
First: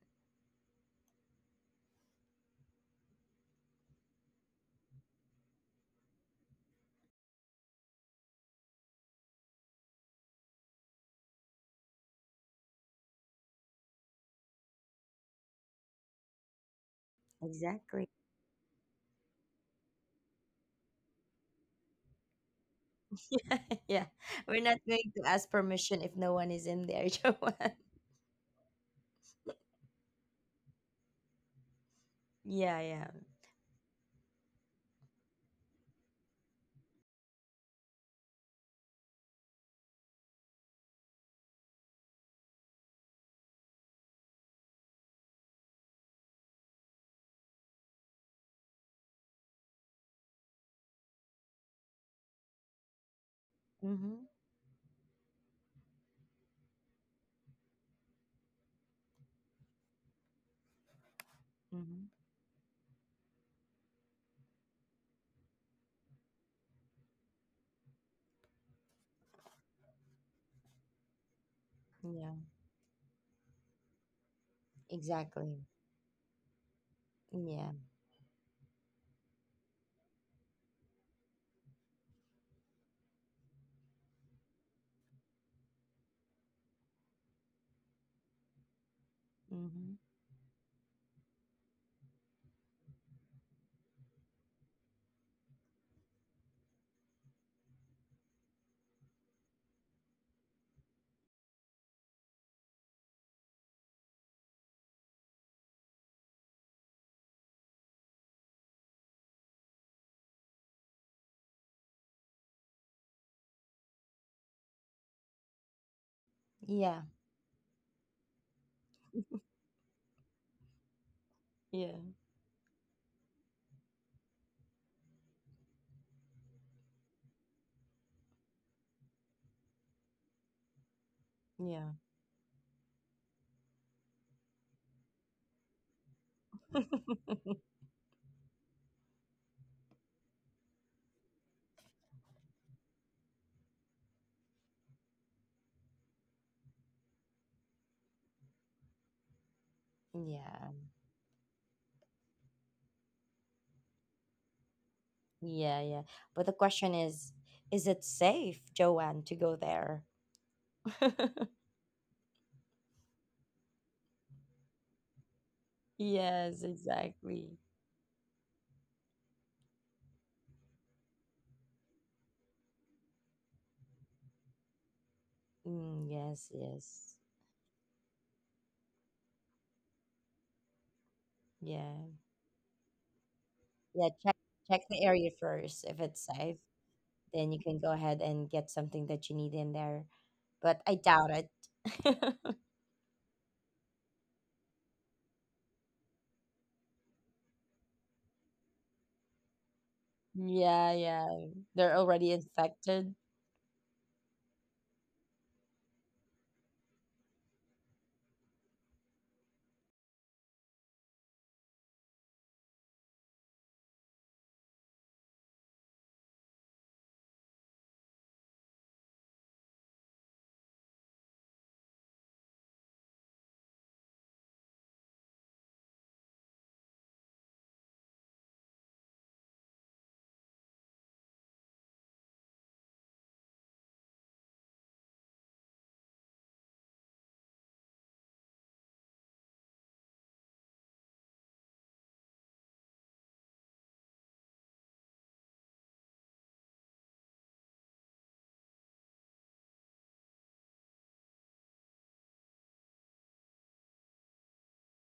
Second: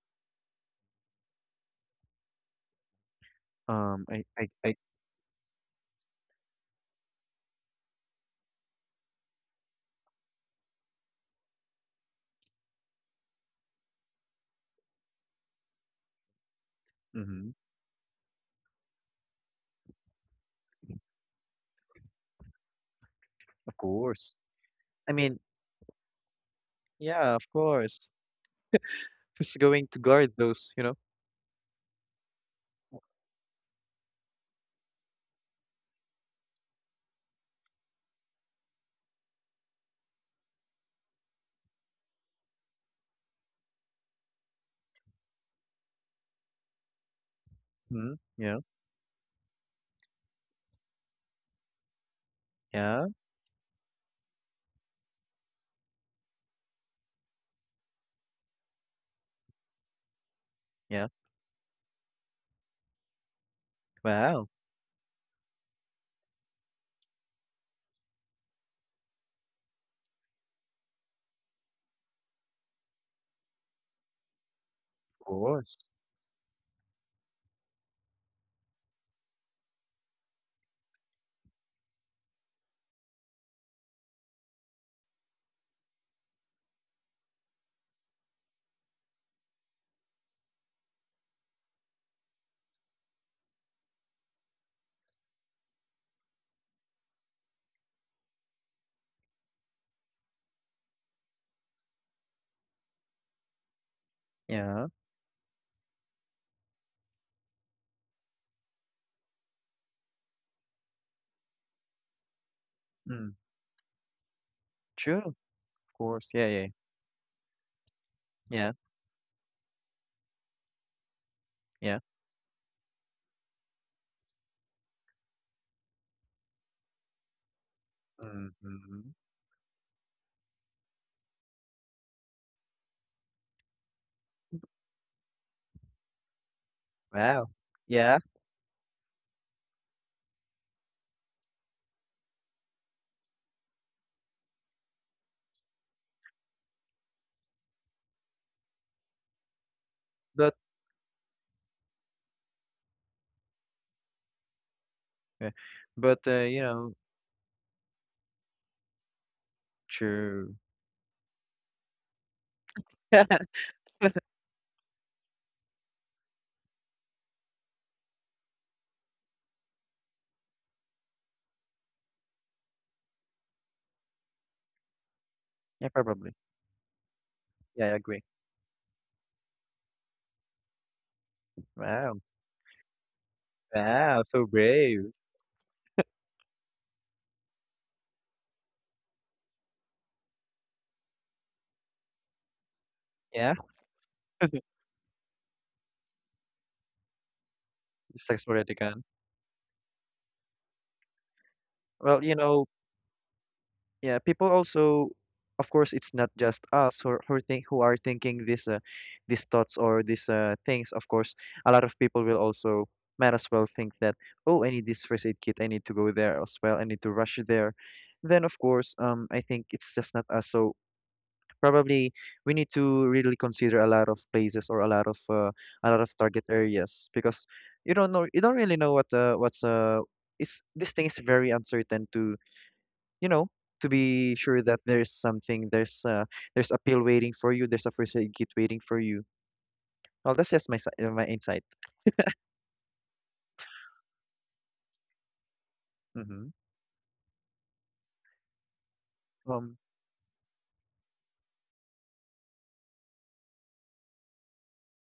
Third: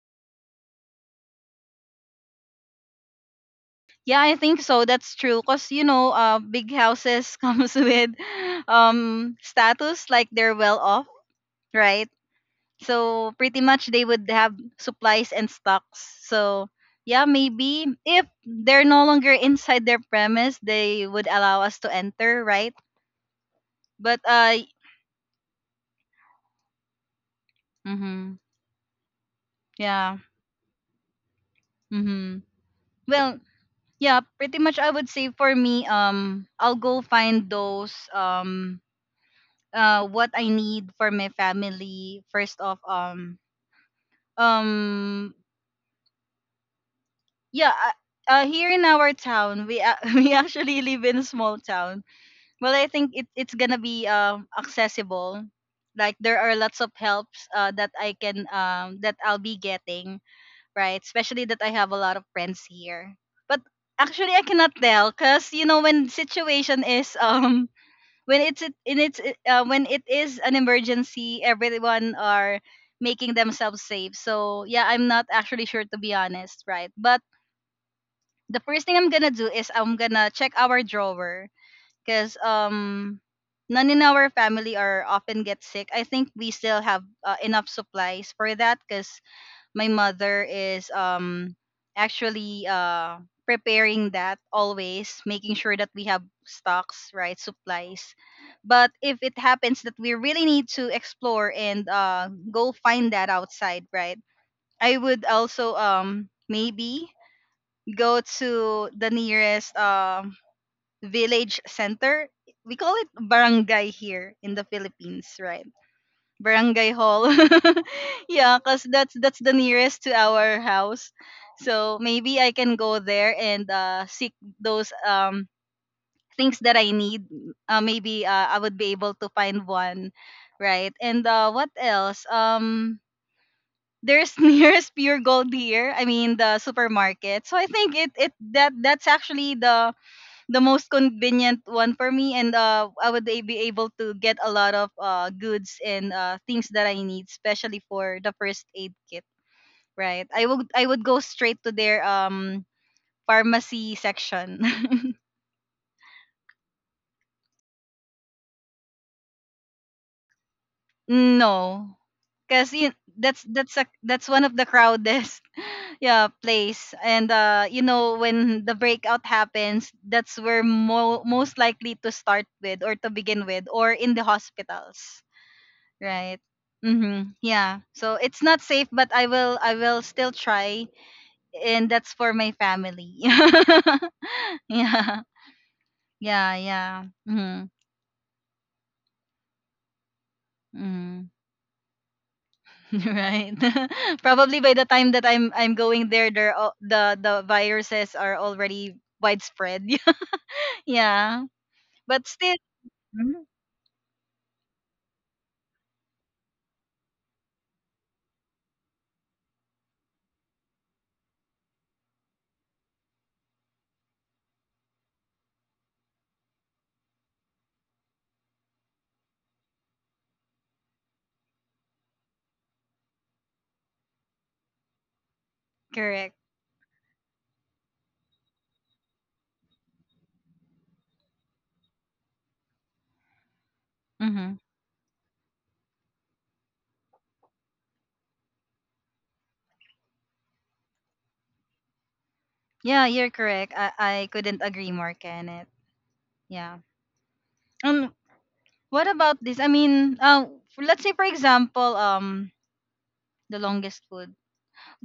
S3: Um,
S1: Yeah,
S3: I,
S1: I
S3: I,
S1: think
S3: I,
S1: so. That's true. Cause you know, big houses comes with status, like they're well off, right? So pretty much they would have supplies and stocks. So yeah,
S3: mm-hmm.
S1: maybe
S2: Exactly.
S1: if they're no longer inside their premise, they would allow us to enter, right?
S3: Of
S2: Yeah,
S1: But
S3: course.
S2: we're not going
S3: I
S2: to
S3: mean,
S2: ask permission if no one is in there,
S3: yeah, of
S2: Joanne.
S3: course.
S1: mm-hmm,
S3: Who's going to
S1: yeah,
S3: guard those, you know?
S1: mm-hmm.
S2: Yeah, yeah.
S1: Well, yeah, pretty much I would say for me I'll go find those what I need for my family first off um yeah
S3: Hmm. Yeah,
S1: here in our town we actually live in a small town. Well, I
S3: yeah,
S1: think it's gonna be
S2: Mm-hmm.
S1: accessible, like there are lots of helps that I can that I'll be getting, right?
S3: yeah.
S1: Especially that I have a
S2: Mm-hmm.
S1: lot of friends here. But actually, I
S3: Wow,
S1: cannot tell, because you know when situation is when it's it- in it's it- when it is an emergency, everyone
S2: Yeah,
S1: are making themselves safe. So yeah, I'm
S3: of
S1: not
S2: exactly.
S1: actually
S3: course.
S1: sure, to be honest, right? But
S2: Yeah.
S1: the first thing I'm gonna do is I'm gonna check our drawer, because um none in our family are often get sick. I think we still have enough supplies for that, because my
S2: Mm-hmm.
S1: mother is actually preparing that, always making sure that we have stocks, right, supplies. But if it happens that we really need to explore and go find that outside, right,
S3: Yeah.
S1: I would also maybe go to the nearest village center. We call it
S3: Mm,
S1: barangay here in the
S3: true, of
S1: Philippines, right?
S3: course. Yeah, yeah,
S1: Barangay
S2: Yeah.
S1: hall. Yeah,
S3: yeah,
S1: cause that's the nearest to our house. So
S2: Yeah.
S3: yeah.
S1: maybe I can go there and seek those things that I need. Maybe I would be
S3: Mm-hmm.
S1: able to find one, right? And what
S2: Yeah.
S1: else? There's nearest Pure Gold here. I mean the supermarket.
S3: Wow.
S1: So I think it
S3: Yeah,
S1: it that's actually the most convenient one for me. And I would be able to get a lot of goods and things that I need, especially for the first aid kit, right? I
S3: but
S1: would
S2: Yeah.
S1: go straight to their pharmacy section.
S3: uh,
S2: Yeah. Yeah.
S3: but,
S2: But the
S3: you
S2: question
S3: know,
S2: is it safe, Joanne, to go there?
S3: true.
S1: No, because that's one of the crowdest yeah
S2: Yes,
S1: place. And
S2: exactly.
S1: you know when the breakout happens, that's where most likely to start with or to begin with, or in the hospitals,
S3: Yeah,
S2: Mm,
S3: probably.
S1: right?
S2: yes. Yes.
S1: Mm-hmm. Yeah,
S3: Yeah, I
S1: so
S3: agree.
S1: it's not safe, but I will still try, and that's
S2: Yeah.
S3: Wow.
S1: for my family. Yeah,
S2: Yeah.
S3: Wow,
S2: Check
S3: so
S2: check the
S3: brave.
S2: area first. If it's
S1: yeah,
S2: safe,
S1: yeah,
S2: then you
S1: mm-hmm.
S2: can go ahead and get something that you need in there. But I
S1: Mm-hmm.
S2: doubt it.
S3: Yeah,
S1: Right. Probably by the time that I'm going there the viruses
S3: it's
S1: are
S3: like already
S1: already
S3: gone.
S1: widespread.
S2: Yeah, yeah.
S1: Yeah,
S2: They're
S3: Well,
S1: but
S2: already
S3: you
S1: still.
S3: know,
S2: infected.
S1: Mhm.
S3: yeah, people also, of course, it's not just us who, who think, who are thinking this, these thoughts, or these, things. Of course, a lot of people will also might as well think that, oh, I need this first aid kit, I need to go there as well, I need to rush there. Then of course, I think it's just not us, so probably we need to really consider a lot of places or a lot of, a lot of
S1: Correct.
S3: target areas because you don't know, you don't really know what, what's, it's, this thing is very uncertain to, you know, to be
S1: Mm-hmm.
S3: sure that there's something, there's a pill waiting for you, there's a first aid kit waiting for you. Well, that's just my my insight.
S1: Yeah, you're correct. I couldn't agree more, Kenneth.
S3: Hmm.
S1: Yeah. Um, what about this? I
S3: Um,
S1: mean let's say for example the longest food,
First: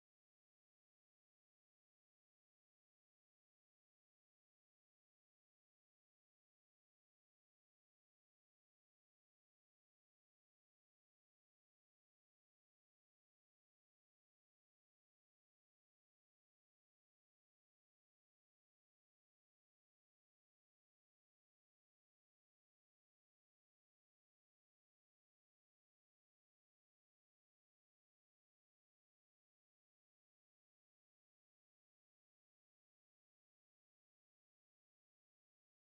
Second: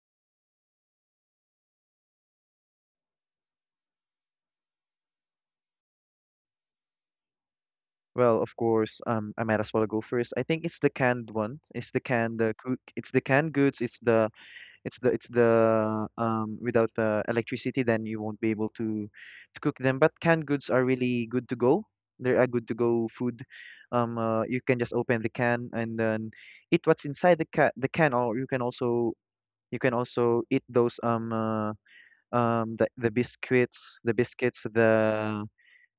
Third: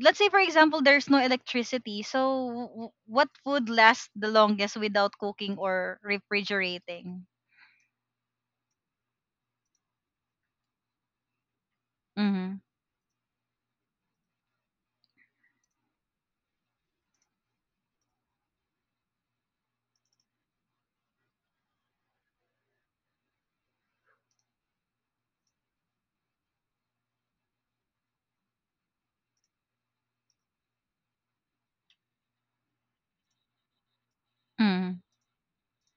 S1: let's say for example there's no electricity, so what food lasts the longest without cooking or refrigerating?
S3: well, of course, I might as well go first. I think it's the canned one. It's the canned,
S1: Mm-hmm.
S3: it's the canned goods. It's the it's the it's the Without the electricity, then you won't be able to cook them, but canned goods are really good to go. They're a good to go food. You can just open the can, and then eat what's inside the can, or you can also. You can also eat those, the biscuits, the biscuits,
S1: Mm-hmm.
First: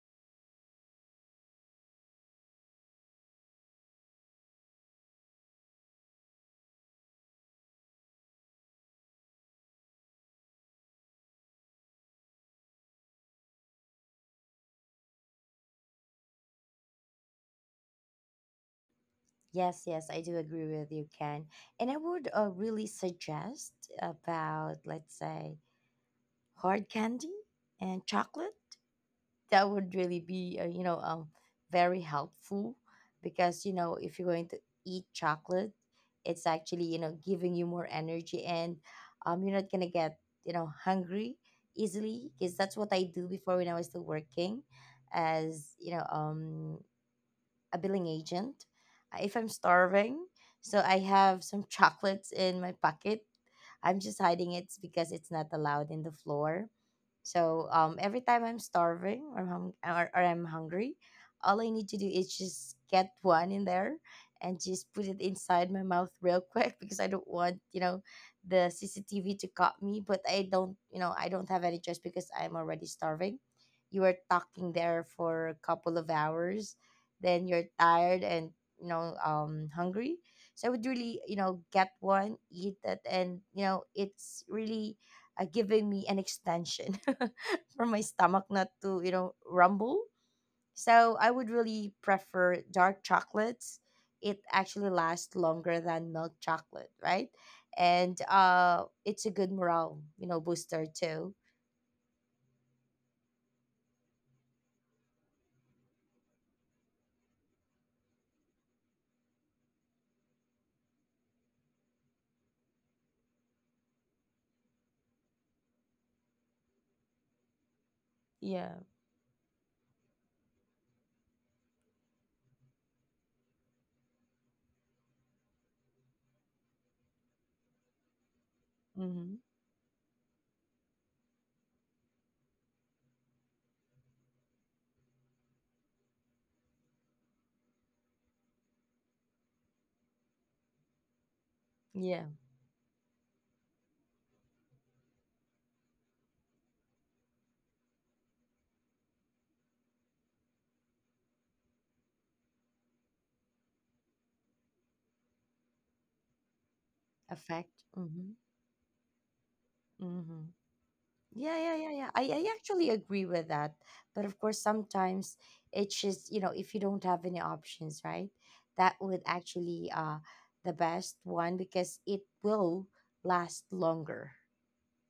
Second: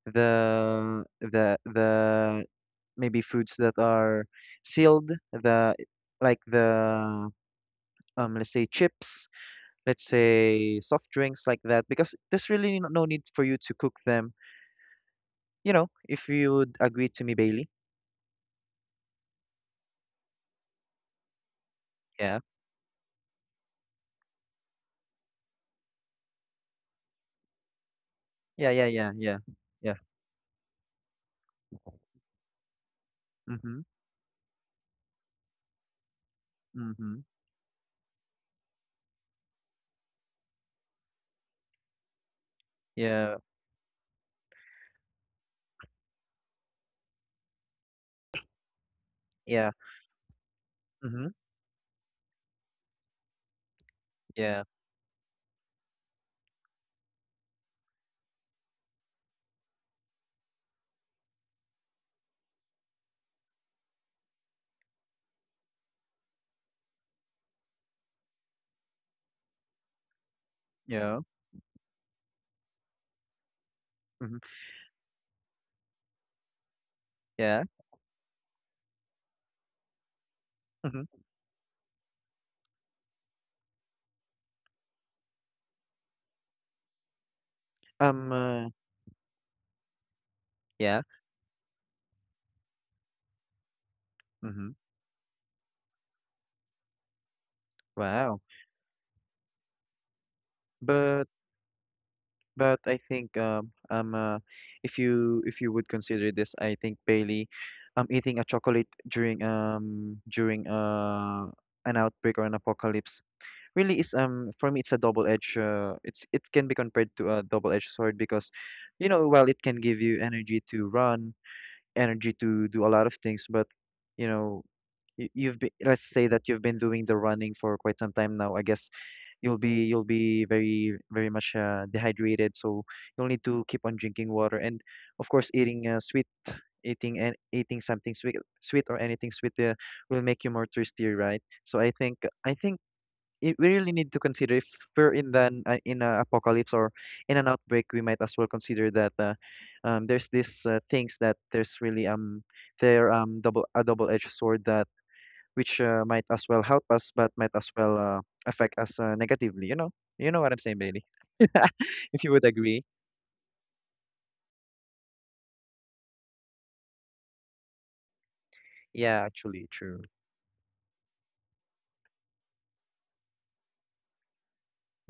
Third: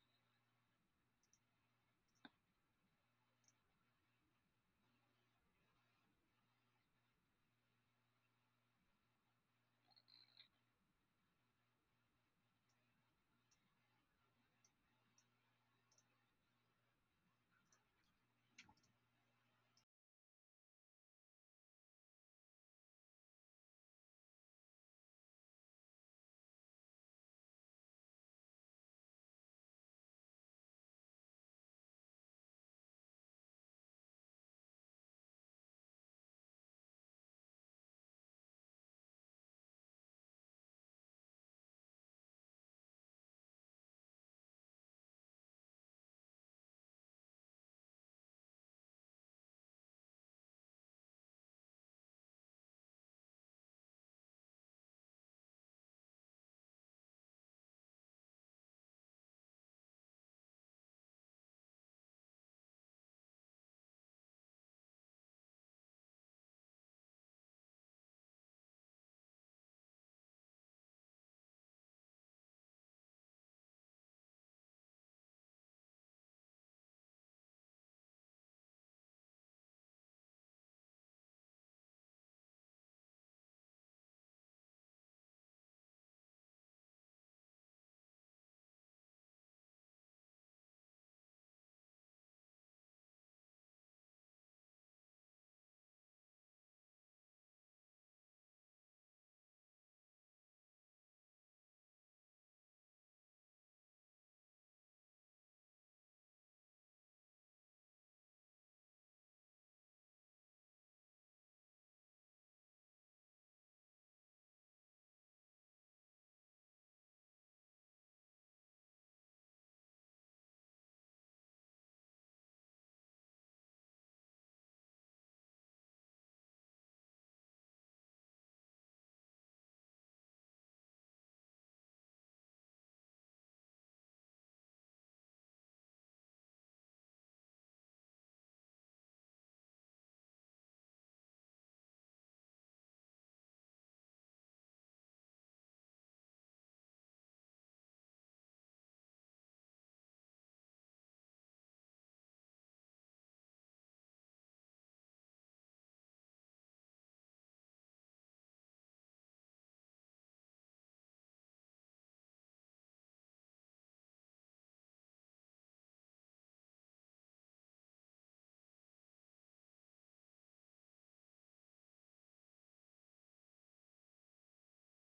S3: the maybe foods that are sealed, the like the let's say chips, let's say soft drinks, like that, because there's really no need for you to cook them. You know, if you would agree to me, Bailey.
S2: Yes, yes, I do agree with you, Ken. And I would,
S3: Yeah.
S2: really suggest about, let's say, hard candy and chocolate.
S3: Yeah, yeah, yeah, yeah.
S2: That would
S3: Yeah.
S2: really be, you know, very helpful because, you
S3: Mhm.
S2: know, if you're going to eat chocolate, it's actually, you know,
S3: Mhm.
S2: giving you more energy and, you're not going to get, you know, hungry easily, because that's what I do
S3: Yeah.
S2: before when I was still working as, you know, a billing agent, if I'm
S3: Yeah.
S2: starving. So I
S3: Mhm.
S2: have some chocolates in my pocket. I'm just hiding
S3: Yeah.
S2: it because it's not allowed in the floor. So, every time I'm starving, or I'm hungry, all I need to do is just get one in there and just put it inside my mouth real quick, because I don't want, you know, the CCTV to caught me. But I don't, you know,
S3: Yeah.
S2: I don't have any choice because I'm already starving. You are
S3: Mhm.
S2: talking there for a couple of hours, then
S3: Yeah.
S2: you're tired and, you know, hungry. So I would
S3: Mhm.
S2: really, you know, get one, eat that, and you know, it's really, giving me an extension for my
S3: Um,
S2: stomach
S3: uh,
S2: not to, you know, rumble.
S3: yeah.
S2: So I would really prefer dark chocolates. It
S3: Mm-hmm.
S2: actually lasts longer than milk chocolate, right? And,
S3: Wow.
S2: it's a good morale, you know, booster
S3: But,
S2: too.
S3: I think if you would consider this, I think Bailey, eating a chocolate during an outbreak or an apocalypse really is, for me, it's a double-edged, it's it can be compared to a double-edged sword because,
S2: Yeah.
S3: you know, while it can give you energy to run, energy to do a lot of things, but, you know, you've been, let's say that you've been doing the running for quite some time now. I guess
S2: Mm-hmm.
S3: you'll be very, very much, dehydrated. So you'll need to keep on drinking water, and of course, eating, sweet, eating and eating something sweet, sweet or anything sweet, will make you more thirsty, right? So I think,
S2: Yeah.
S3: I think. It, we really need to consider, if we're in the, in a apocalypse, or in an outbreak, we might as well consider that, there's these, things that there's really, they're double, a double edged sword, that, which, might as well help us, but might as
S2: Effect.
S3: well,
S2: Mm-hmm.
S3: affect us, negatively, you know. You know
S2: Mm-hmm.
S3: what I'm saying, Bailey?
S2: Yeah, yeah, yeah, yeah. I,
S3: If you
S2: I
S3: would agree.
S2: actually agree with that. But of course, sometimes it's just, you know, if you don't have any options, right? That
S3: Yeah,
S2: would
S3: actually,
S2: actually,
S3: true.
S2: uh, the best one because it will last longer,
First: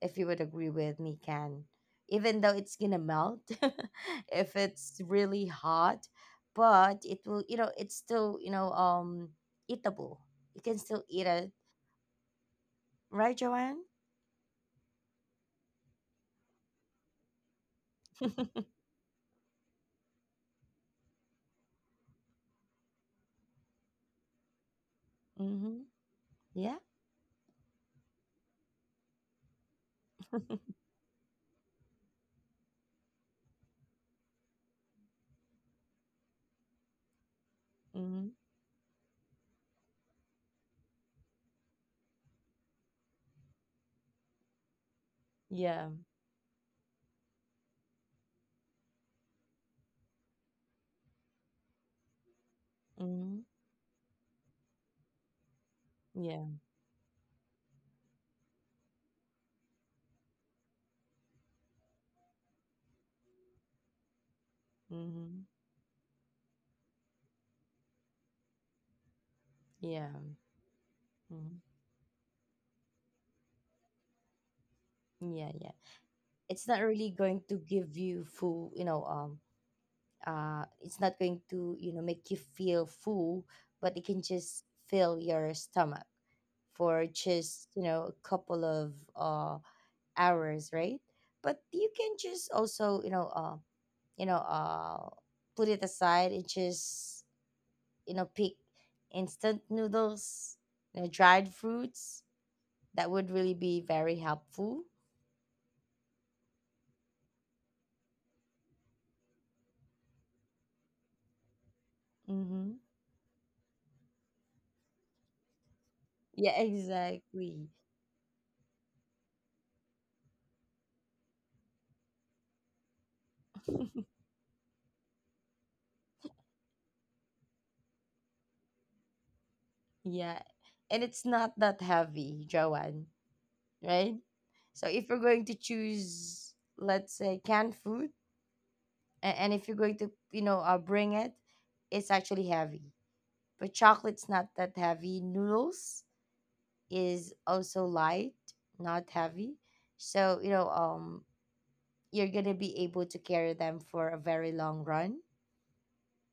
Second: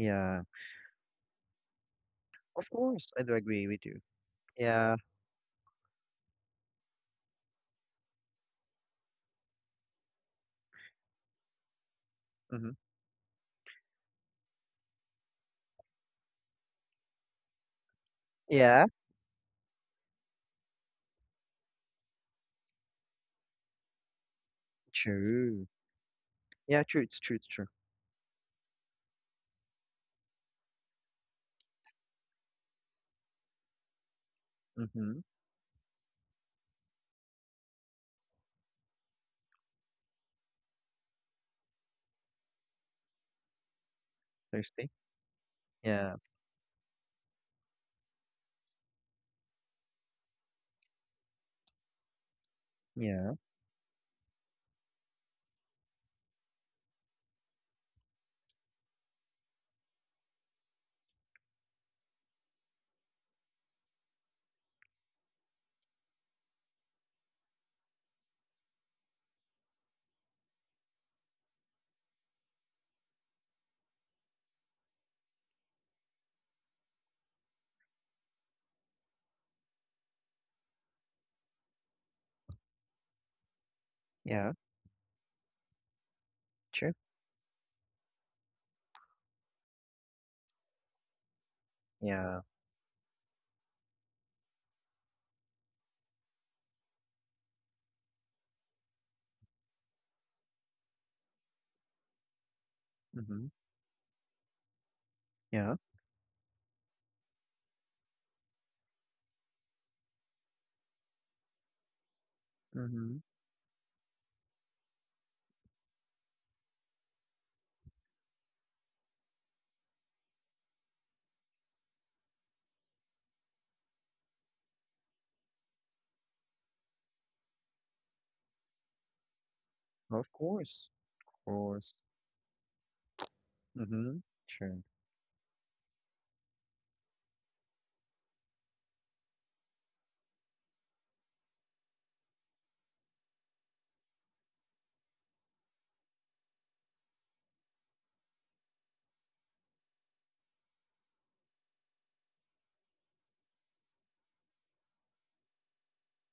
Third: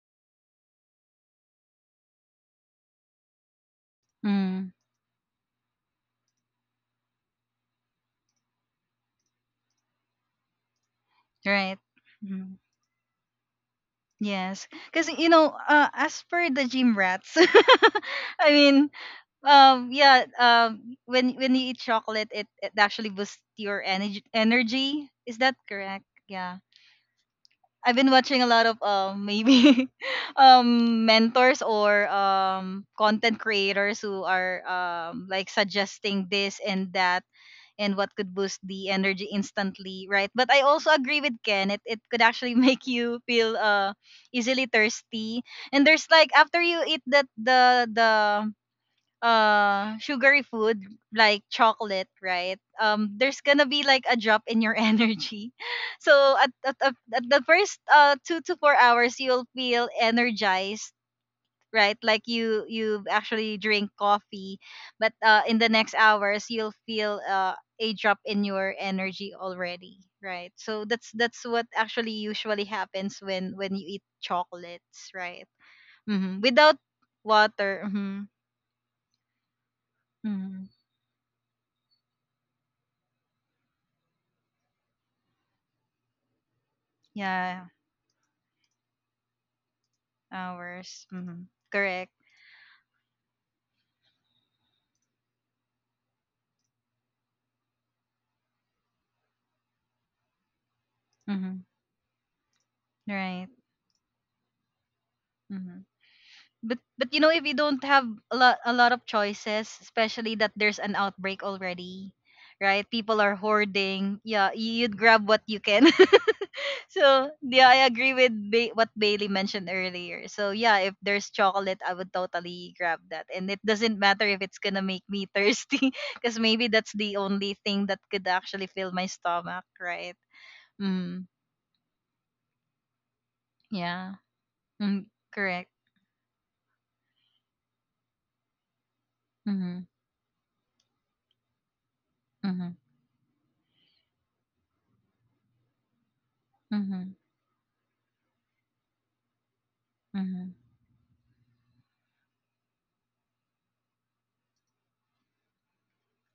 S2: if you would agree with me, Can. Even though
S3: Of
S2: it's gonna
S3: course, I do
S2: melt
S3: agree with you.
S2: if
S1: Mm-hmm.
S3: Yeah.
S2: it's really hot, but it will, you know, it's still, you know, eatable. You can still eat it,
S1: Right. Mm.
S3: Mm-hmm.
S2: right, Joanne?
S1: Yes, because you know as per the gym rats. I
S3: Yeah,
S1: mean yeah when you eat chocolate, it actually boosts your energy, is that
S3: true.
S2: Mm-hmm.
S1: correct? Yeah.
S2: Yeah.
S3: Yeah, true, it's true, it's true.
S1: I've been watching a lot of maybe mentors or content creators who are
S3: Mm-hmm.
S1: like suggesting this and that, and what
S2: Mm-hmm.
S1: could boost the energy instantly, right? But I also agree with Ken. It could actually make you feel easily
S3: Thirsty.
S1: thirsty. And
S2: Yeah.
S1: there's
S3: Yeah,
S1: like after you eat that the sugary food like chocolate, right? Um,
S3: yeah,
S2: Mm-hmm.
S1: there's gonna be like a drop in your energy. So at,
S2: Yeah.
S1: at the first 2 to 4 hours you'll feel energized, right? Like you actually drink coffee. But
S2: Hmm.
S1: in the next hours you'll feel a drop in your energy already,
S2: Yeah.
S1: right? So that's
S2: Hmm.
S1: what actually usually happens when you eat chocolates, right?
S2: Yeah. Yeah.
S1: Hmm.
S2: It's
S1: Without
S2: not really going to
S1: water.
S2: give you
S1: Hmm.
S2: full, you know,
S1: Hmm.
S2: it's not going to, you know, make you feel full, but it can
S3: yeah,
S2: just fill your stomach
S3: true,
S2: for
S1: Yeah.
S2: just, you know, a couple of hours, right?
S1: Hours. Hmm.
S2: But you
S1: Correct.
S2: can
S3: yeah.
S2: just also, you know, you know, uh, put it aside and just, you know, pick instant noodles, you know, dried
S1: Hmm.
S2: fruits. That would
S3: Mm-hmm.
S1: Right.
S2: really be very helpful.
S3: Yeah.
S1: Hmm. But you know if you don't have a lot of choices, especially that there's an outbreak already,
S2: Mm-hmm.
S1: right?
S3: Mm-hmm.
S1: People are hoarding. Yeah, you'd grab what you can.
S2: Yeah,
S1: So
S2: exactly.
S1: yeah, I agree with what Bailey mentioned earlier. So yeah, if there's chocolate, I would totally grab that, and it doesn't matter if it's gonna make me thirsty, because maybe that's the only thing that could actually fill my stomach, right?
S3: Of
S2: Yeah.
S3: course.
S2: And
S1: Mm,
S2: it's
S3: Of
S2: not that
S3: course.
S2: heavy, Joanne,
S1: yeah.
S3: Mm-hmm.
S2: right?
S3: True.
S2: So
S1: Mm,
S2: if you're going to
S1: correct.
S2: choose, let's say, canned food, a- and if you're
S1: Mhm,
S2: going to, you know, bring it, it's actually
S1: mhm,
S2: heavy. But chocolate's not that heavy. Noodles
S1: mhm,
S2: is also light, not heavy. So, you
S1: mhm.
S2: know, you're gonna be able to carry them for a very long run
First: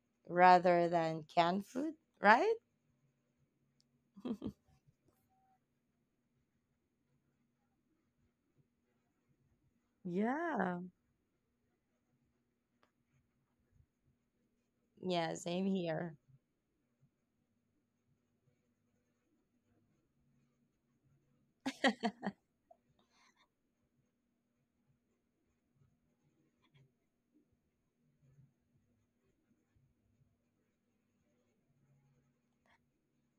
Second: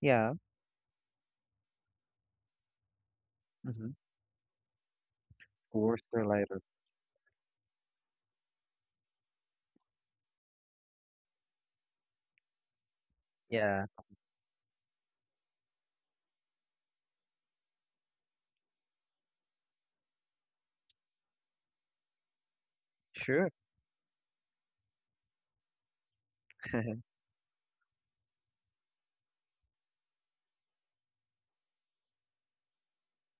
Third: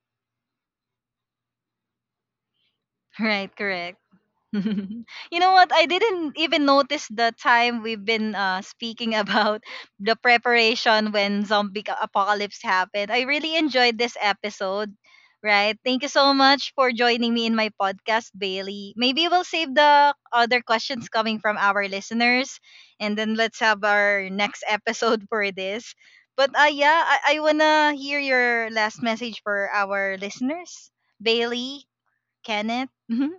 S3: Yeah.
S2: rather than canned food, right?
S1: Right,
S3: Mm-hmm. Of
S1: correct. You know what? I
S3: course they're
S1: didn't
S3: lighter.
S1: even notice the time we've been speaking about the
S2: Yeah.
S1: preparation when zombie apocalypse happened. I really
S3: Yeah.
S1: enjoyed this episode,
S2: Yeah, same
S1: right? Thank you
S2: here.
S1: so much for joining me in my podcast, Bailey. Maybe we'll save the other questions coming from our listeners, and then
S3: Sure.
S1: let's have our next episode for this. But yeah, I want to hear your last message for our listeners, Bailey, Kenneth. Mm-hmm.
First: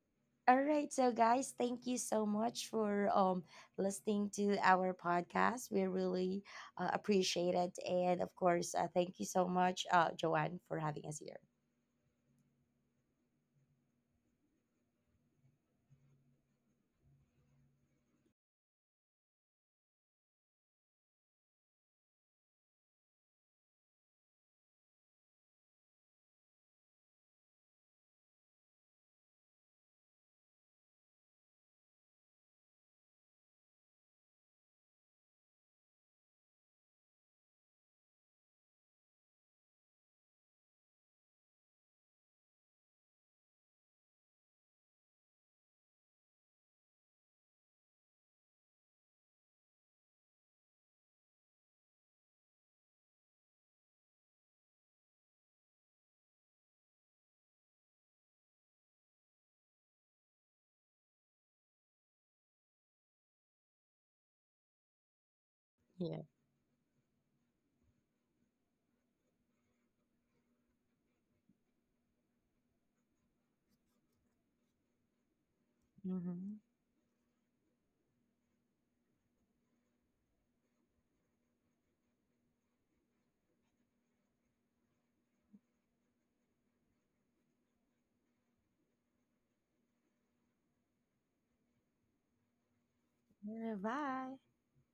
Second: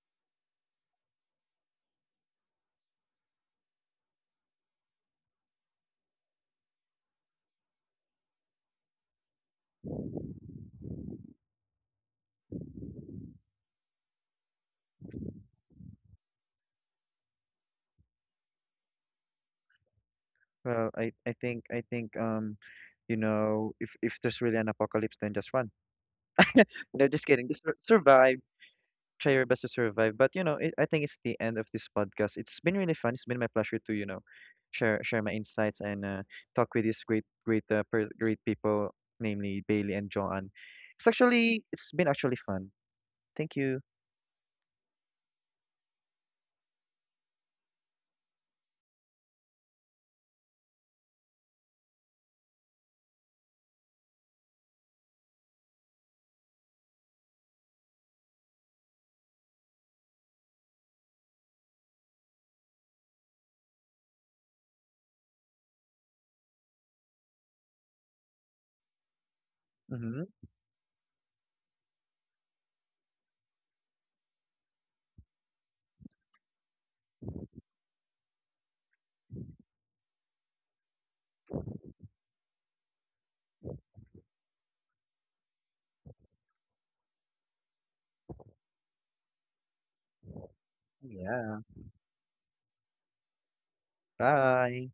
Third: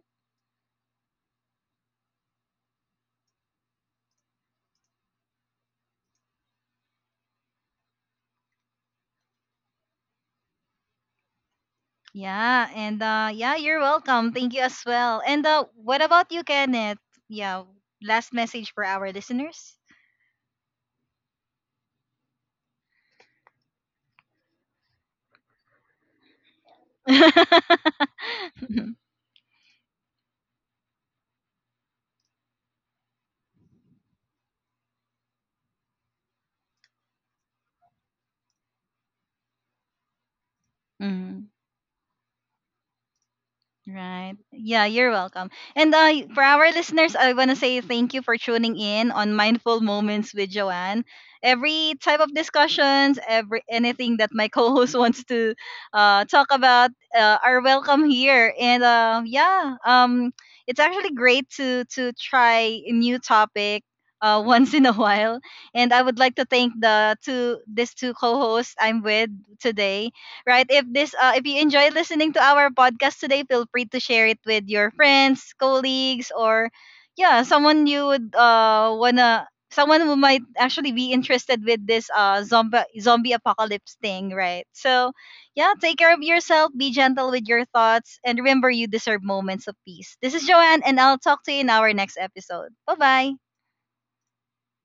S2: All right, so guys, thank you so much for, listening to our podcast. We really, appreciate it, and of course, thank you so much, Joanne, for having us here.
S1: Yeah, and yeah, you're welcome. Thank you as well. And what about you, Kenneth? Yeah, last message for our listeners.
S3: Well, I think, you know, if there's really an apocalypse, then just run. No, just kidding. Just survive. Try your best to survive. But you know, it, I think it's the end of this podcast. It's been really fun. It's been my pleasure to, you know, share my insights, and, talk with these great, great people, namely Bailey and Joanne. It's
S1: Mhm.
S3: actually, it's been actually fun. Thank you.
S1: Right. Yeah, you're welcome. And for our listeners, I want to say thank you for tuning in on Mindful Moments with Joanne. Every type of discussions, every anything that my co-host wants to talk about are welcome here. And yeah, it's actually great to try a new topic once in a while. And I would
S2: Yeah.
S1: like to thank the two these two co-hosts I'm with today,
S3: Mm-hmm.
S1: right? If this, if you enjoy listening to our podcast today, feel free to share it with your friends, colleagues,
S2: Mm-hmm.
S1: or yeah, someone you would someone who might actually be interested with this zombie apocalypse thing, right? So yeah, take care of yourself, be gentle with your thoughts, and remember you deserve moments of peace. This is Joanne, and I'll talk
S3: Yeah.
S1: to you in our next episode. Bye bye.
S2: Yeah, bye.
S3: Bye.